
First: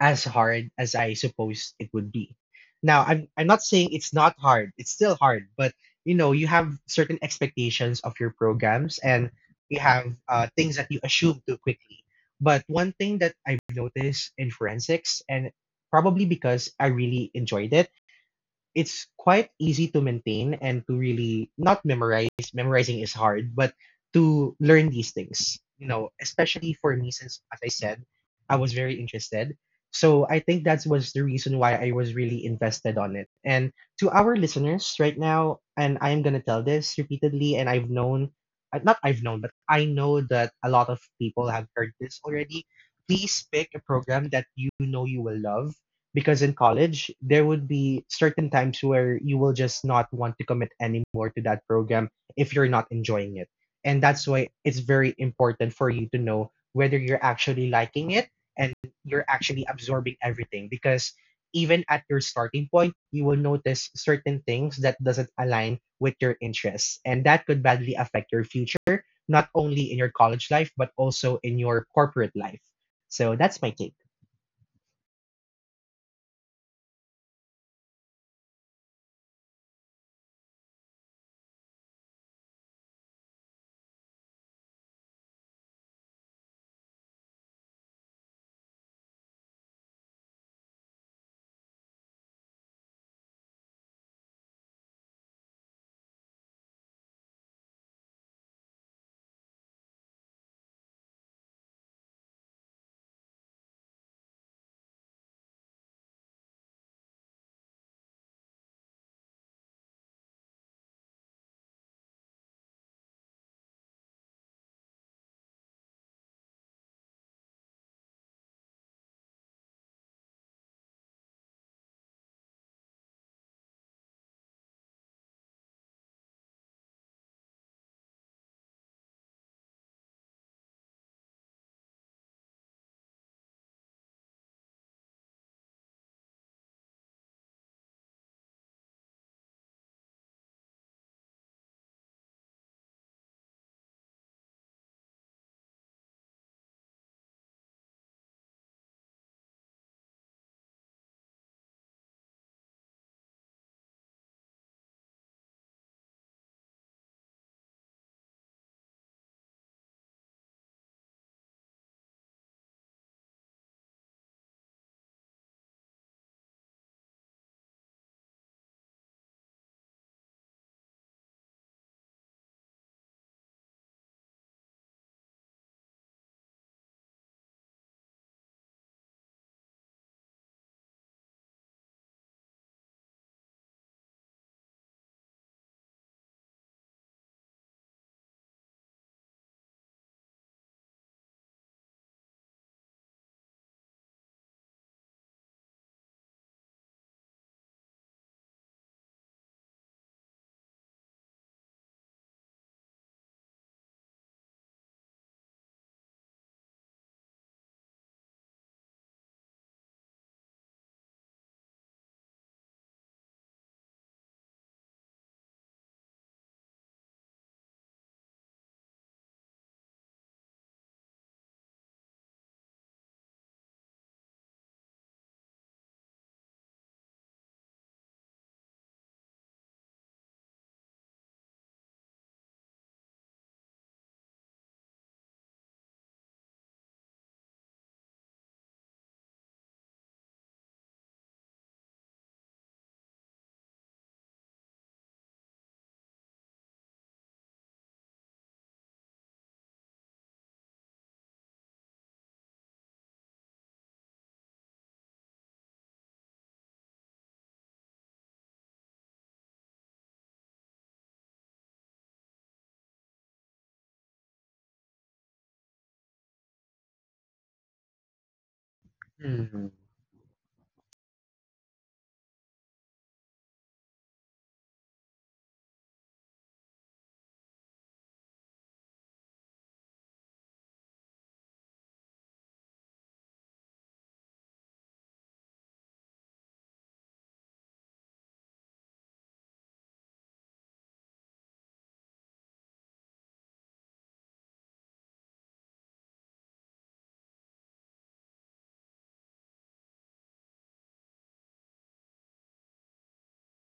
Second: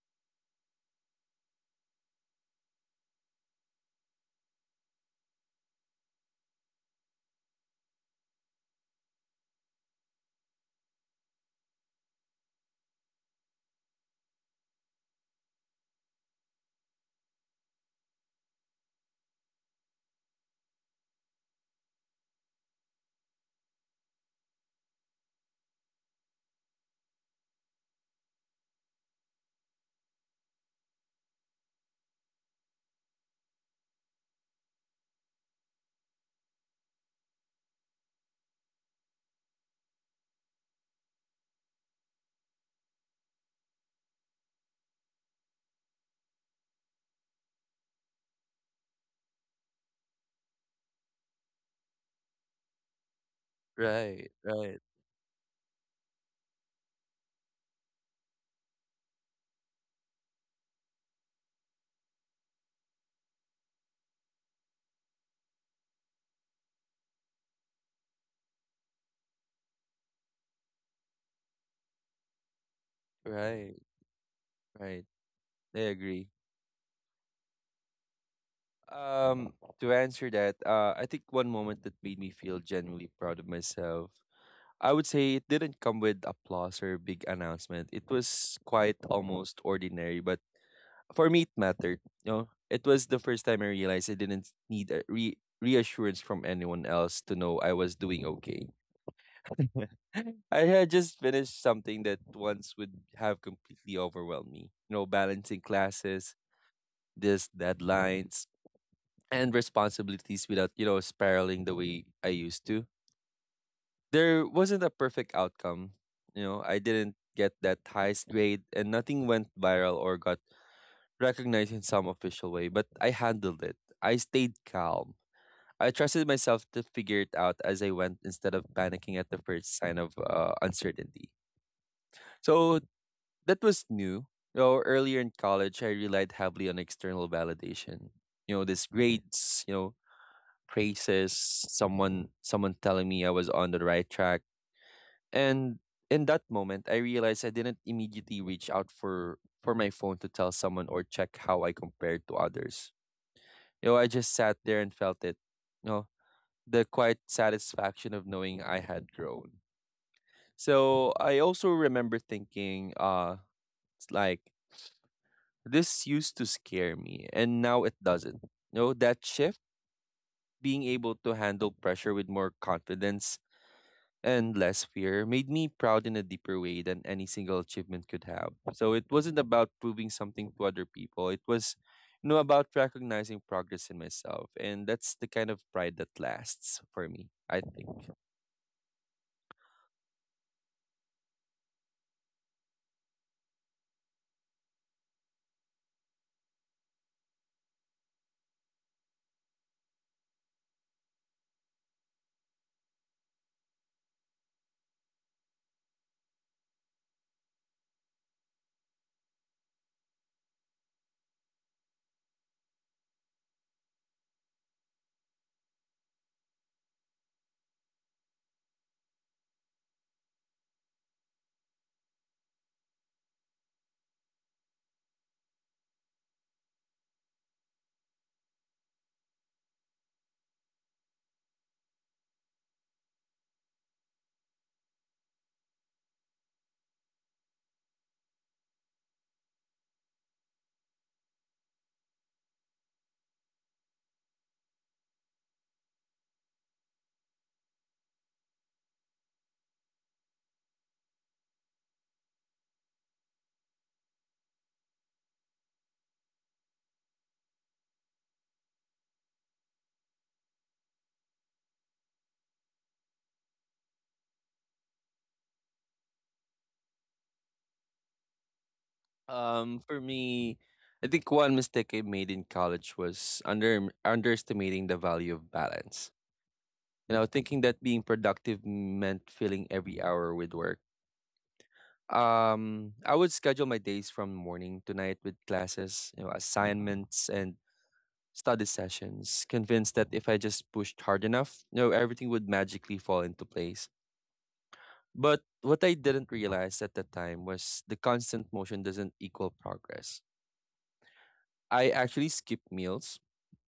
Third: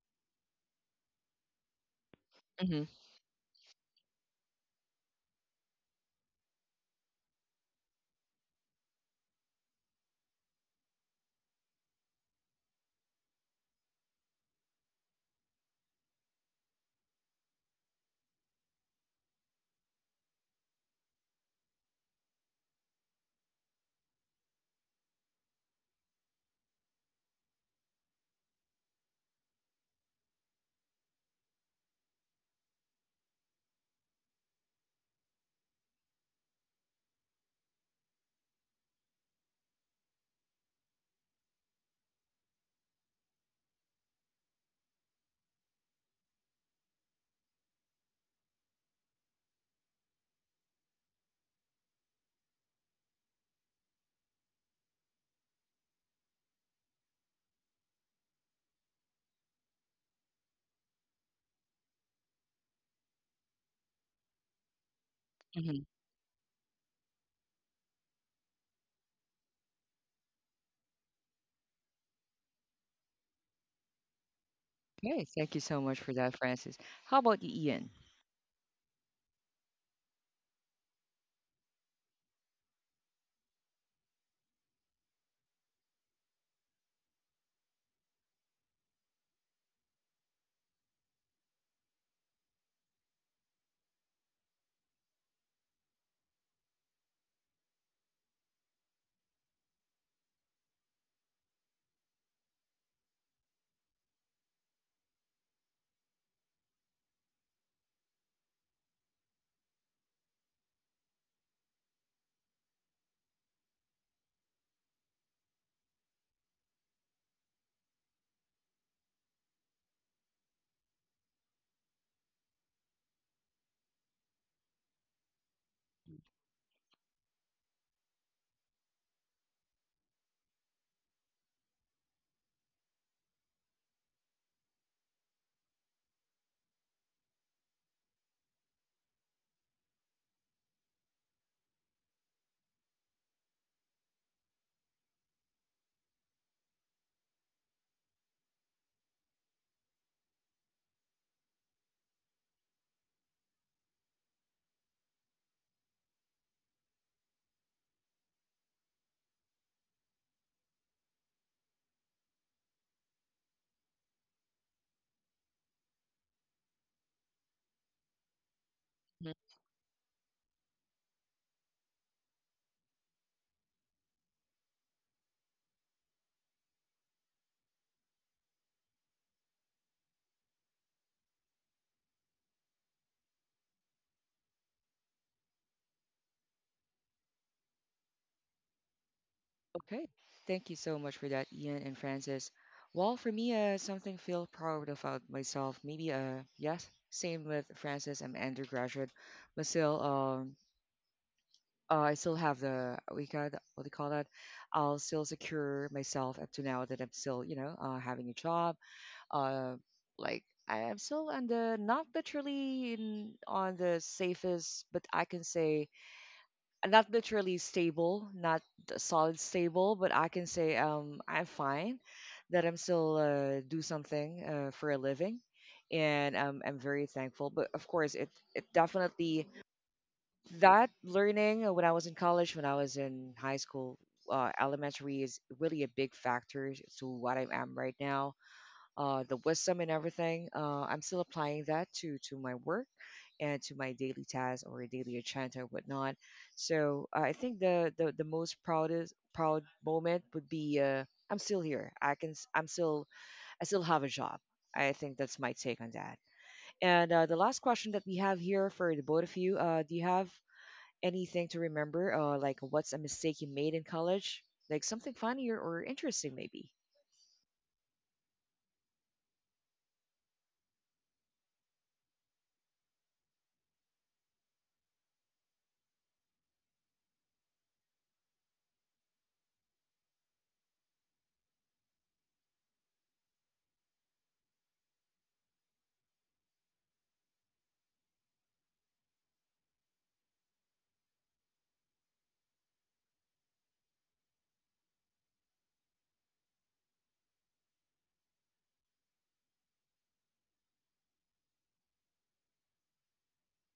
Speaker 2: as hard as I suppose it would be.
Speaker 1: Hmm.
Speaker 2: Now, I'm not saying it's not hard. It's still hard, but you know, you have certain expectations of your programs and you have things that you assume too quickly. But one thing that I've noticed in forensics, and probably because I really enjoyed it, it's quite easy to maintain and to really not memorize. Memorizing is hard, but to learn these things, you know, especially for me, since as I said, I was very interested. So I think that was the reason why I was really invested on it. And to our listeners right now, and I am going to tell this repeatedly, and I've known, not I've known, but I know that a lot of people have heard this already. Please pick a program that you know you will love because in college there would be certain times where you will just not want to commit anymore to that program if you're not enjoying it, and that's
Speaker 3: Right,
Speaker 2: why
Speaker 3: right,
Speaker 2: it's very important for you to know whether you're actually liking it and you're actually absorbing everything because even at your starting point you will notice certain things that doesn't
Speaker 1: Hmm.
Speaker 2: align with your interests and that could badly affect your future, not only in your college life but also in your corporate life. So that's my
Speaker 3: right,
Speaker 2: take.
Speaker 3: right.
Speaker 1: Okay, thank you so
Speaker 3: I
Speaker 1: much for
Speaker 3: agree.
Speaker 1: that, Francis. How about you, Ian?
Speaker 3: Um, to answer that, I think one moment that made me feel genuinely proud of myself, I would say it didn't come with applause or big announcement. It was quite almost ordinary, but for me it mattered. You know, it was the first time I realized I didn't need a reassurance from anyone else to know I was doing okay. <laughs> I had just finished something that once would have completely overwhelmed me. You know, balancing classes, this deadlines, and responsibilities without, you know, spiraling the way I used to. There wasn't a perfect outcome. You know, I didn't get that highest grade and nothing went viral or got recognized in some official way, but I handled it. I stayed calm. I trusted myself to figure it out as I went instead of panicking at the first sign of uncertainty. So that was new. You know, earlier in college, I relied heavily on external validation. You know, these grades, you know, praises, someone telling me I was on the right track. And in that moment, I realized I didn't immediately reach out for my phone to tell someone or check how I compared to others. You know, I just sat there and felt it. You know, the quiet satisfaction of knowing I had grown. So I also remember thinking, it's like this used to scare me, and now it doesn't. No, that
Speaker 1: Mhm.
Speaker 3: shift, being able to handle pressure with more confidence and less fear, made me proud in a deeper way than any single achievement could have. So it wasn't about proving something to other people. It was, you know, about recognizing progress in myself, and that's the kind of pride that lasts for me. I think.
Speaker 1: Okay, thank you so much for that, Ian and Francis. Well, for me, uh something feel proud about myself. Maybe, yes, same with Francis. I'm an undergraduate, but still, I still have the we got what do you call that? I'll still secure myself up to now that I'm still you know having a job. Uh, like I am still on the not literally in, on the safest, but I can say not literally stable, not the solid stable, but I can say I'm fine that I'm still do something for a living. And I'm very thankful, but of course, it definitely that learning when I was in college, when I was in high school, elementary is really a big factor to what I am right now. The wisdom and everything, I'm still applying that to my work and to my daily tasks or daily agenda and whatnot. So I think the most proudest proud moment would be I'm still here. I'm still I still have a job. I think that's my take on that. And the last question that we have here for the both of you, do you have anything to remember, like what's a mistake you made in college? Like something funnier or interesting, maybe.
Speaker 2: Mm-hmm.
Speaker 3: For me, I think one mistake I made in college was underestimating the value of balance. You know, thinking that being productive meant filling every hour with work. I would schedule my days from morning to night with classes, you know, assignments and study sessions, convinced that if I just pushed hard enough, you know, everything would magically fall into place. But what I didn't realize at the time was the constant motion doesn't equal progress. I actually skipped meals,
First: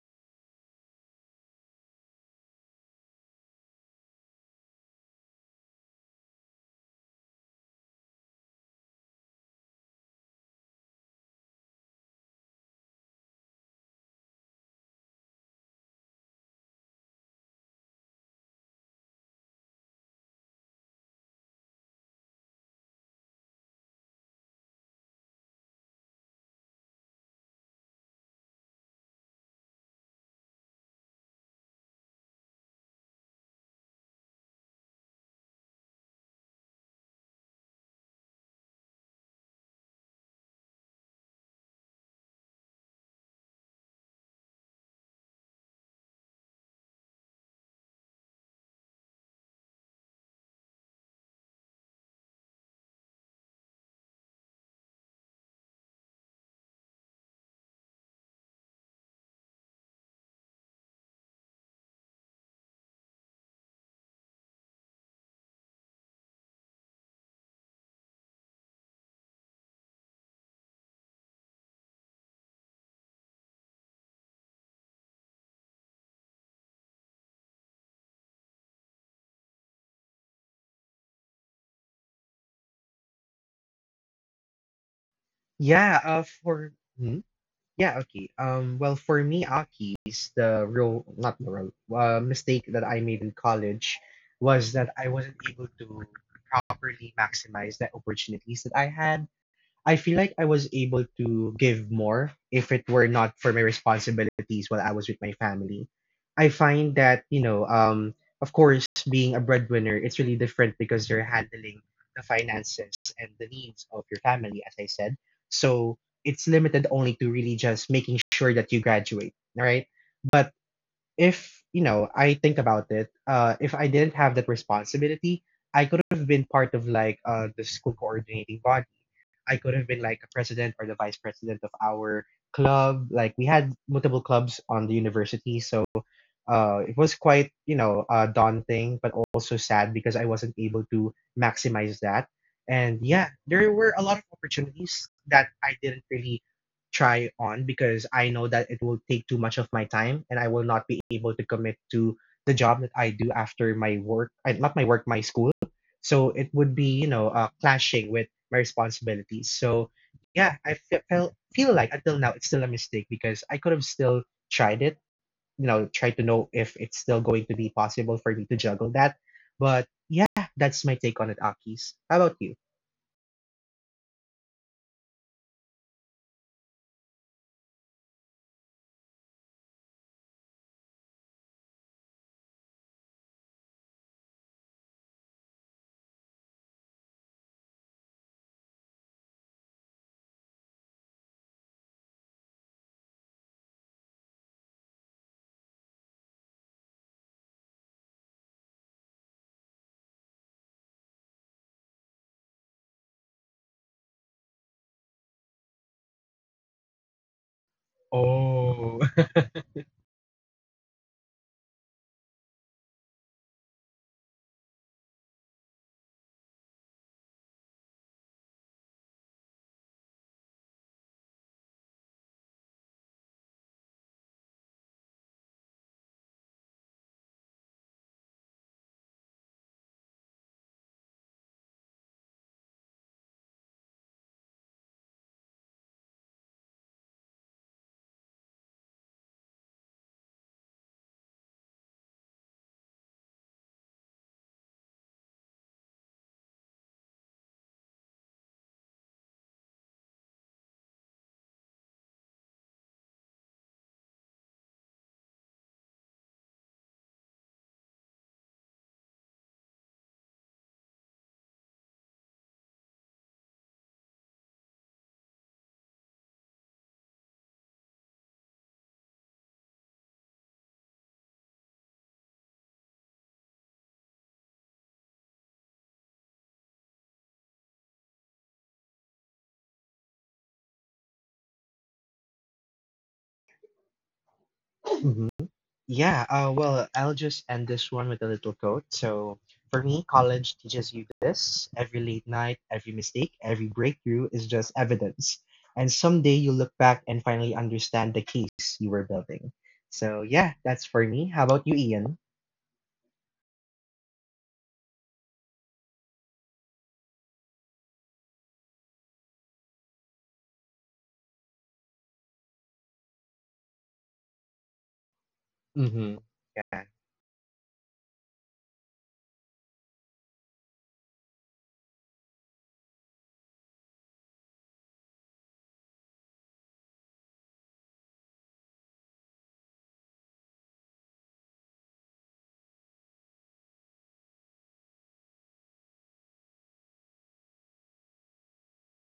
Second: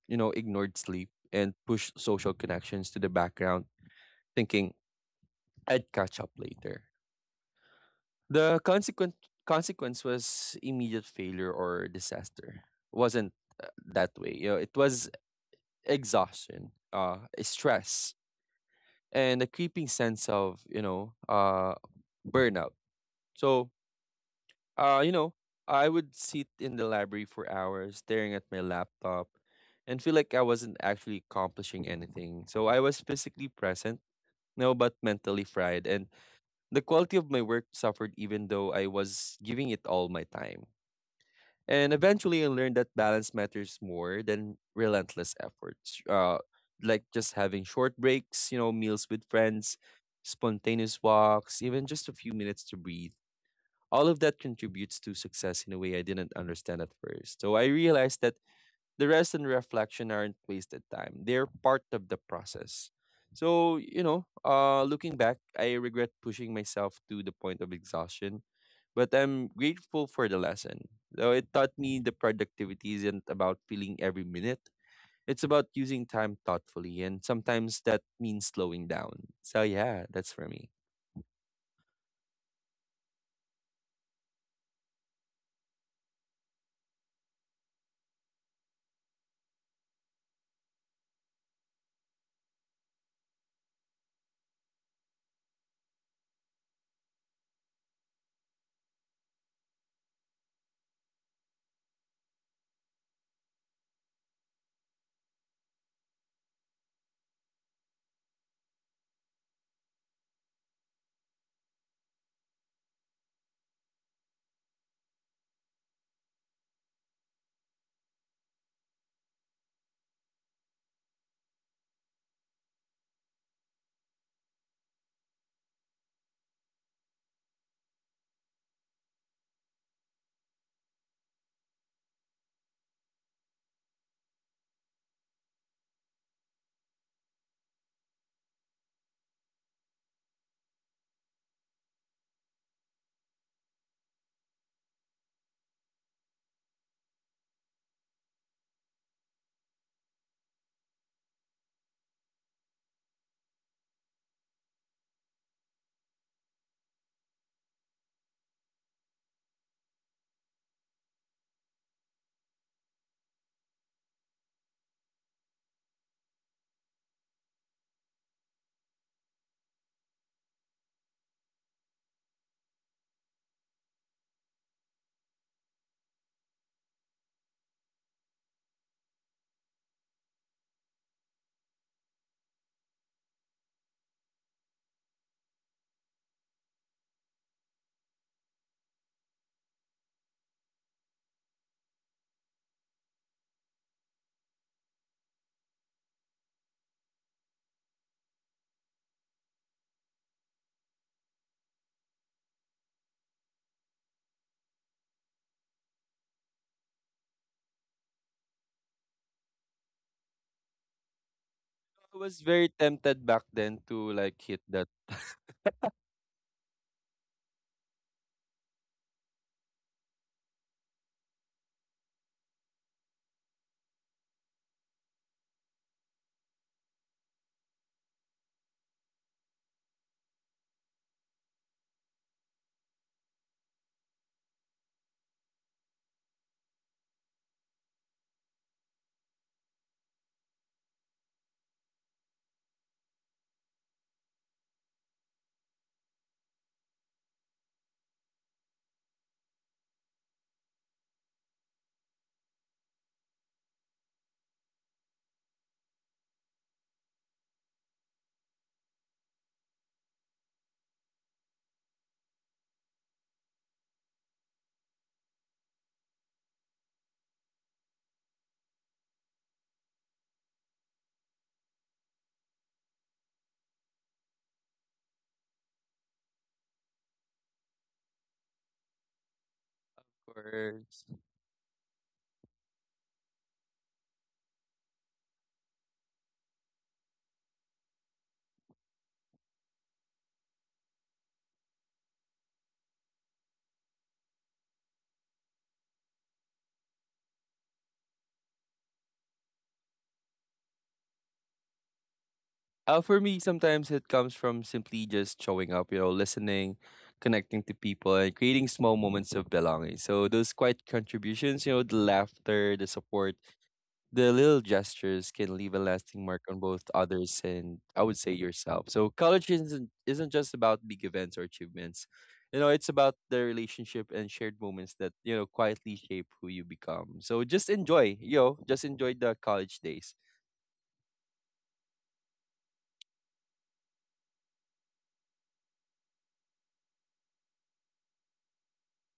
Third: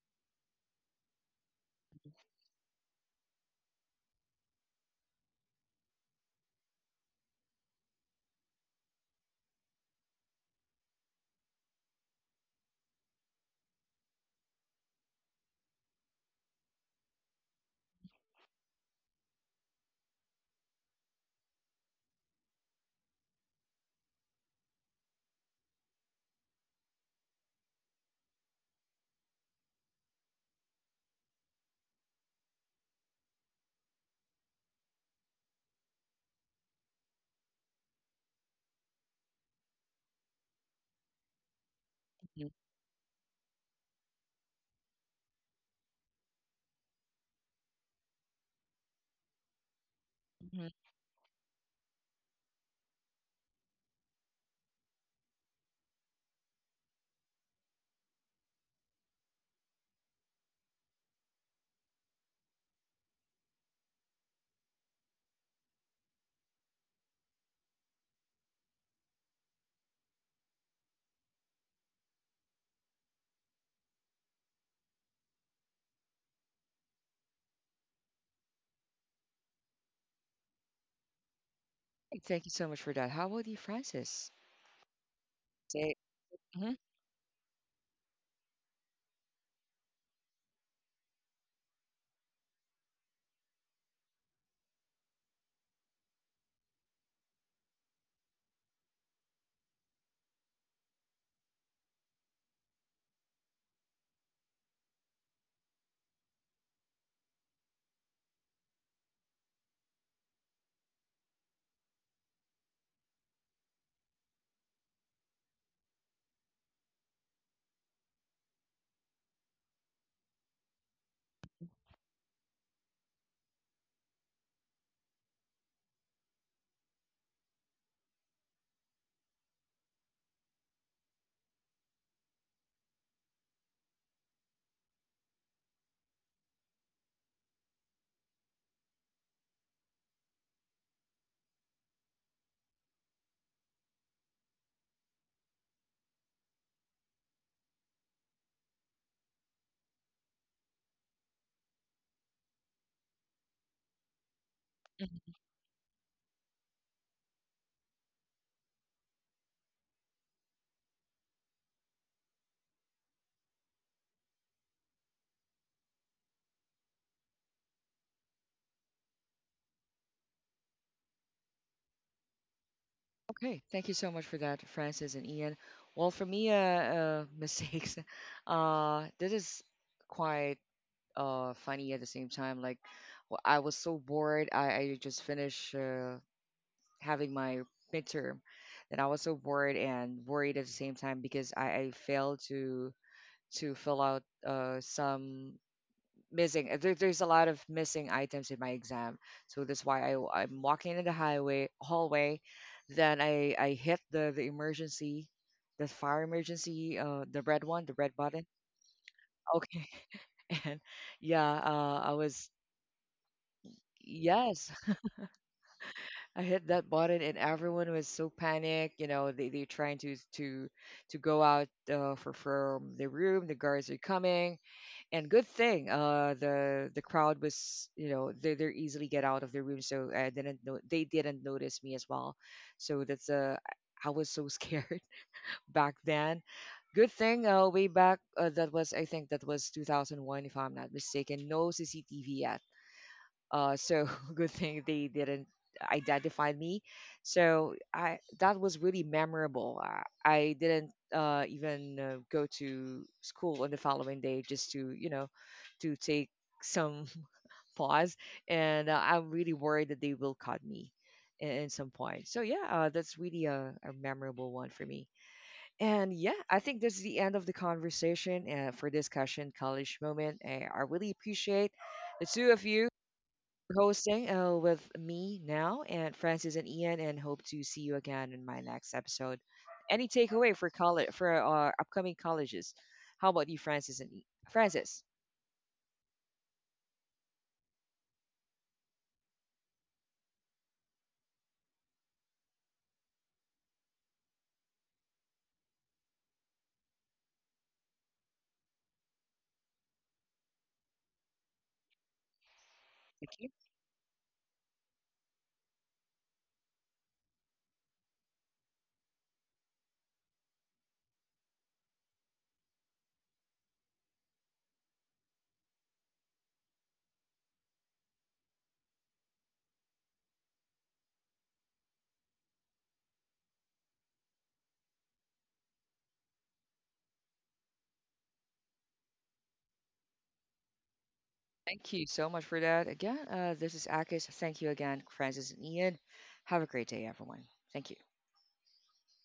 Speaker 3: you know, ignored sleep and pushed social connections to the background, thinking I'd catch up later. The consequent consequence was immediate failure or disaster. Wasn't that way. You know, it was exhaustion, stress, and a creeping sense of you know burnout. So you know, I would sit in the library for hours, staring at my laptop, and feel like I wasn't actually accomplishing anything. So I was physically present, no, but mentally fried, and the quality of my work suffered even though I was giving it all my time. And eventually, I
Speaker 1: Mhm.
Speaker 3: learned that balance matters more than relentless efforts. Like just having short breaks, you know, meals with friends,
Speaker 1: Mhm.
Speaker 3: spontaneous walks, even just a few minutes to breathe. All of that contributes to success in a way I didn't understand at first. So I realized that the rest and reflection aren't wasted time. They're part of the process. So, you know, looking back, I regret pushing myself to the point of exhaustion, but I'm grateful for the lesson. Though it taught me the productivity isn't about feeling every minute. It's about using time thoughtfully and sometimes that means slowing down. So yeah, that's for me.
Speaker 1: Thank you so much for that. How about you, Francis? Say,
Speaker 2: Yeah, for
Speaker 1: mhm.
Speaker 2: hmm? Yeah, okay. Well, for me, Aki's, the real not the real mistake that I made in college was that I wasn't able to properly maximize the opportunities that I had. I feel like I was able to give more if it were not for my responsibilities while I was with my family. I find that, you know, of course, being a breadwinner, it's really different because you're handling the finances and the needs of your family, as I said. So it's limited only to really just making sure that you graduate, all right? But if, you know, I think about it, if I didn't have that responsibility, I could have been part of like the school coordinating body. I could have been like a president or the vice president of our club. Like we had multiple clubs on the university, so it was quite daunting but also sad because I wasn't able to maximize that, and yeah, there were a lot of opportunities that I didn't really try on because I know that it will take too much of my time and I will not be able to commit to the job that I do after my work, not my work my
Speaker 1: Mhm.
Speaker 2: school. So it would be clashing with my responsibilities. So yeah, I felt feel like until now it's still a mistake because I could have still tried it, you know, try to know if it's still going to be possible for me to juggle that. But yeah, that's my take on it, Akis. How about you?
Speaker 1: Okay, thank you so much for that, Francis and Ian. Well, for me, <laughs> mistakes. This is quite funny at the same time. Like, I was so bored. I just finished having my midterm, and I was so bored and worried at the same time because I failed to fill out some missing there's a lot of missing items in my exam, so that's why I'm walking in the highway hallway, then I hit the emergency, the fire emergency, the red one, the red button.
Speaker 2: Oh. <laughs>
Speaker 1: Okay. <laughs> And yeah, I
Speaker 3: I was
Speaker 1: was
Speaker 3: very tempted back then to like hit
Speaker 1: yes.
Speaker 3: that
Speaker 1: <laughs> I hit that button and everyone was so panicked. You know, they're trying to go out for from the room, the guards are coming, and good thing the crowd was, you know, they easily get out of the room, so I didn't know they didn't notice me as well. So that's I was so scared <laughs> back then. Good thing way back, that was I think that was 2001, if I'm not mistaken, no cctv yet. So <laughs> good thing they didn't identify me. So I that was really memorable. I didn't even go to school on the following day just to, you know, to take some <laughs> pause, and I'm really worried that they will cut me in some point. So yeah, that's really a memorable one for me. And yeah, I think this is the end of the conversation for discussion college moment. I really appreciate the two of you hosting with me now and Francis and Ian, and hope to see you again in my next episode. Any takeaway for
Speaker 3: course.
Speaker 1: college for our upcoming colleges? How about you, Francis and Francis?
Speaker 2: Mhm. Yeah, well, I'll just end this one with a little quote. So, for me, college teaches you this. Every late night, every mistake, every breakthrough is just evidence. And someday you look back and finally understand the case you were building. So, yeah, that's for me. How about you, Ian?
Speaker 3: For
Speaker 1: Thank
Speaker 3: me,
Speaker 1: you.
Speaker 3: sometimes it comes from simply just showing up, you know, listening, connecting to people, and creating small moments of belonging. So those quiet contributions, you know, the laughter, the support the little gestures can leave a lasting
Speaker 2: Mm-hmm.
Speaker 3: mark on both
Speaker 2: Yeah.
Speaker 3: others and I would say yourself. So college isn't just about big events or achievements. You know, it's about the relationship and shared moments that, you know, quietly shape who you become. So just enjoy, you know, just enjoy the college days.
Speaker 1: Thank you so much for that. Again, this is Akis. Thank you again, Francis and Ian. Have a great day, everyone. Thank you.